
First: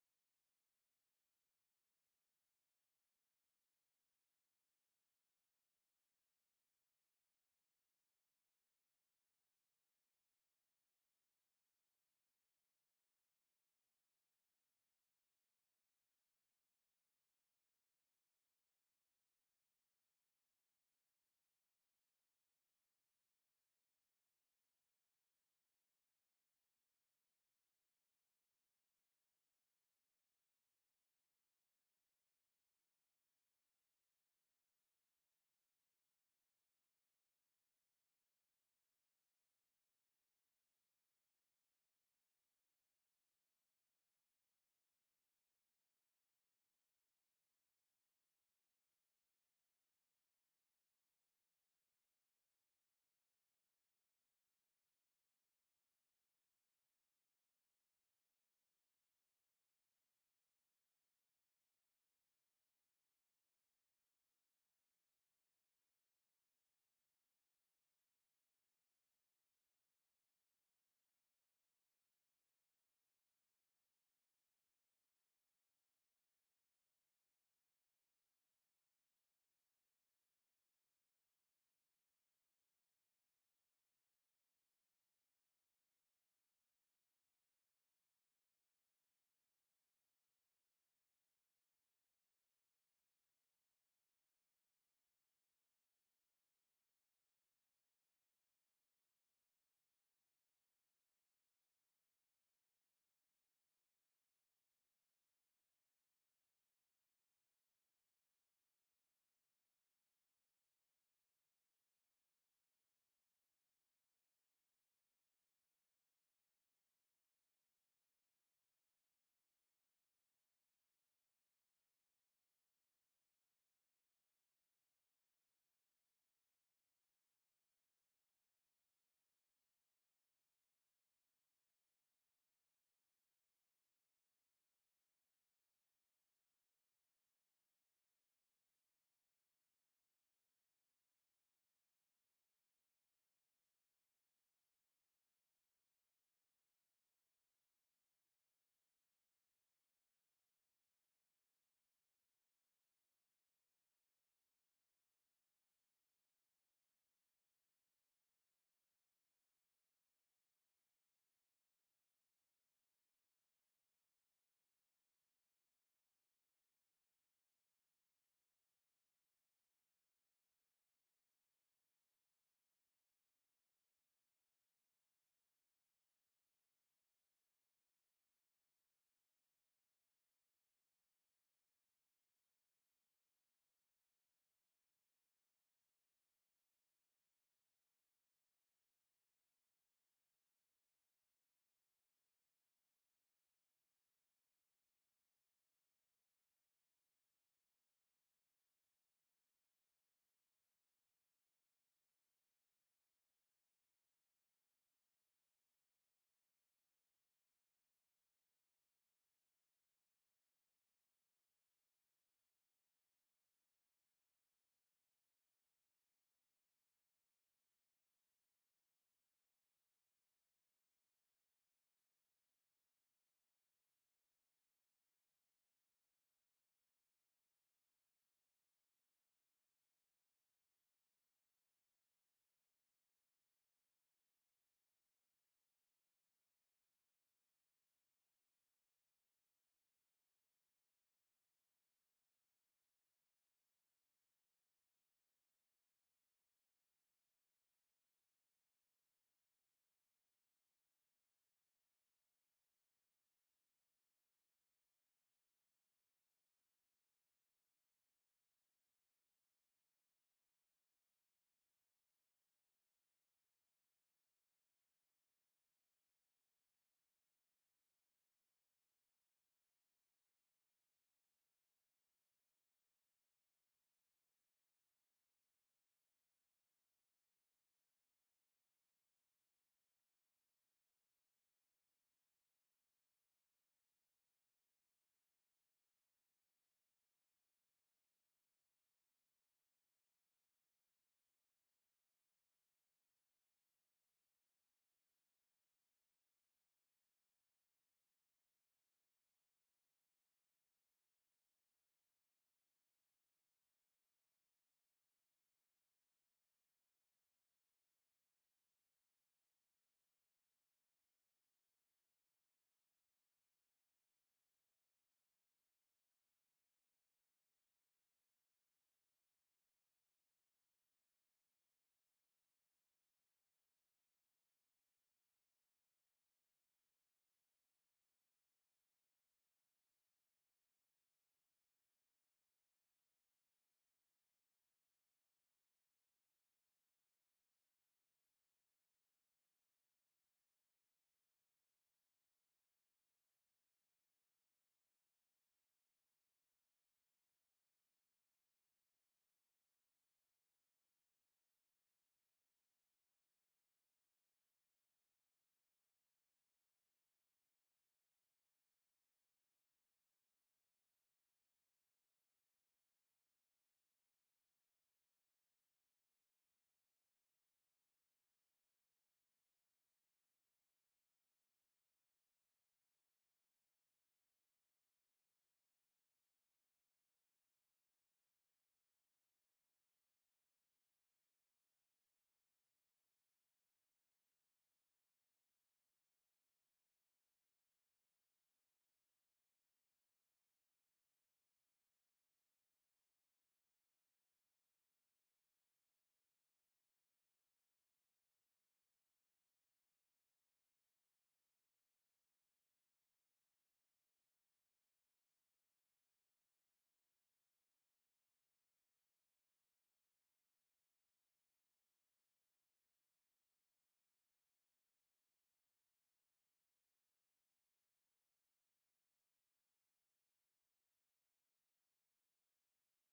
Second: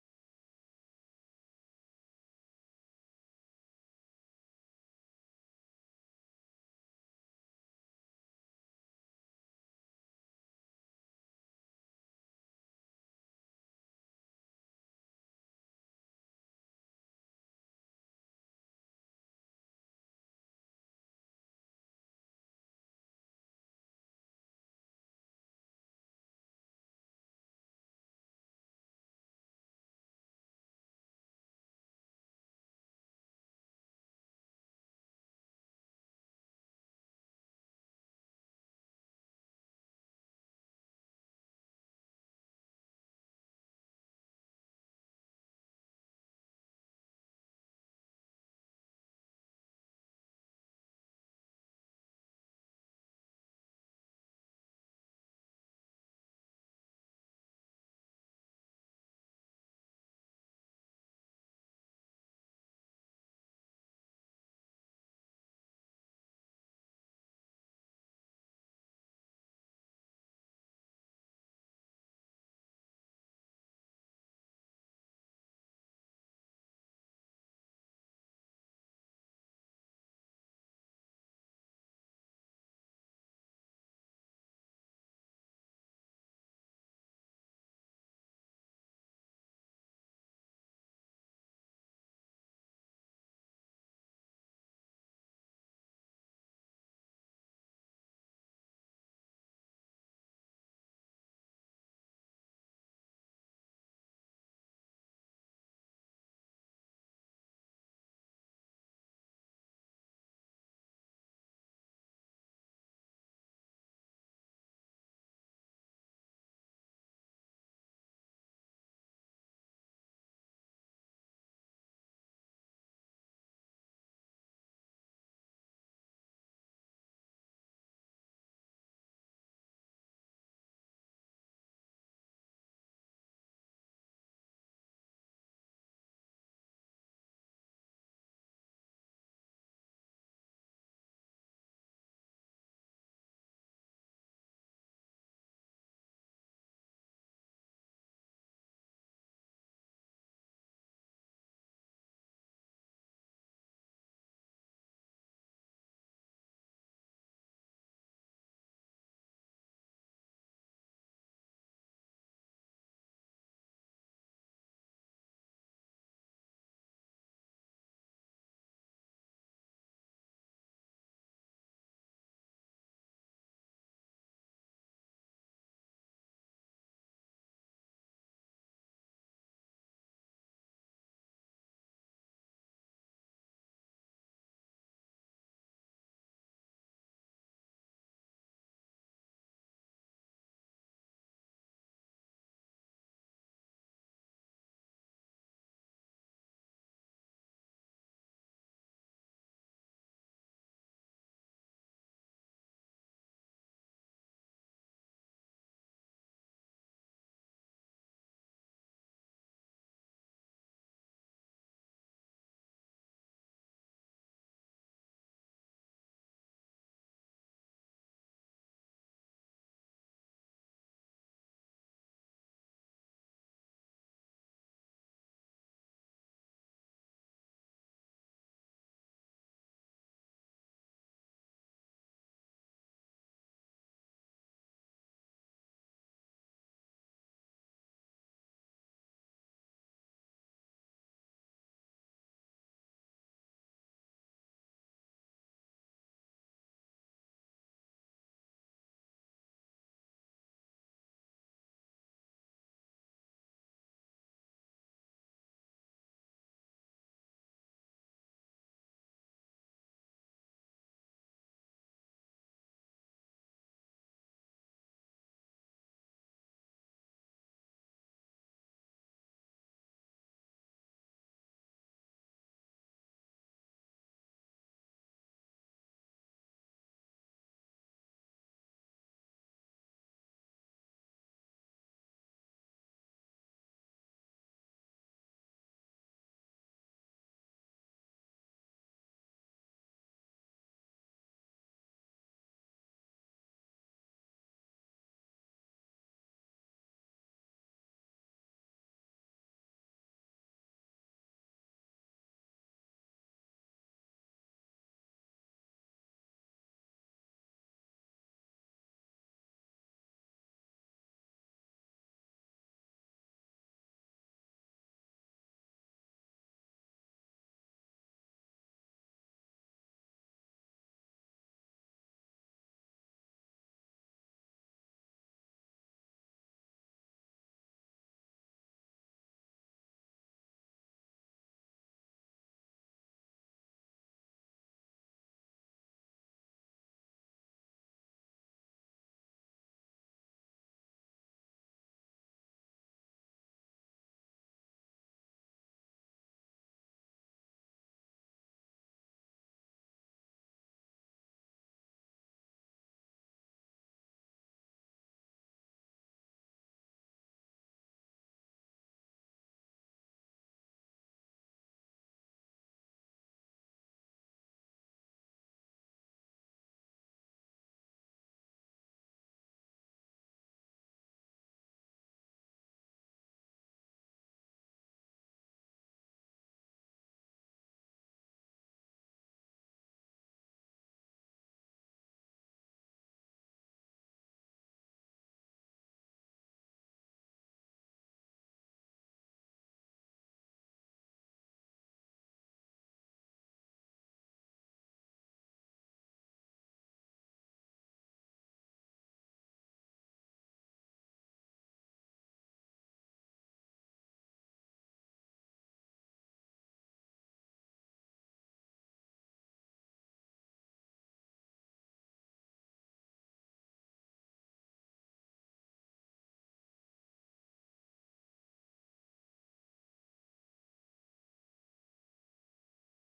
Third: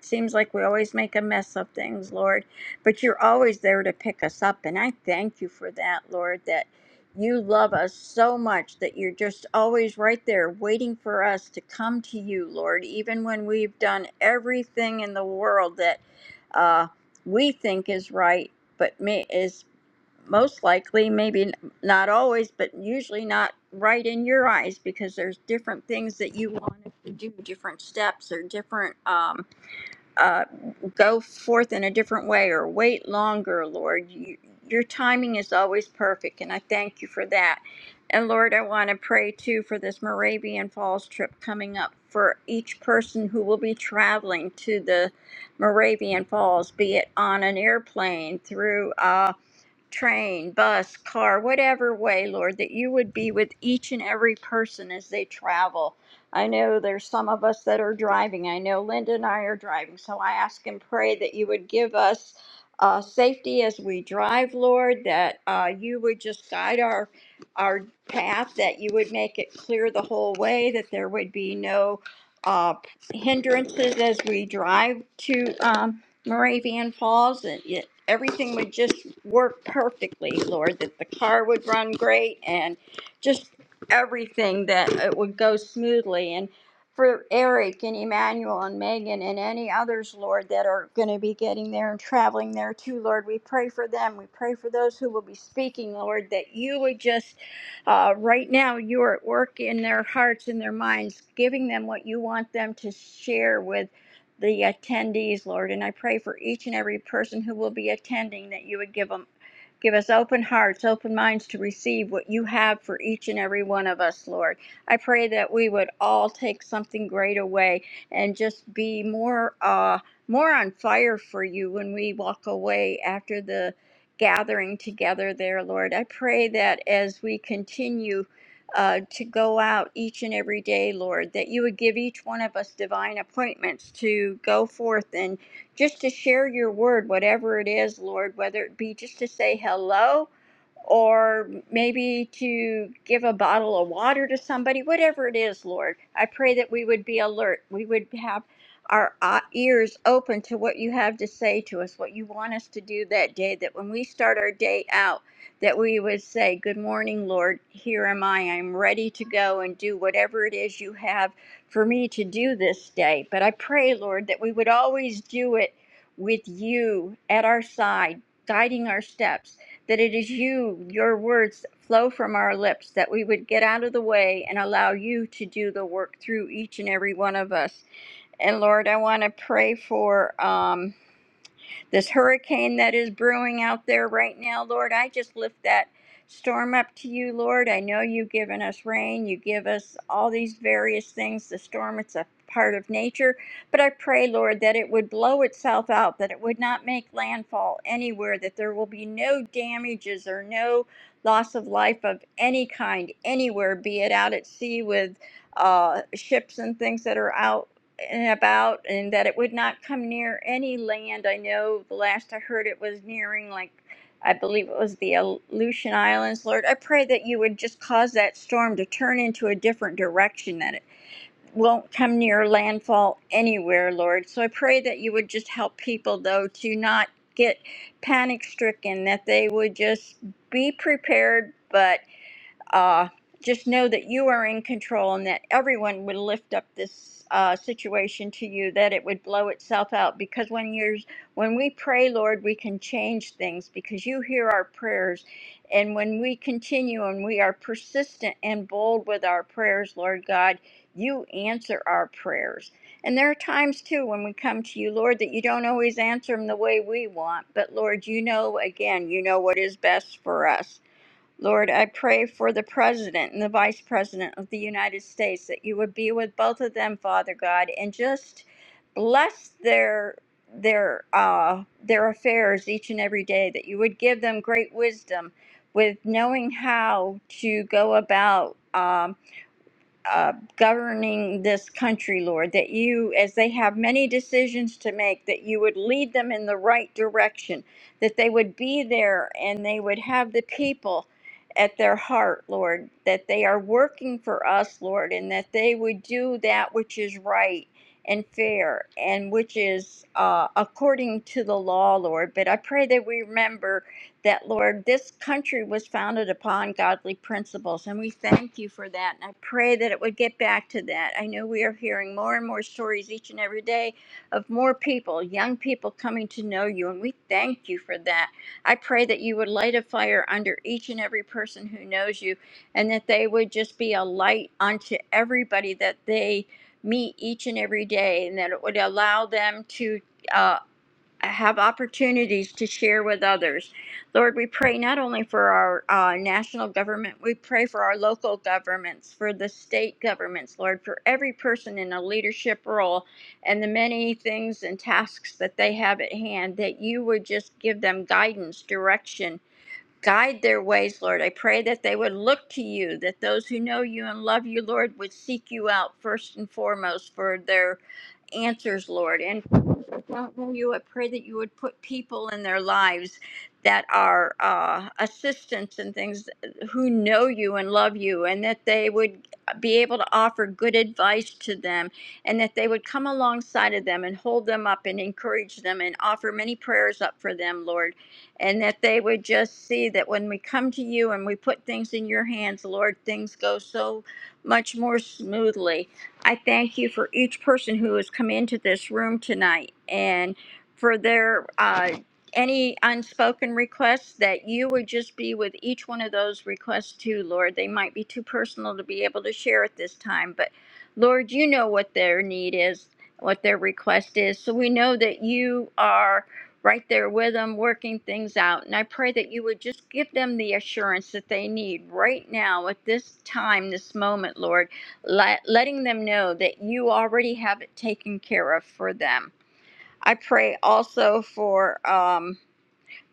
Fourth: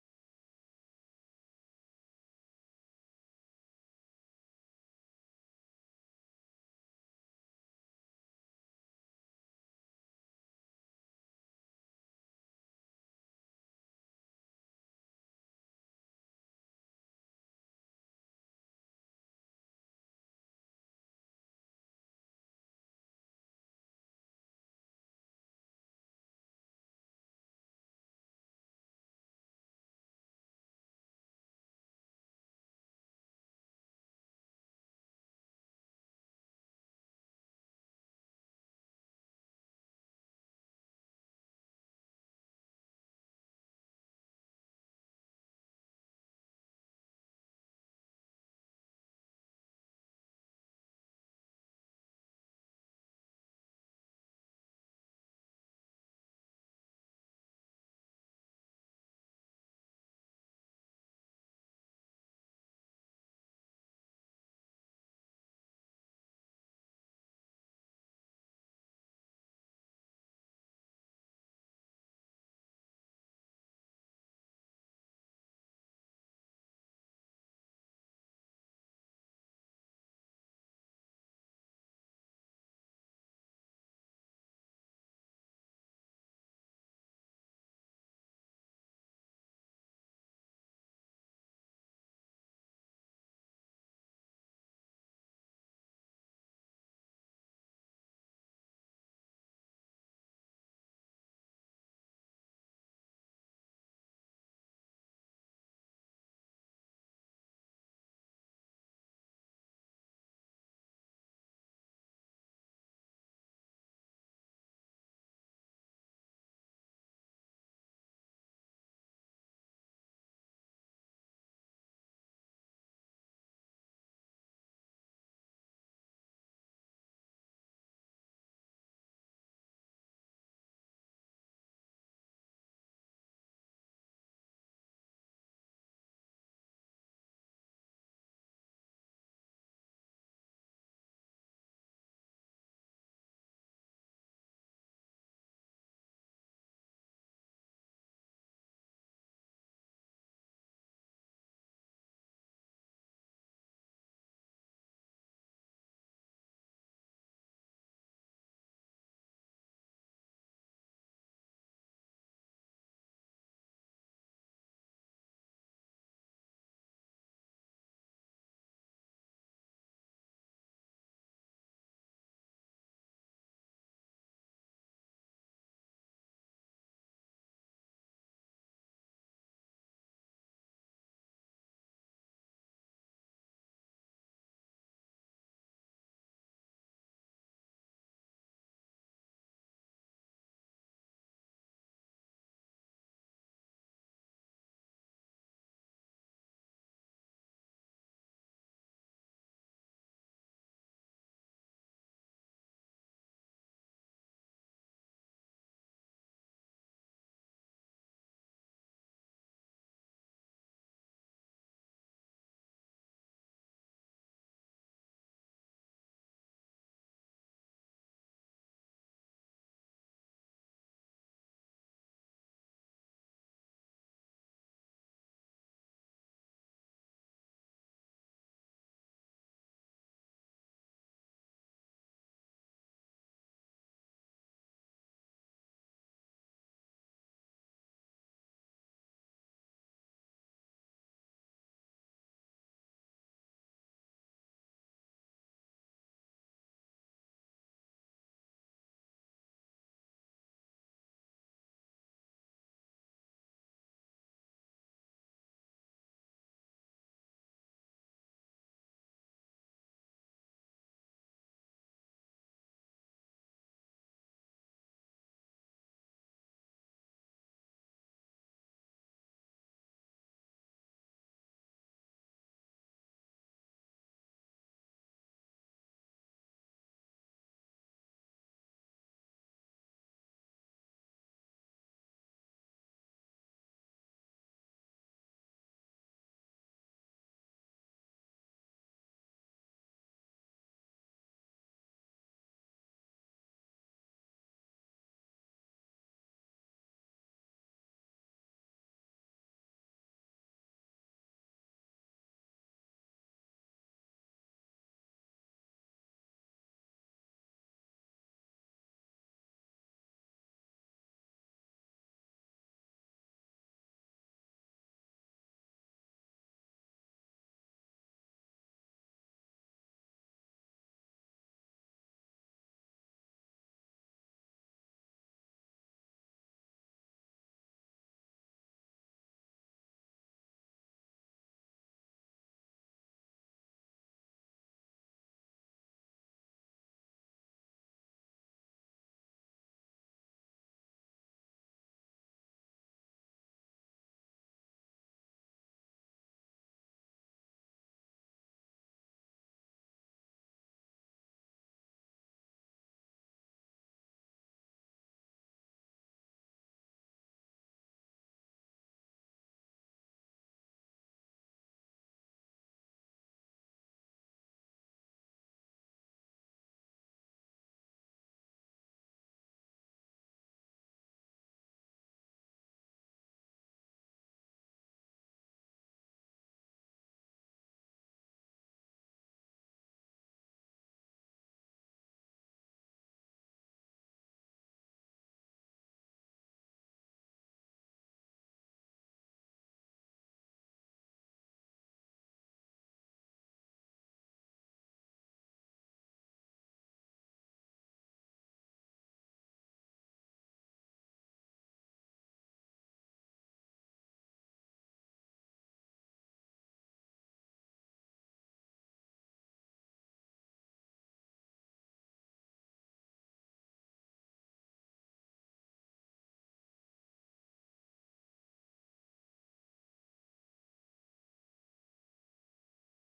Speaker 4: seems like we always make a mess of things, Lord. But you're always there to pick us up. And I thank you for that, Lord, That. You love us so much that you're just always right there waiting for us to come to you, Lord, even when we've done everything in the world that uh, we think is right, but may, is most likely, maybe n- not always, but usually not right in your eyes because there's different things that you want us to do, different steps or different. um, uh, go forth in a different way or wait longer, Lord. You, your timing is always perfect, and I thank you for that. And Lord, I want to pray too for this Moravian Falls trip coming up for each person who will be traveling to the Moravian Falls, be it on an airplane, through uh, train, bus, car, whatever way, Lord, that you would be with each and every person as they travel. I know there's some of us that are driving. I know Linda and I are driving. So I ask and pray that you would give us uh, safety as we drive, Lord, that uh, you would just guide our our path, that you would make it clear the whole way, that there would be no uh, hindrances as we drive to. Um, Moravian Falls, and it, everything would just work perfectly, Lord. That the car would run great, and just everything that it would go smoothly. And for Eric and Emmanuel and Megan and any others, Lord, that are going to be getting there and traveling there too, Lord, we pray for them. We pray for those who will be speaking, Lord, that you would just, uh, right now, you are at work in their hearts and their minds, giving them what you want them to share with the attendees, Lord, and I pray for each and every person who will be attending that you would give them give us open hearts, open minds to receive what you have for each and every one of us, Lord. I pray that we would all take something great away and just be more uh more on fire for you when we walk away after the gathering together there, Lord. I pray that as we continue uh, to go out each and every day, Lord, that you would give each one of us divine appointments to go forth and just to share your word, whatever it is, Lord, whether it be just to say hello or maybe to give a bottle of water to somebody, whatever it is, Lord. I pray that we would be alert. We would have our uh, ears open to what you have to say to us, what you want us to do that day, that when we start our day out, that we would say, Good morning, Lord. Here am I. I'm ready to go and do whatever it is you have for me to do this day. But I pray, Lord, that we would always do it with you at our side, guiding our steps, that it is you, your words that flow from our lips, that we would get out of the way and allow you to do the work through each and every one of us. And Lord, I want to pray for. Um, this hurricane that is brewing out there right now, Lord, I just lift that storm up to you, Lord. I know you've given us rain, you give us all these various things. The storm, it's a part of nature. But I pray, Lord, that it would blow itself out, that it would not make landfall anywhere, that there will be no damages or no loss of life of any kind anywhere, be it out at sea with uh, ships and things that are out about and that it would not come near any land. I know the last I heard it was nearing, like, I believe it was the Aleutian Islands. Lord, I pray that you would just cause that storm to turn into a different direction, that it won't come near landfall anywhere, Lord. So I pray that you would just help people, though, to not get panic stricken, that they would just be prepared. but uh, just know that you are in control and that everyone would lift up this uh, situation to you that it would blow itself out because when you're when we pray lord we can change things because you hear our prayers and when we continue and we are persistent and bold with our prayers lord god you answer our prayers and there are times too when we come to you lord that you don't always answer them the way we want but lord you know again you know what is best for us Lord, I pray for the President and the Vice President of the United States that you would be with both of them, Father God, and just bless their their uh their affairs each and every day that you would give them great wisdom with knowing how to go about um, uh, governing this country, Lord, that you, as they have many decisions to make, that you would lead them in the right direction, that they would be there and they would have the people at their heart, Lord, that they are working for us, Lord, and that they would do that which is right and fair and which is uh, according to the law, Lord. But I pray that we remember that, Lord, this country was founded upon godly principles, and we thank you for that. And I pray that it would get back to that. I know we are hearing more and more stories each and every day of more people, young people coming to know you, and we thank you for that. I pray that you would light a fire under each and every person who knows you, and that they would just be a light unto everybody that they meet each and every day, and that it would allow them to. uh, have opportunities to share with others. Lord, we pray not only for our uh, national government, we pray for our local governments, for the state governments, Lord, for every person in a leadership role and the many things and tasks that they have at hand, that you would just give them guidance, direction. Guide their ways, Lord. I pray that they would look to you, that those who know you and love you, Lord, would seek you out first and foremost for their answers, Lord. And don't know you, I pray that you would put people in their lives that are uh, assistants and things who know you and love you, and that they would be able to offer good advice to them, and that they would come alongside of them and hold them up and encourage them and offer many prayers up for them, Lord. And that they would just see that when we come to you and we put things in your hands, Lord, things go so much more smoothly I thank you for each person who has come into this room tonight and for their uh, any unspoken requests that you would just be with each one of those requests too, Lord. They might be too personal to be able to share at this time, but Lord, you know what their need is, what their request is. So we know that you are right there with them working things out. And I pray that you would just give them the assurance that they need right now at this time, this moment, Lord let, letting them know that you already have it taken care of for them. I pray also for um,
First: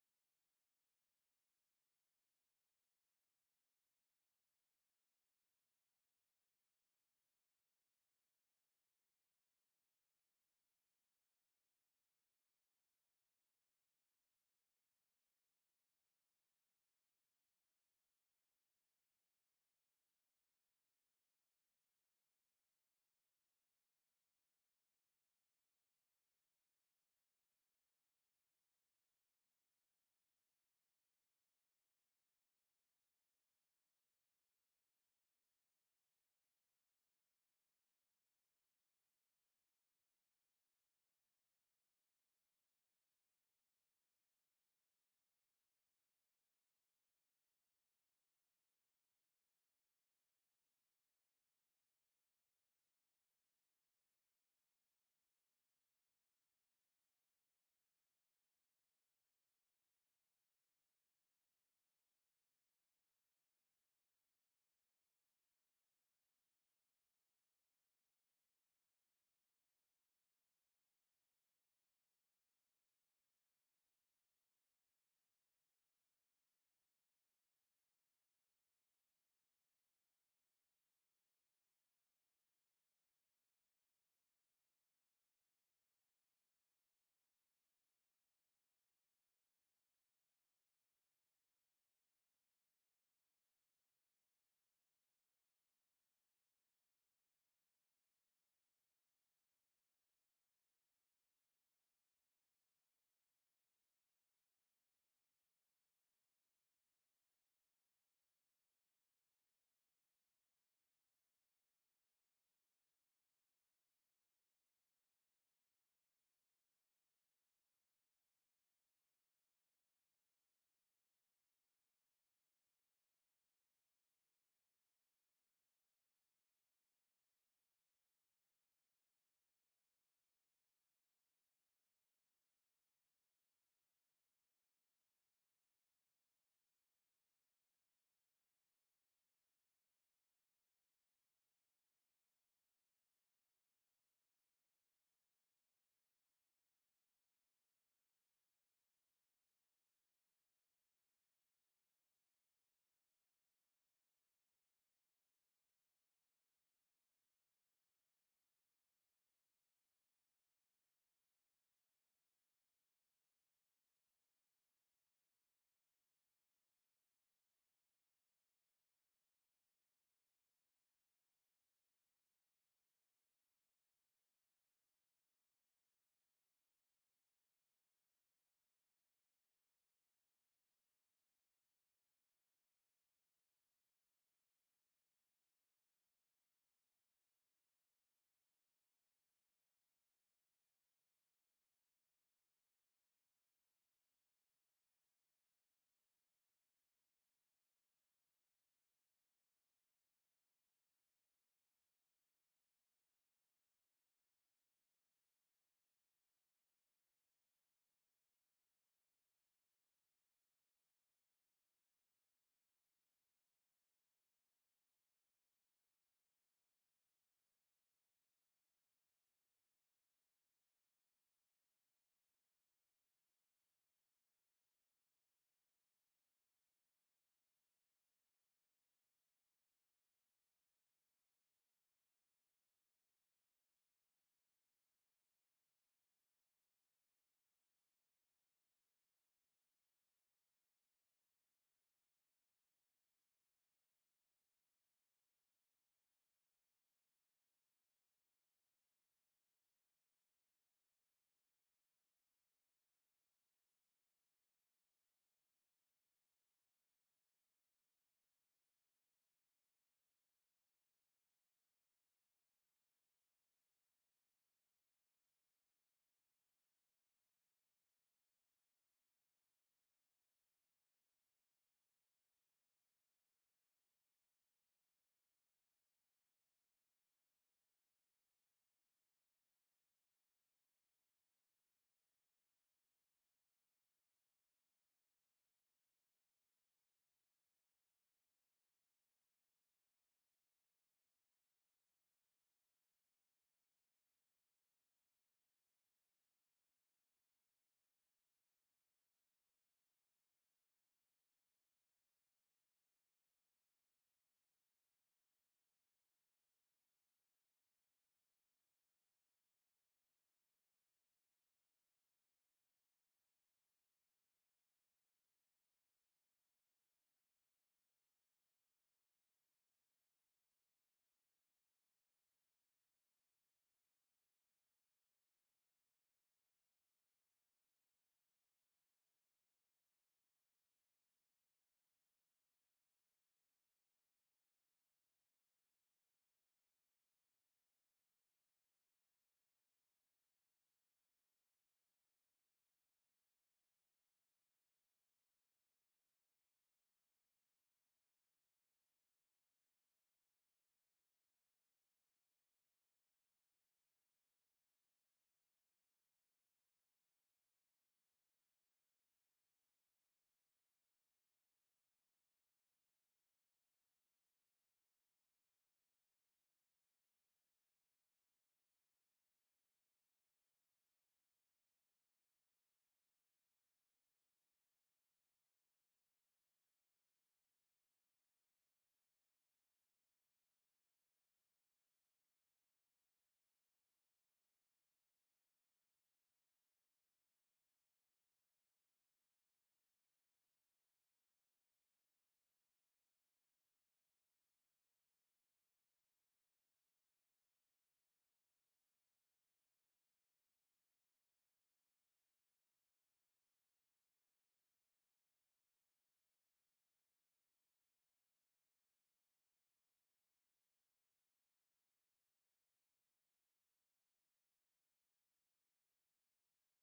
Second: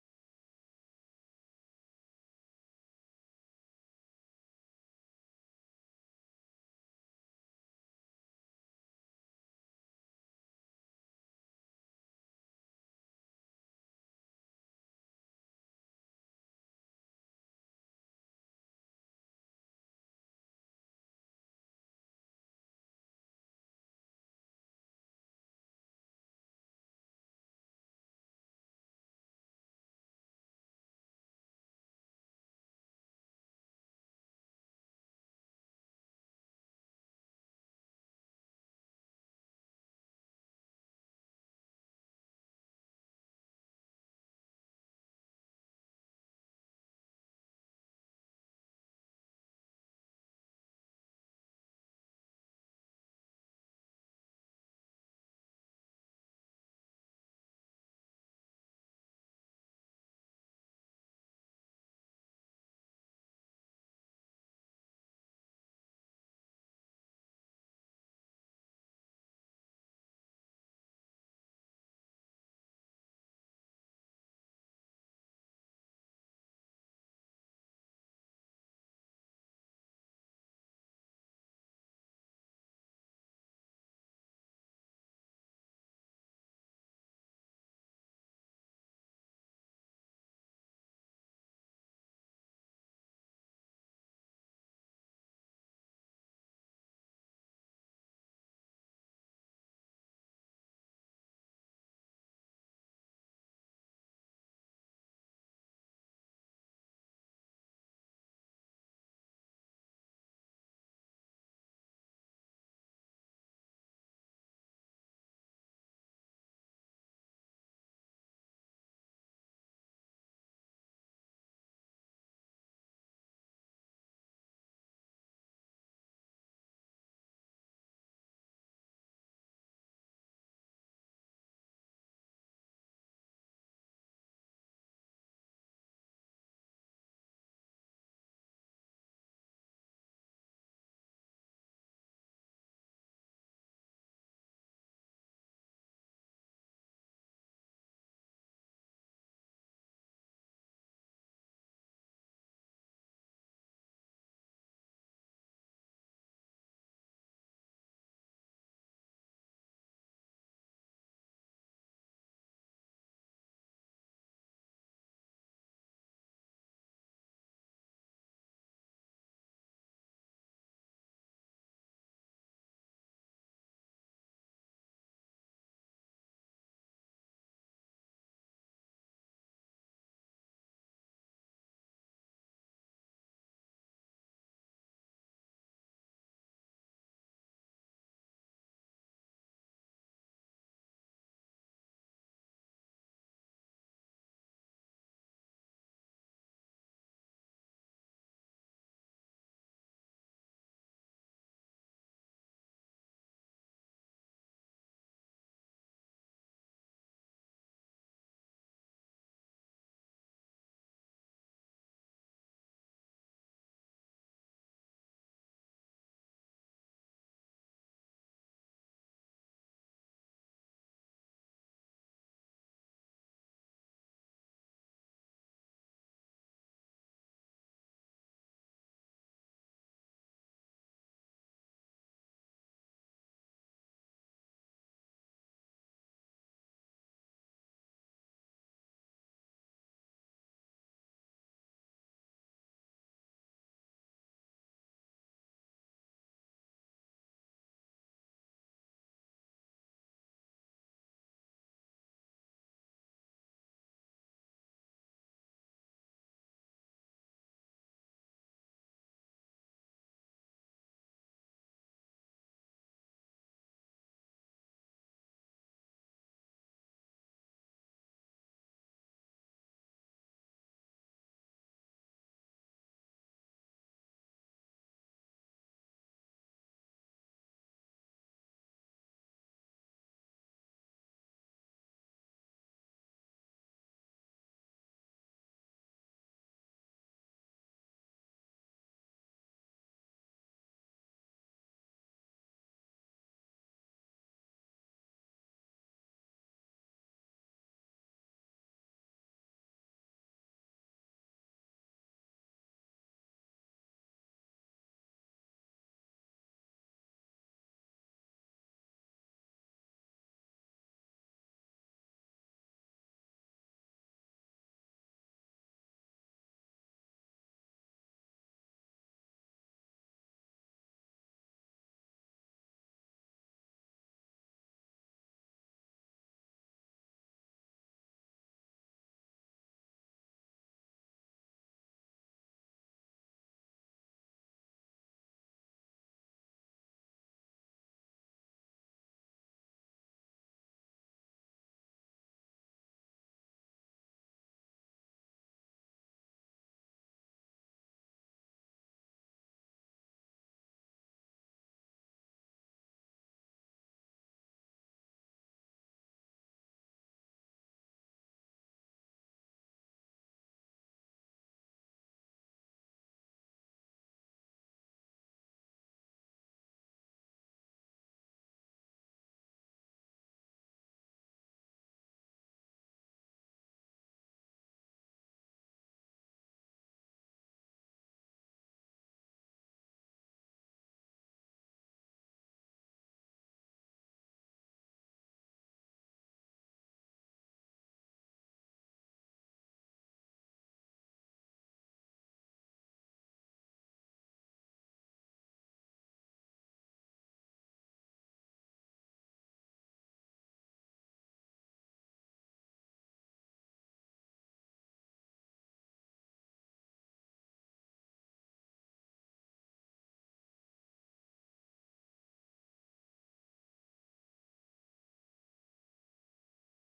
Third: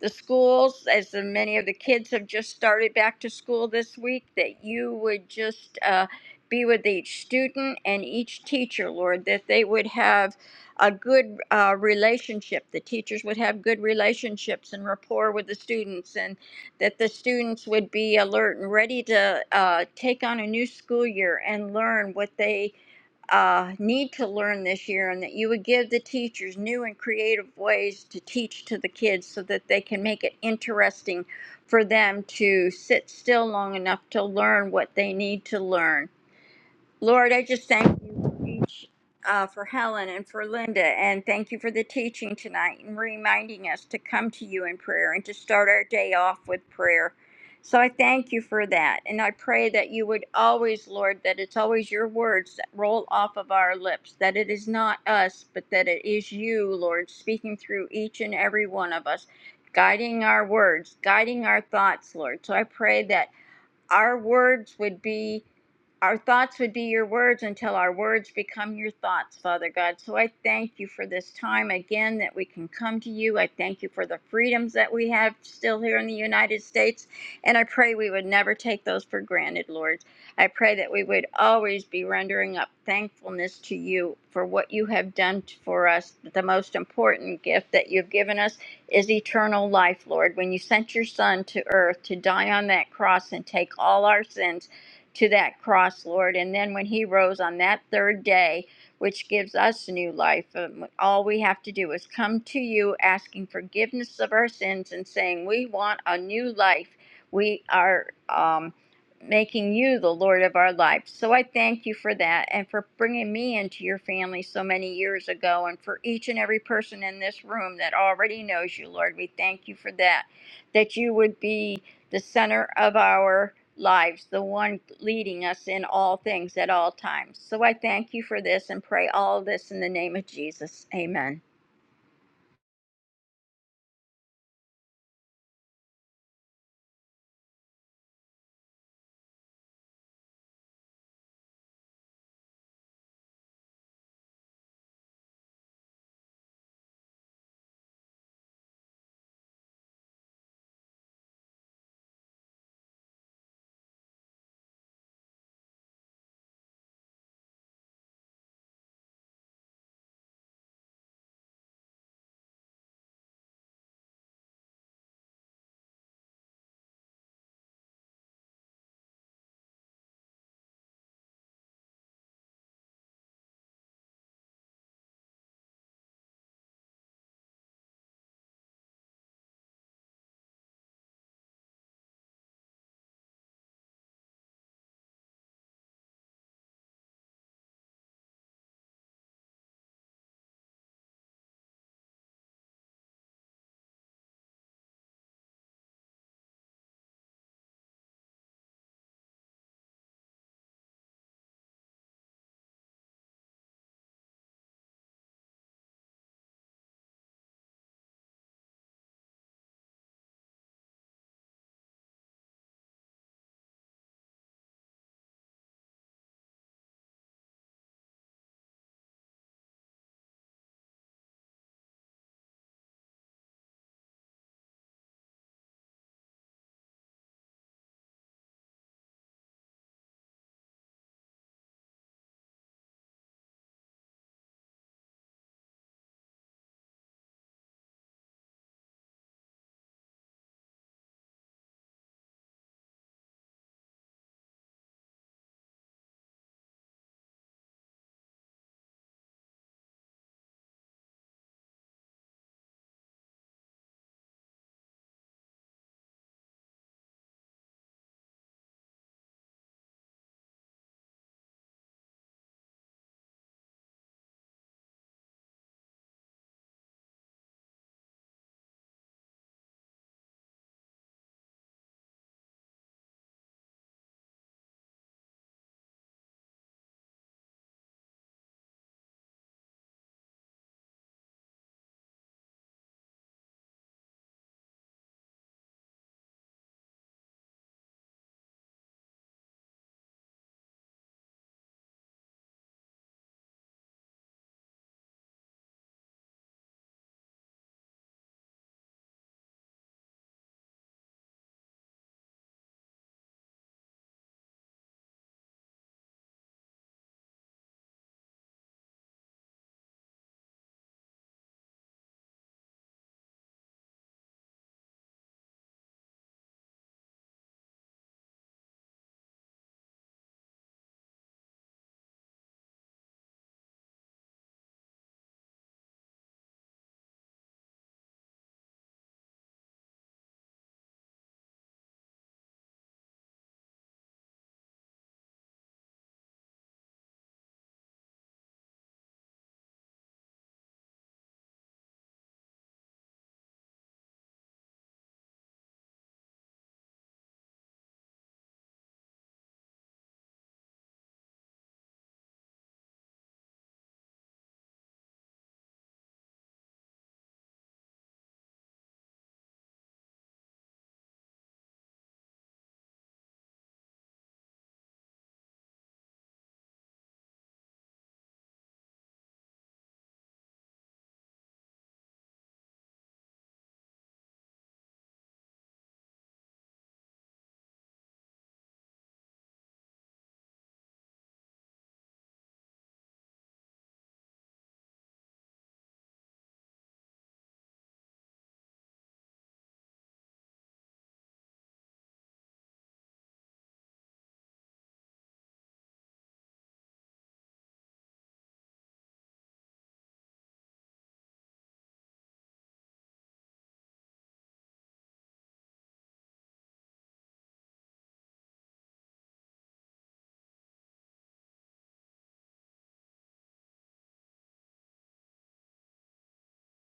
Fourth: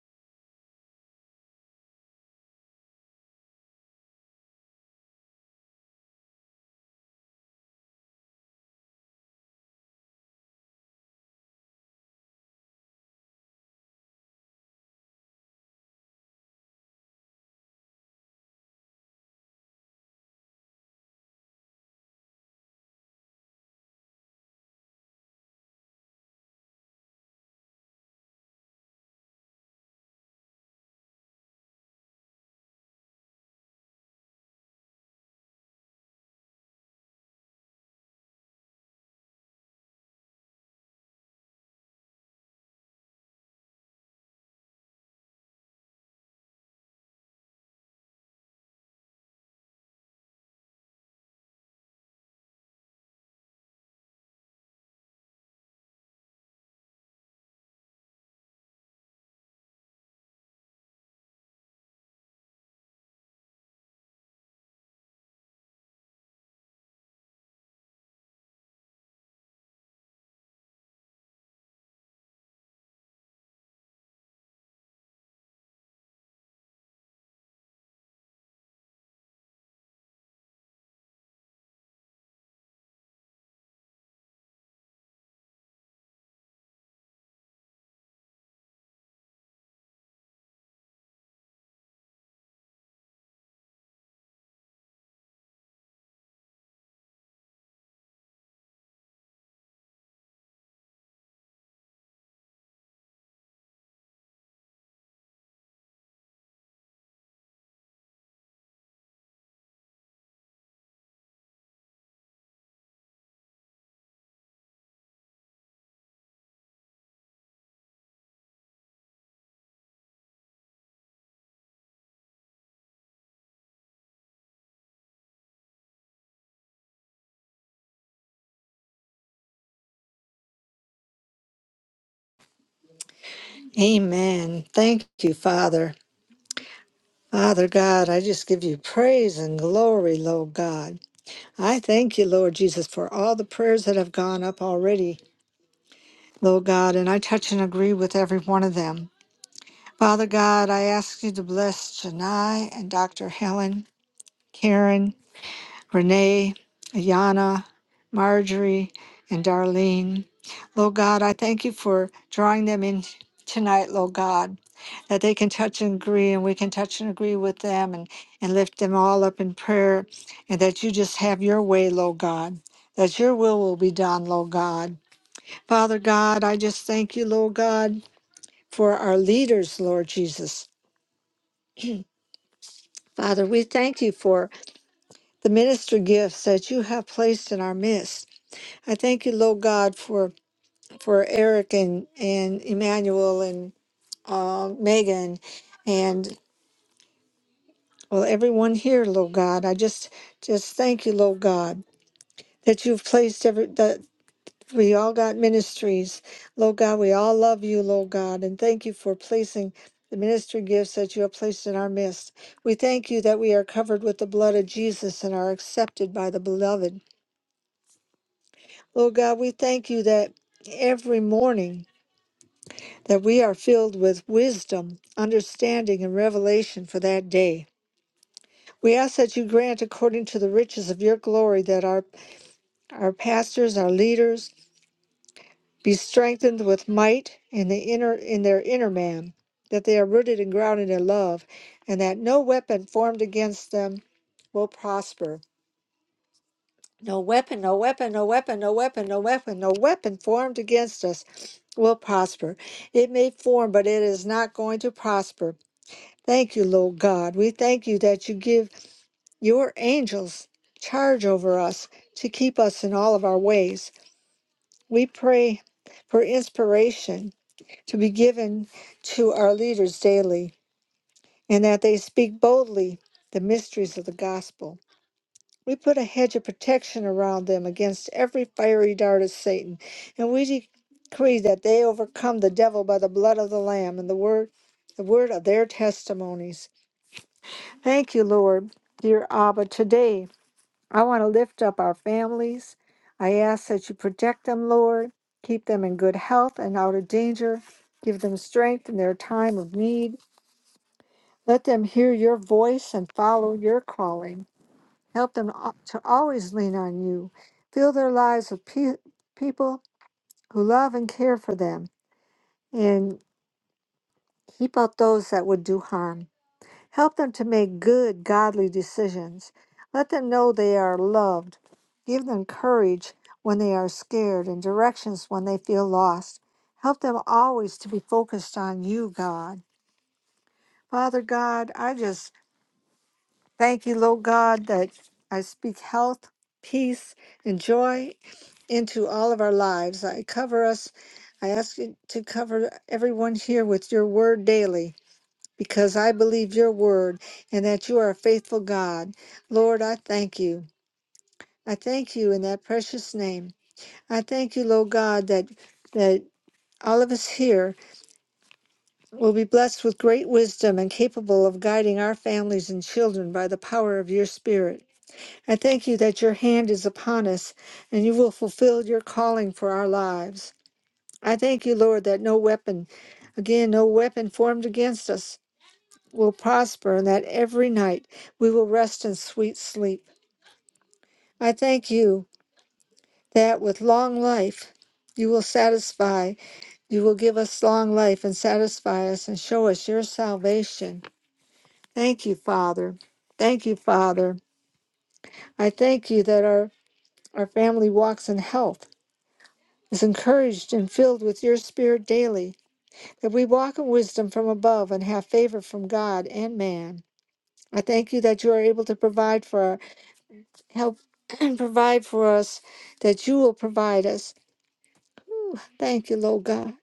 Speaker 4: the schools, as the, many of the kids have just started back to school this week, that you would just uh, be with each student and each teacher, Lord, that they would have a good uh, relationship. The teachers would have good relationships and rapport with the students, and that the students would be alert and ready to uh, take on a new school year and learn what they uh, need to learn this year and that you would give the teachers new and creative ways to teach to the kids so that they can make it interesting for them to sit still long enough to learn what they need to learn Lord, I just thank you for each, uh, for Helen and for Linda, and thank you for the teaching tonight and reminding us to come to you in prayer and to start our day off with prayer. So I thank you for that, and I pray that you would always, Lord, that it's always your words that roll off of our lips, that it is not us, but that it is you, Lord, speaking through each and every one of us, guiding our words, guiding our thoughts, Lord. So I pray that our words would be our thoughts would be your words until our words become your thoughts, Father God. So I thank you for this time again that we can come to you. I thank you for the freedoms that we have still here in the United States. And I pray we would never take those for granted, Lord. I pray that we would always be rendering up thankfulness to you for what you have done for us, the most important gift that you've given us is eternal life, Lord. When you sent your Son to earth to die on that cross and take all our sins to that cross, Lord, and then when he rose on that third day, which gives us new life, um, all we have to do is come to you asking forgiveness of our sins and saying, We want a new life. We are. Um, making you the Lord of our lives. So I thank you for that and for bringing me into your family so many years ago and for each and every person in this room that already knows you, Lord. We thank you for that, that you would be the center of our lives, the one leading us in all things at all times. So I thank you for this and pray all this in the name of Jesus. Amen.
Speaker 3: Amen. Thank you, Father. Father God, I just give you praise and glory, Lord God. I thank you, Lord Jesus, for all the prayers that have gone up already Lord God, and I touch and agree with every one of them. Father God, I ask you to bless Janai and Dr. Helen, Karen, Renee, Ayana, Marjorie, and Darlene. Lord God, I thank you for drawing them in tonight, Lord God, that they can touch and agree, and we can touch and agree with them and, and lift them all up in prayer, and that you just have your way, Lord God, that your will will be done, Lord God. Father God, I just thank you, Lord God for our leaders, Lord Jesus. Father, we thank you for the minister gifts that you have placed in our midst. I thank you, Lord God, for for Eric and and Emmanuel and uh, Megan and well everyone here, Lord God. I just just thank you, Lord God, that you've placed every that We all got ministries. Lord God, we all love you, Lord God, and thank you for placing the ministry gifts that you have placed in our midst. We thank you that we are covered with the blood of Jesus and are accepted by the beloved. Lord God, we thank you that every morning that we are filled with wisdom, understanding, and revelation for that day. We ask that you grant according to the riches of your glory that our our pastors, our leaders, be strengthened with might in the inner in their inner man that they are rooted and grounded in love and that no weapon formed against them will prosper no weapon no weapon no weapon no weapon no weapon no weapon formed against us will prosper it may form but it is not going to prosper thank you lord god we thank you that you give your angels charge over us to keep us in all of our ways we pray for inspiration to be given to our leaders daily, and that they speak boldly the mysteries of the gospel. We put a hedge of protection around them against every fiery dart of Satan, and we decree that they overcome the devil by the blood of the Lamb and the word, the word of their testimonies. Thank you, Lord, dear Abba. Today, I want to lift up our families. I ask that you protect them, Lord, keep them in good health and out of danger, give them strength in their time of need. Let them hear your voice and follow your calling. Help them al- to always lean on you. Fill their lives with pe- people who love and care for them, and keep out those that would do harm. Help them to make good, godly decisions. Let them know they are loved. Give them courage when they are scared and directions when they feel lost. Help them always to be focused on you, God. Father God, I just Thank you, Lord God, that I speak health, peace, and joy into all of our lives. I cover us. I ask you to cover everyone here with your word daily because I believe your word and that you are a faithful God. Lord, I thank you. I thank you in that precious name. I thank you, Lord God, that that all of us here will be blessed with great wisdom and capable of guiding our families and children by the power of your spirit. I thank you that your hand is upon us and you will fulfill your calling for our lives. I thank you, Lord, that no weapon, again, no weapon formed against us will prosper and that every night we will rest in sweet sleep. I thank you that with long life you will satisfy, you will give us long life and satisfy us and show us your salvation. Thank you, Father. Thank you, Father. I thank you that our, our family walks in health is encouraged and filled with your spirit daily, that we walk in wisdom from above and have favor from God and man. I thank you that you are able to provide for our help [CLEARS THROAT] and provide for us, that you will provide us. Ooh, Thank you, Lord God.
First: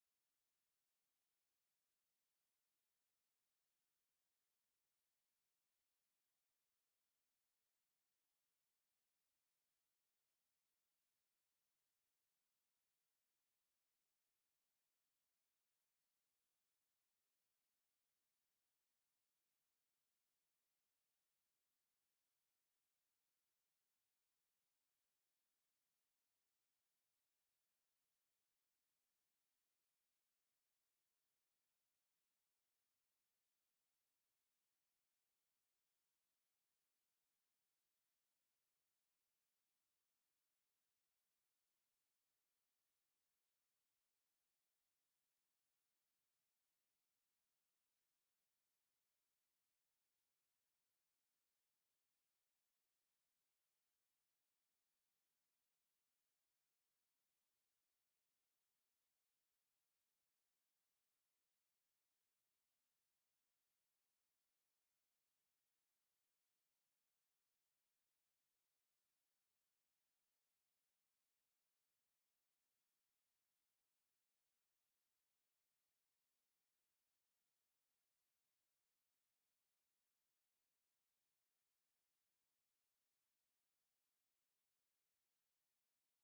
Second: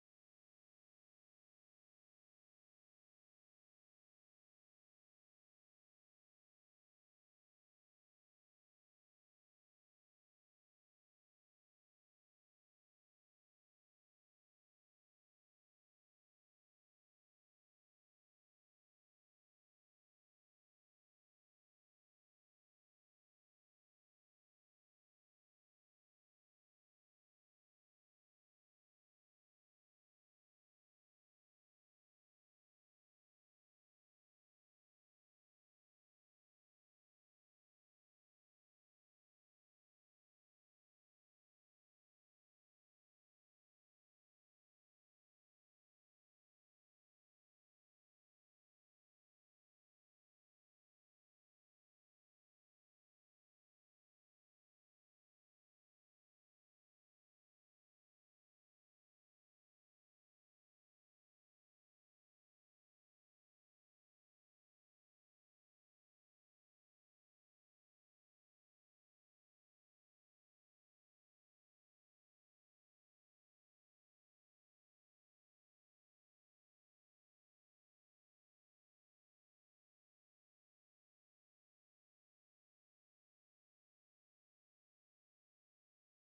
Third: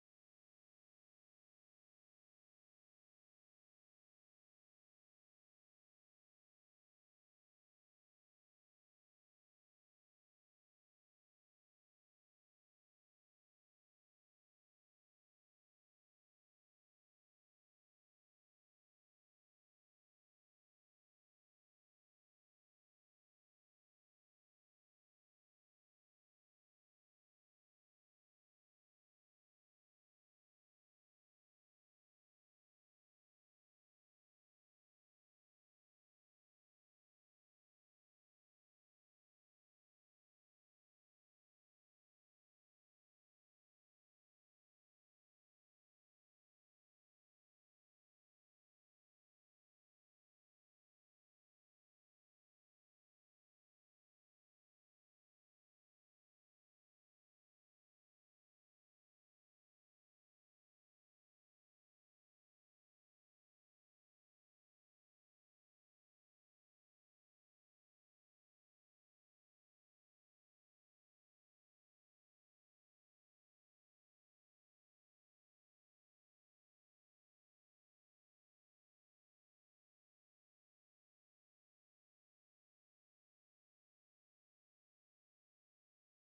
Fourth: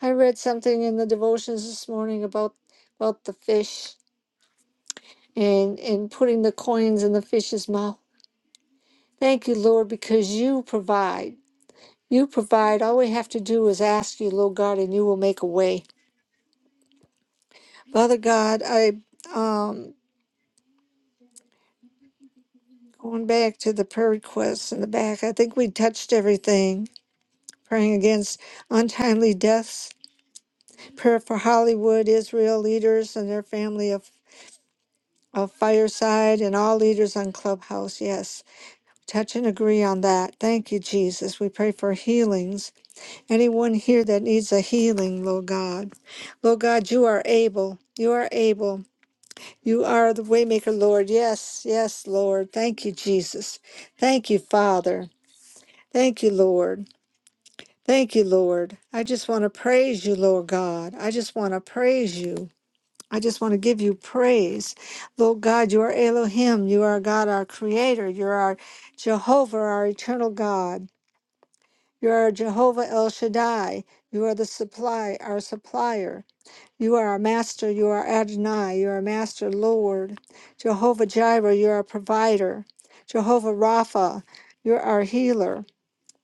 Speaker 3: I read something in the devotions this morning about about the fish and, and putting the coins in the fish's mouth. Thank you, Lord, because you provide. You provide. All we have to do is ask you, Lord God, and you will make a way. Father God, I um going back to the prayer requests in the back. I think we touched everything. Praying against untimely deaths, prayer for Hollywood, Israel leaders and their family of, of Fireside, and all leaders on Clubhouse. Yes, touch and agree on that. Thank you, Jesus. We pray for healings. Anyone here that needs a healing, Lord God. Lord God, you are able. You are able. You are the waymaker, Lord. Yes, yes, Lord. Thank you, Jesus. Thank you, Father. Thank you, Lord. Thank you, Lord. I just want to praise you, Lord God. I just want to praise you. I just want to give you praise. Lord God, you are Elohim. You are God, our creator. You're Jehovah, our eternal God. You are Jehovah El Shaddai. You are the supply, our supplier. You are our master. You are Adonai. You are master Lord. Jehovah Jireh, you are a provider. Jehovah Rapha, you're our healer.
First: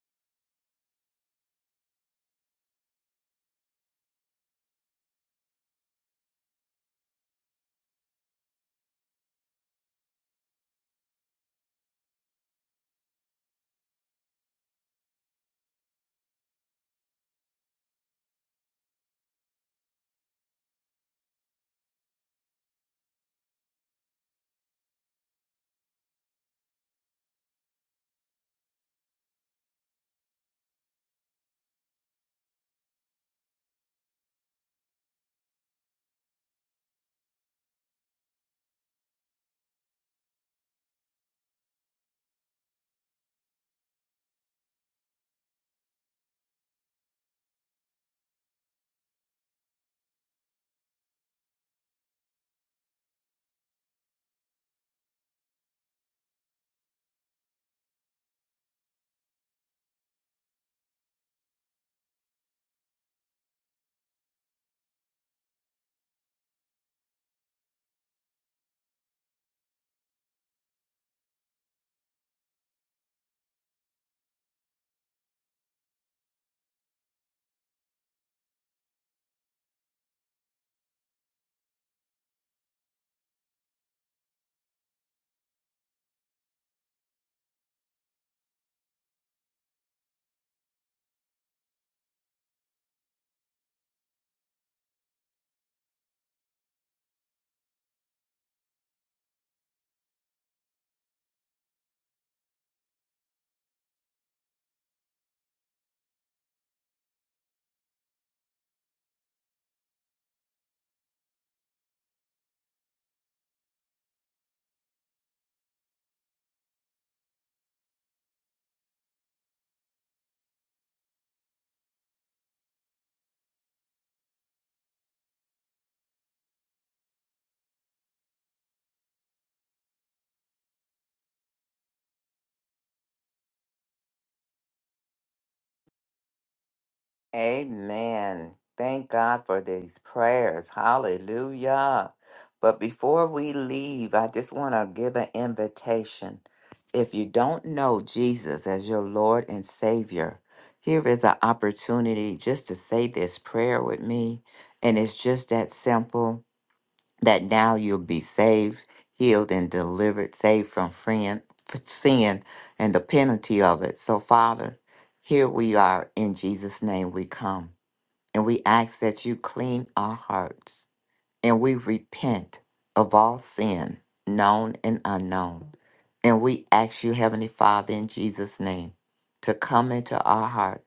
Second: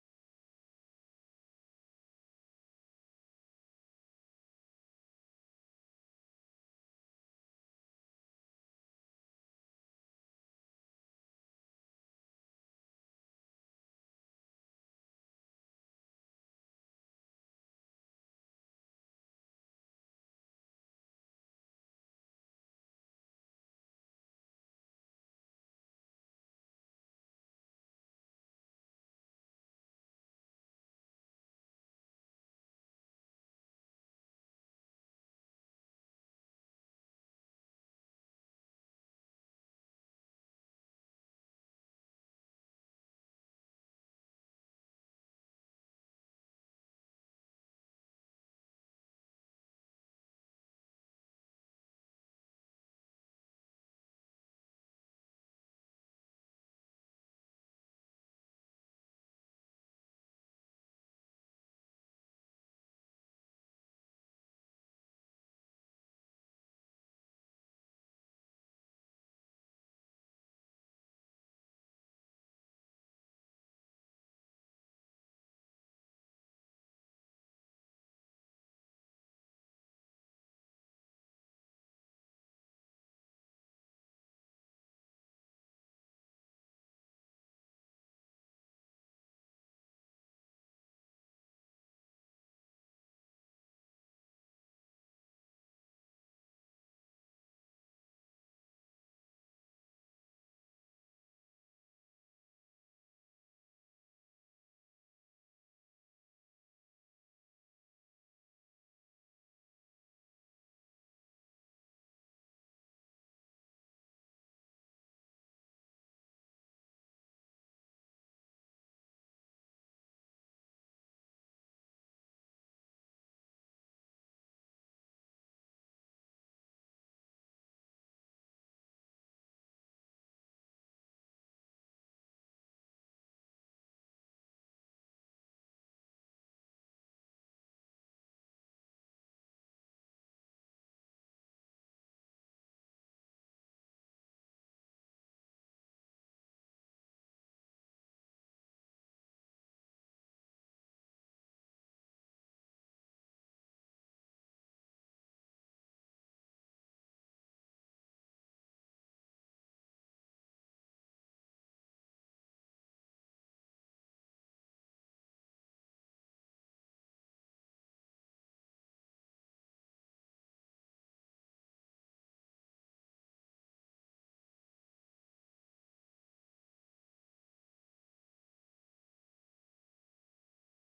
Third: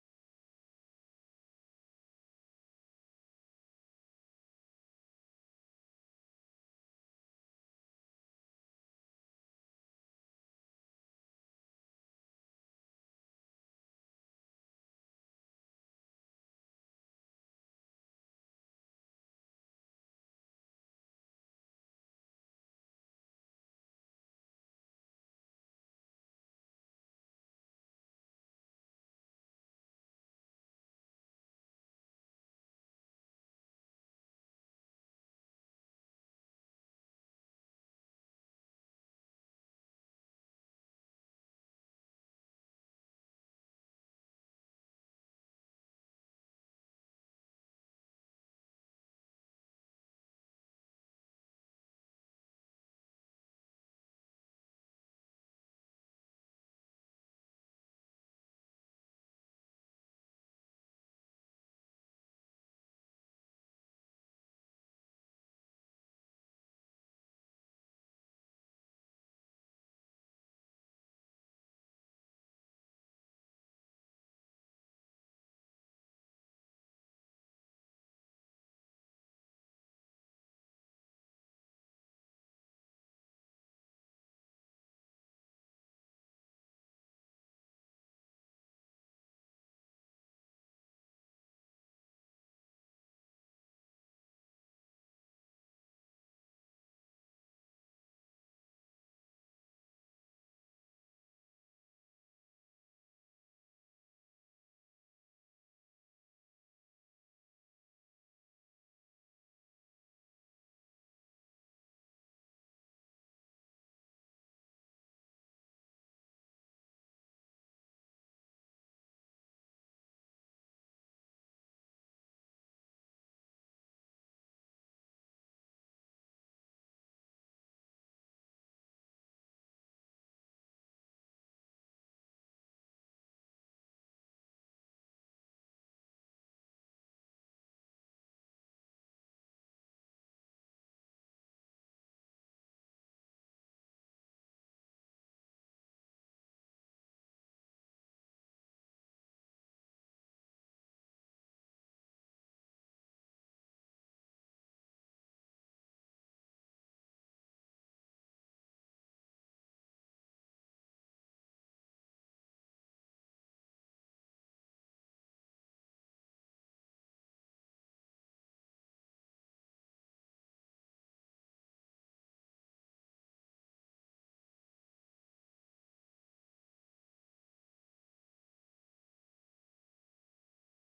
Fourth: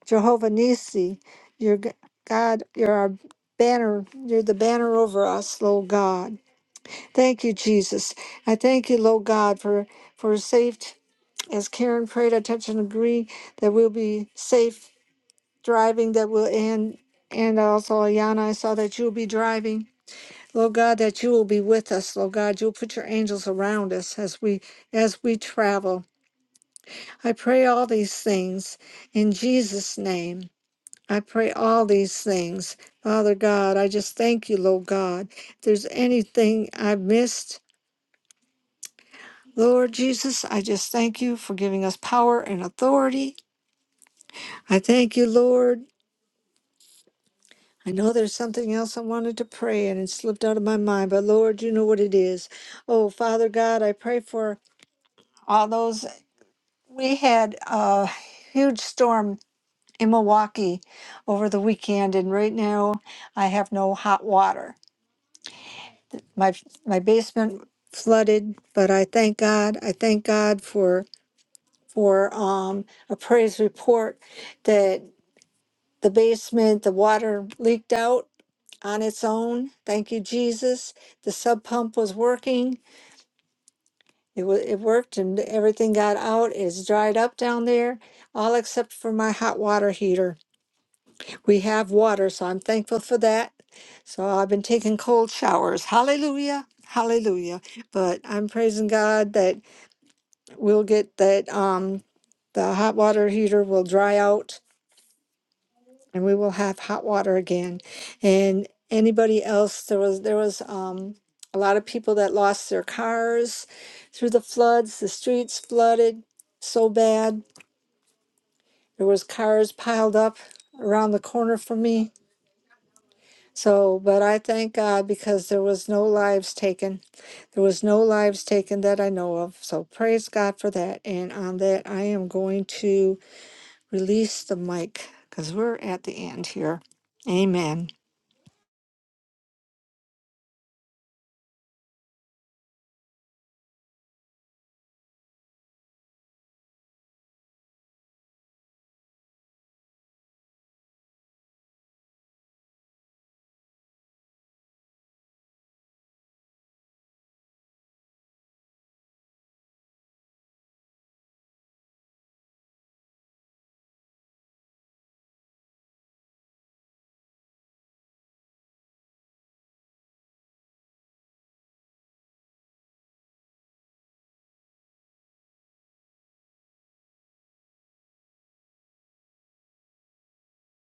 Speaker 3: Jehovah Nisi, you're G- God, you're our banner. You're the banner over us, Lord God. Thank you, Jesus. I thank you, Lord God, for, for safe, as Karen prayed, I touch and agree that we'll be safe driving, that we'll, and, and also, Ayana, I saw that you'll be driving Lord God, that you will be with us, Lord God. You'll put your angels around us as we as we travel. I pray all these things in Jesus' name. I pray all these things. Father God, I just thank you, Lord God. If there's anything I missed, Lord Jesus, I just thank you for giving us power and authority. I thank you, Lord. I know there's something else I wanted to pray and it slipped out of my mind, but Lord, you know what it is. Oh, Father God, I pray for all those. We had a huge storm in Milwaukee over the weekend, and right now I have no hot water. My my basement flooded, but I thank God. I thank God for for um, a praise report that the basement, the water leaked out on its own. Thank you, Jesus. The sub pump was working. It, wa it worked and everything got out. It's dried up down there, all except for my hot water heater. We have water, so I'm thankful for that. So I've been taking cold showers. Hallelujah. Hallelujah. But I'm praising God that we'll get that um the hot water heater will dry out and we will have hot water again. And anybody else there was there was um a lot of people that lost their cars through the floods, the streets flooded so bad. There was cars piled up around the corner from me So, but I thank God because there was no lives taken. There was no lives taken that I know of. So, praise God for that. And on that, I am going to release the mic because we're at the end here. Amen.
Speaker 1: Amen. Thank God for these prayers. Hallelujah. But before we leave, I just want to give an invitation. If you don't know Jesus as your Lord and Savior, here is an opportunity just to say this prayer with me. And it's just that simple. that now you'll be saved, healed, and delivered, saved from friend, f- sin and the penalty of it. So, Father, here we are in Jesus' name we come, and we ask that you clean our hearts and we repent of all sin, known and unknown. And we ask you, Heavenly Father, in Jesus' name, to come into our heart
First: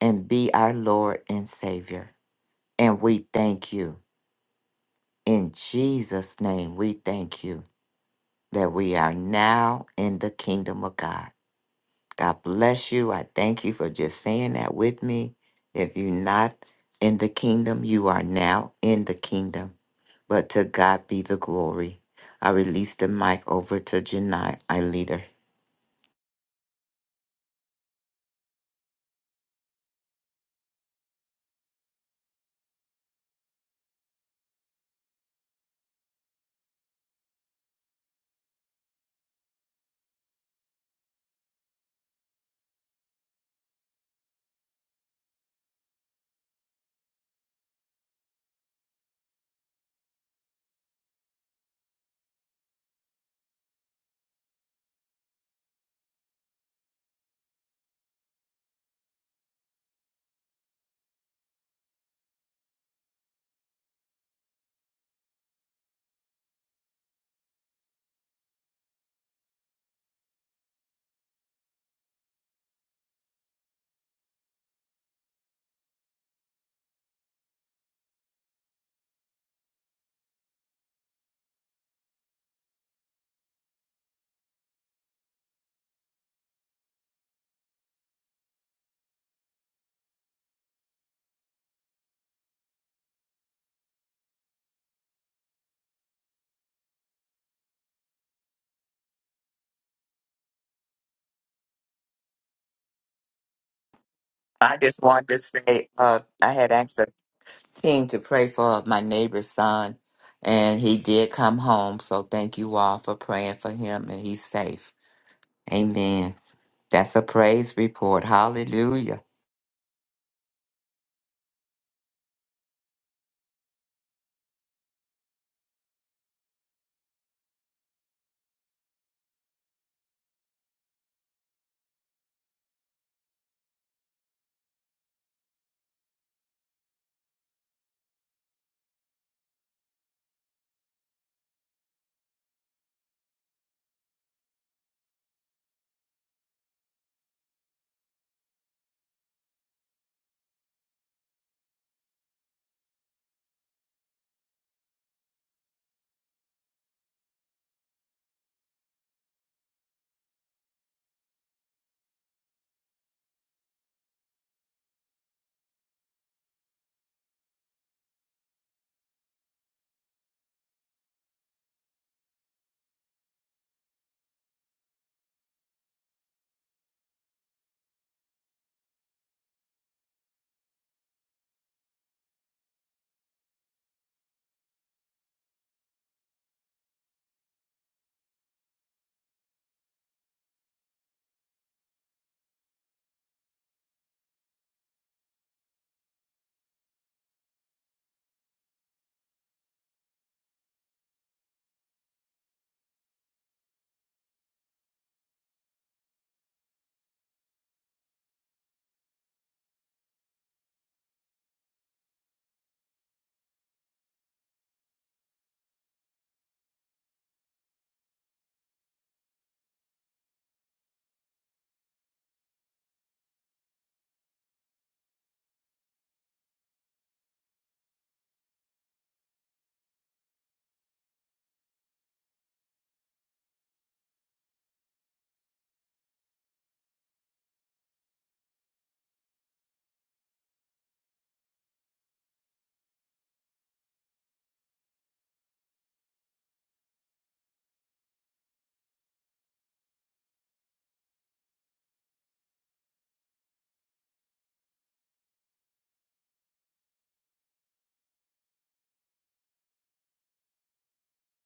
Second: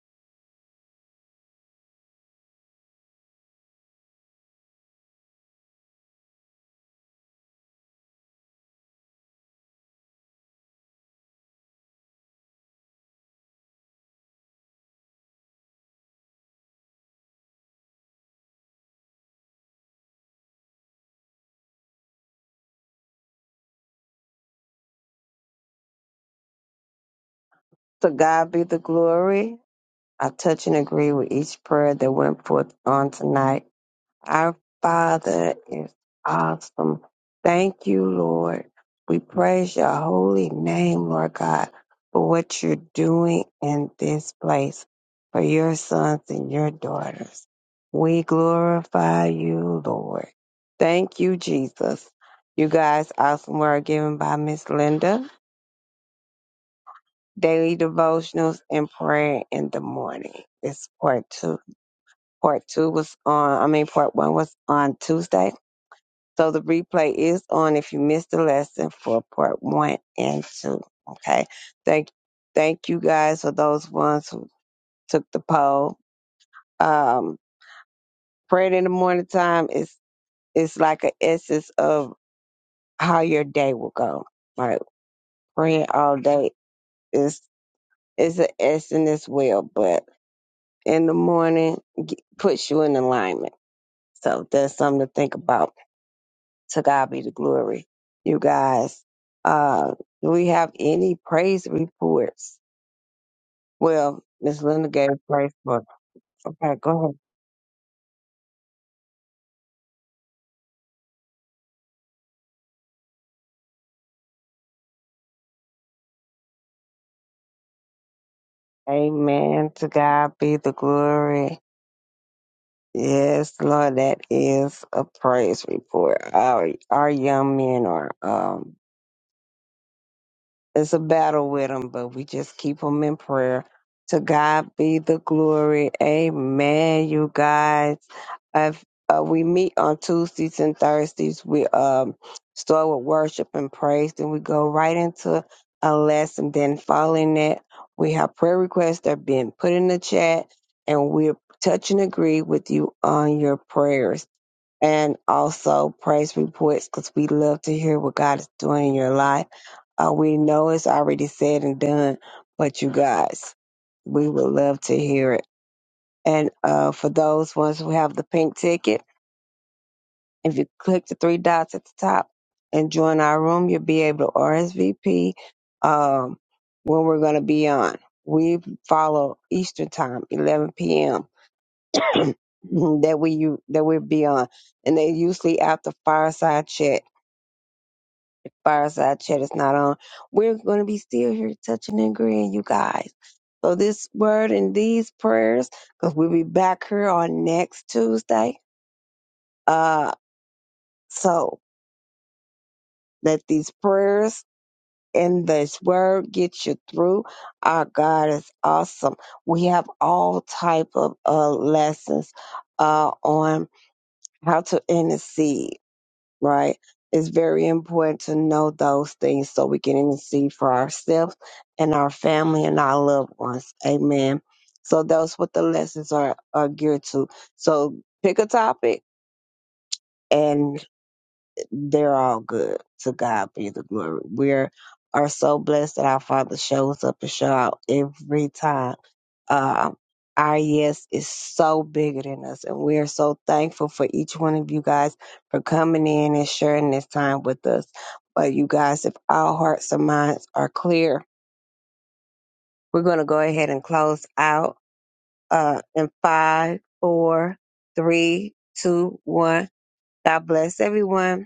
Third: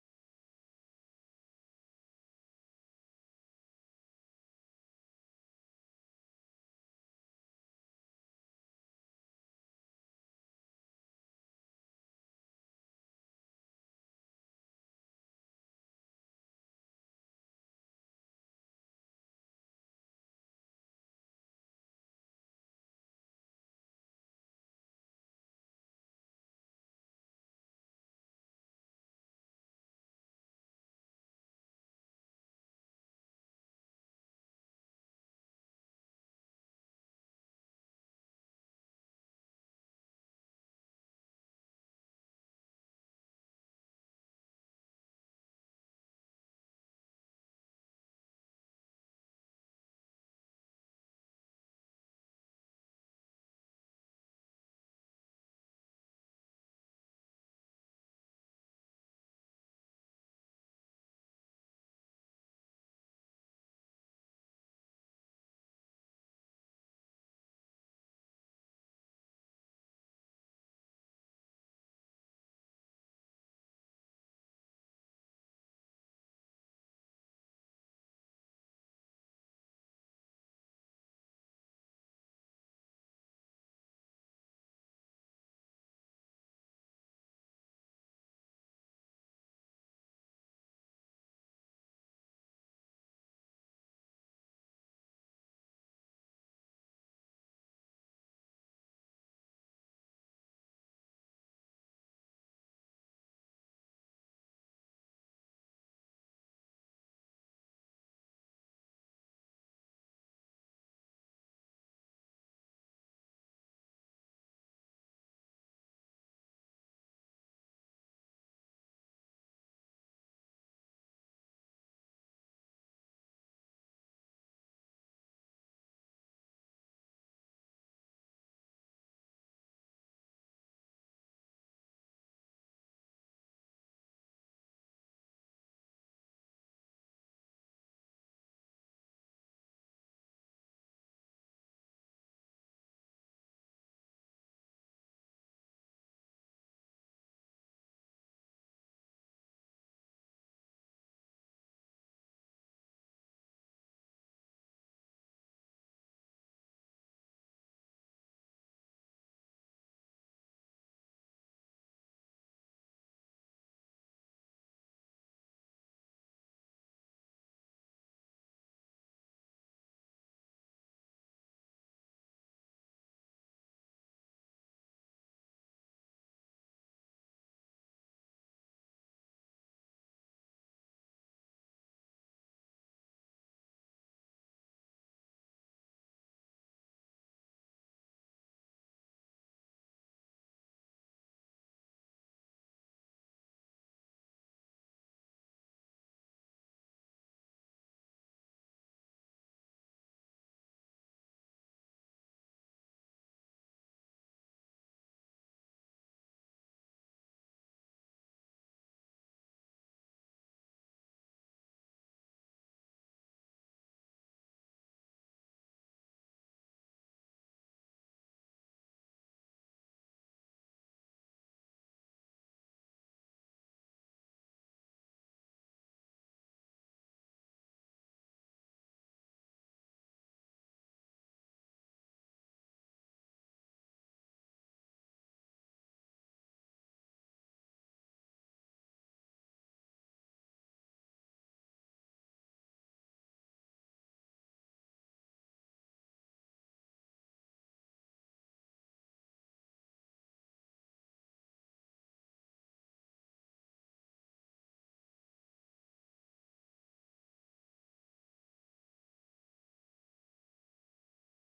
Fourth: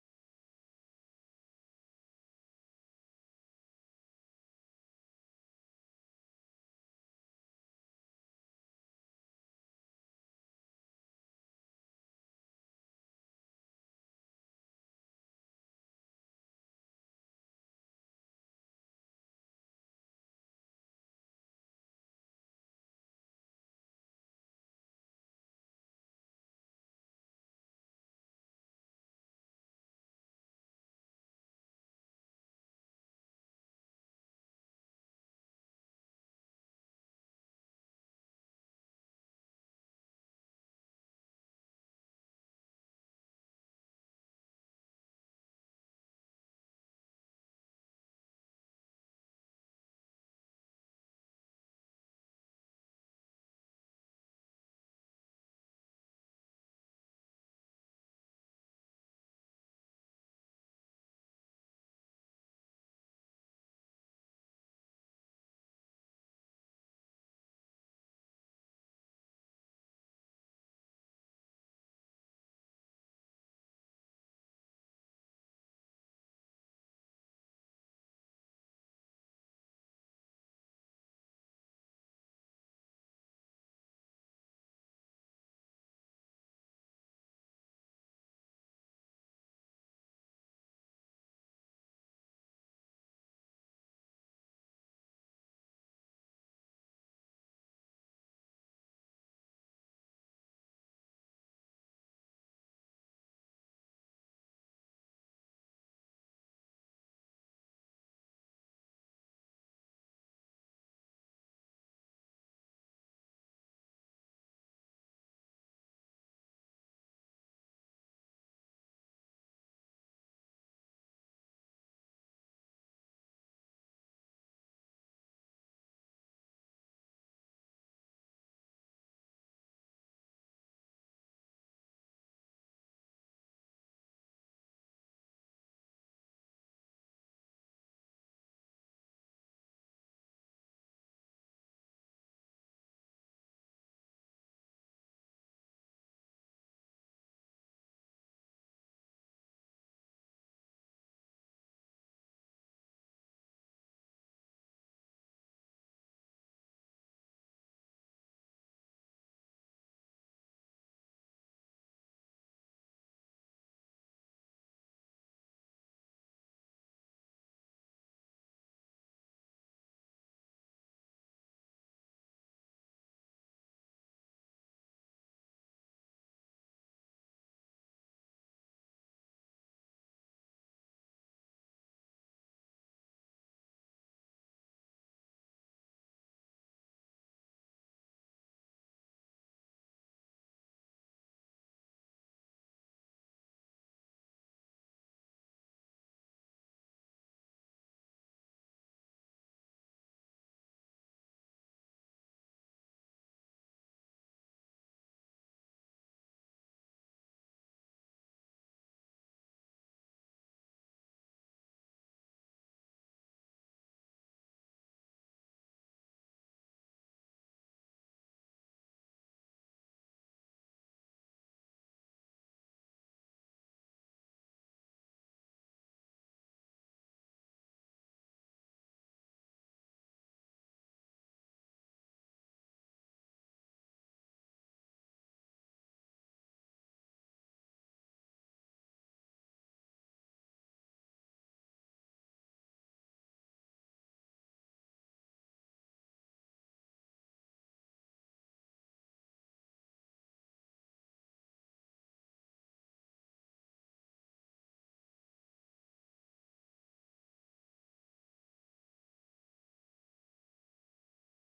Speaker 1: and be our Lord and Savior. And we thank you. In Jesus' name, we thank you. that we are now in the kingdom of God. God bless you. I thank you for just saying that with me. If you're not in the kingdom, you are now in the kingdom. But to God be the glory. I release the mic over to Janai, our leader.
Speaker 2: To God be the glory. I touch and agree with each prayer that went forth on tonight. Our Father is awesome. Thank you, Lord. We praise your holy name, Lord God, for what you're doing in this place for your sons and your daughters. We glorify you, Lord. Thank you, Jesus. You guys, awesome word given by Miss Linda. Daily devotionals and prayer in the morning. This part two. Part two was on, I mean, part one was on Tuesday So the replay is on if you missed the lesson for part one and two. Okay. Thank thank you guys for those ones who took the poll. Um praying in the morning time is is like an essence of how your day will go. Like praying all day is is an essence as well, but in the morning g- puts you in alignment. So that's something to think about To God be the glory. You guys, uh, do we have any praise reports? Well, Miss
Speaker 1: I
Speaker 2: Linda
Speaker 1: just
Speaker 2: gave a
Speaker 1: wanted to
Speaker 2: praise report.
Speaker 1: say uh, I had
Speaker 2: Okay,
Speaker 1: asked a
Speaker 2: go
Speaker 1: team to pray for my neighbor's son, and he did come home. So thank you all for praying for him, and he's safe. Amen. That's a praise report.
Speaker 2: ahead.
Speaker 1: Hallelujah.
Speaker 2: Amen. To God be the glory. Yes, Lord, that is a praise report. Our our young men are um it's a battle with them, but we just keep them in prayer. To God be the glory. Amen, you guys. If, uh, we meet on Tuesdays and Thursdays. We um, start with worship and praise, then we go right into a lesson. Then following that, we have prayer requests that are being put in the chat, and we touch and agree with you on your prayers and also praise reports because we love to hear what God is doing in your life. Uh, we know it's already said and done, but you guys, we would love to hear it. And uh, for those ones who have the pink ticket, if you click the three dots at the top and join our room, you'll be able to RSVP um, when we're going to be on. We follow Eastern Time, 11 p.m. [COUGHS] [CLEARS THROAT] that we u- that we be on, and they usually after fireside chat. Fireside chat is not on. We're going to be still here touching and agreeing, you guys. So this word and these prayers, because we'll be back here on next Tuesday. Uh, so let these prayers and this word get you through. Our God is awesome. We have all type of uh lessons uh on how to intercede right? It's very important to know those things so we can intercede for ourselves and our family and our loved ones. Amen. So that's what the lessons are, are geared to. So pick a topic and they're all good. To God be the glory. We are are so blessed that our Father shows up and show out every time. Um, our yes is so bigger than us, and we are so thankful for each one of you guys for coming in and sharing this time with us. But you guys, if our hearts and minds are clear, we're going to go ahead and close out uh, in five, four, three, two, one. God bless everyone.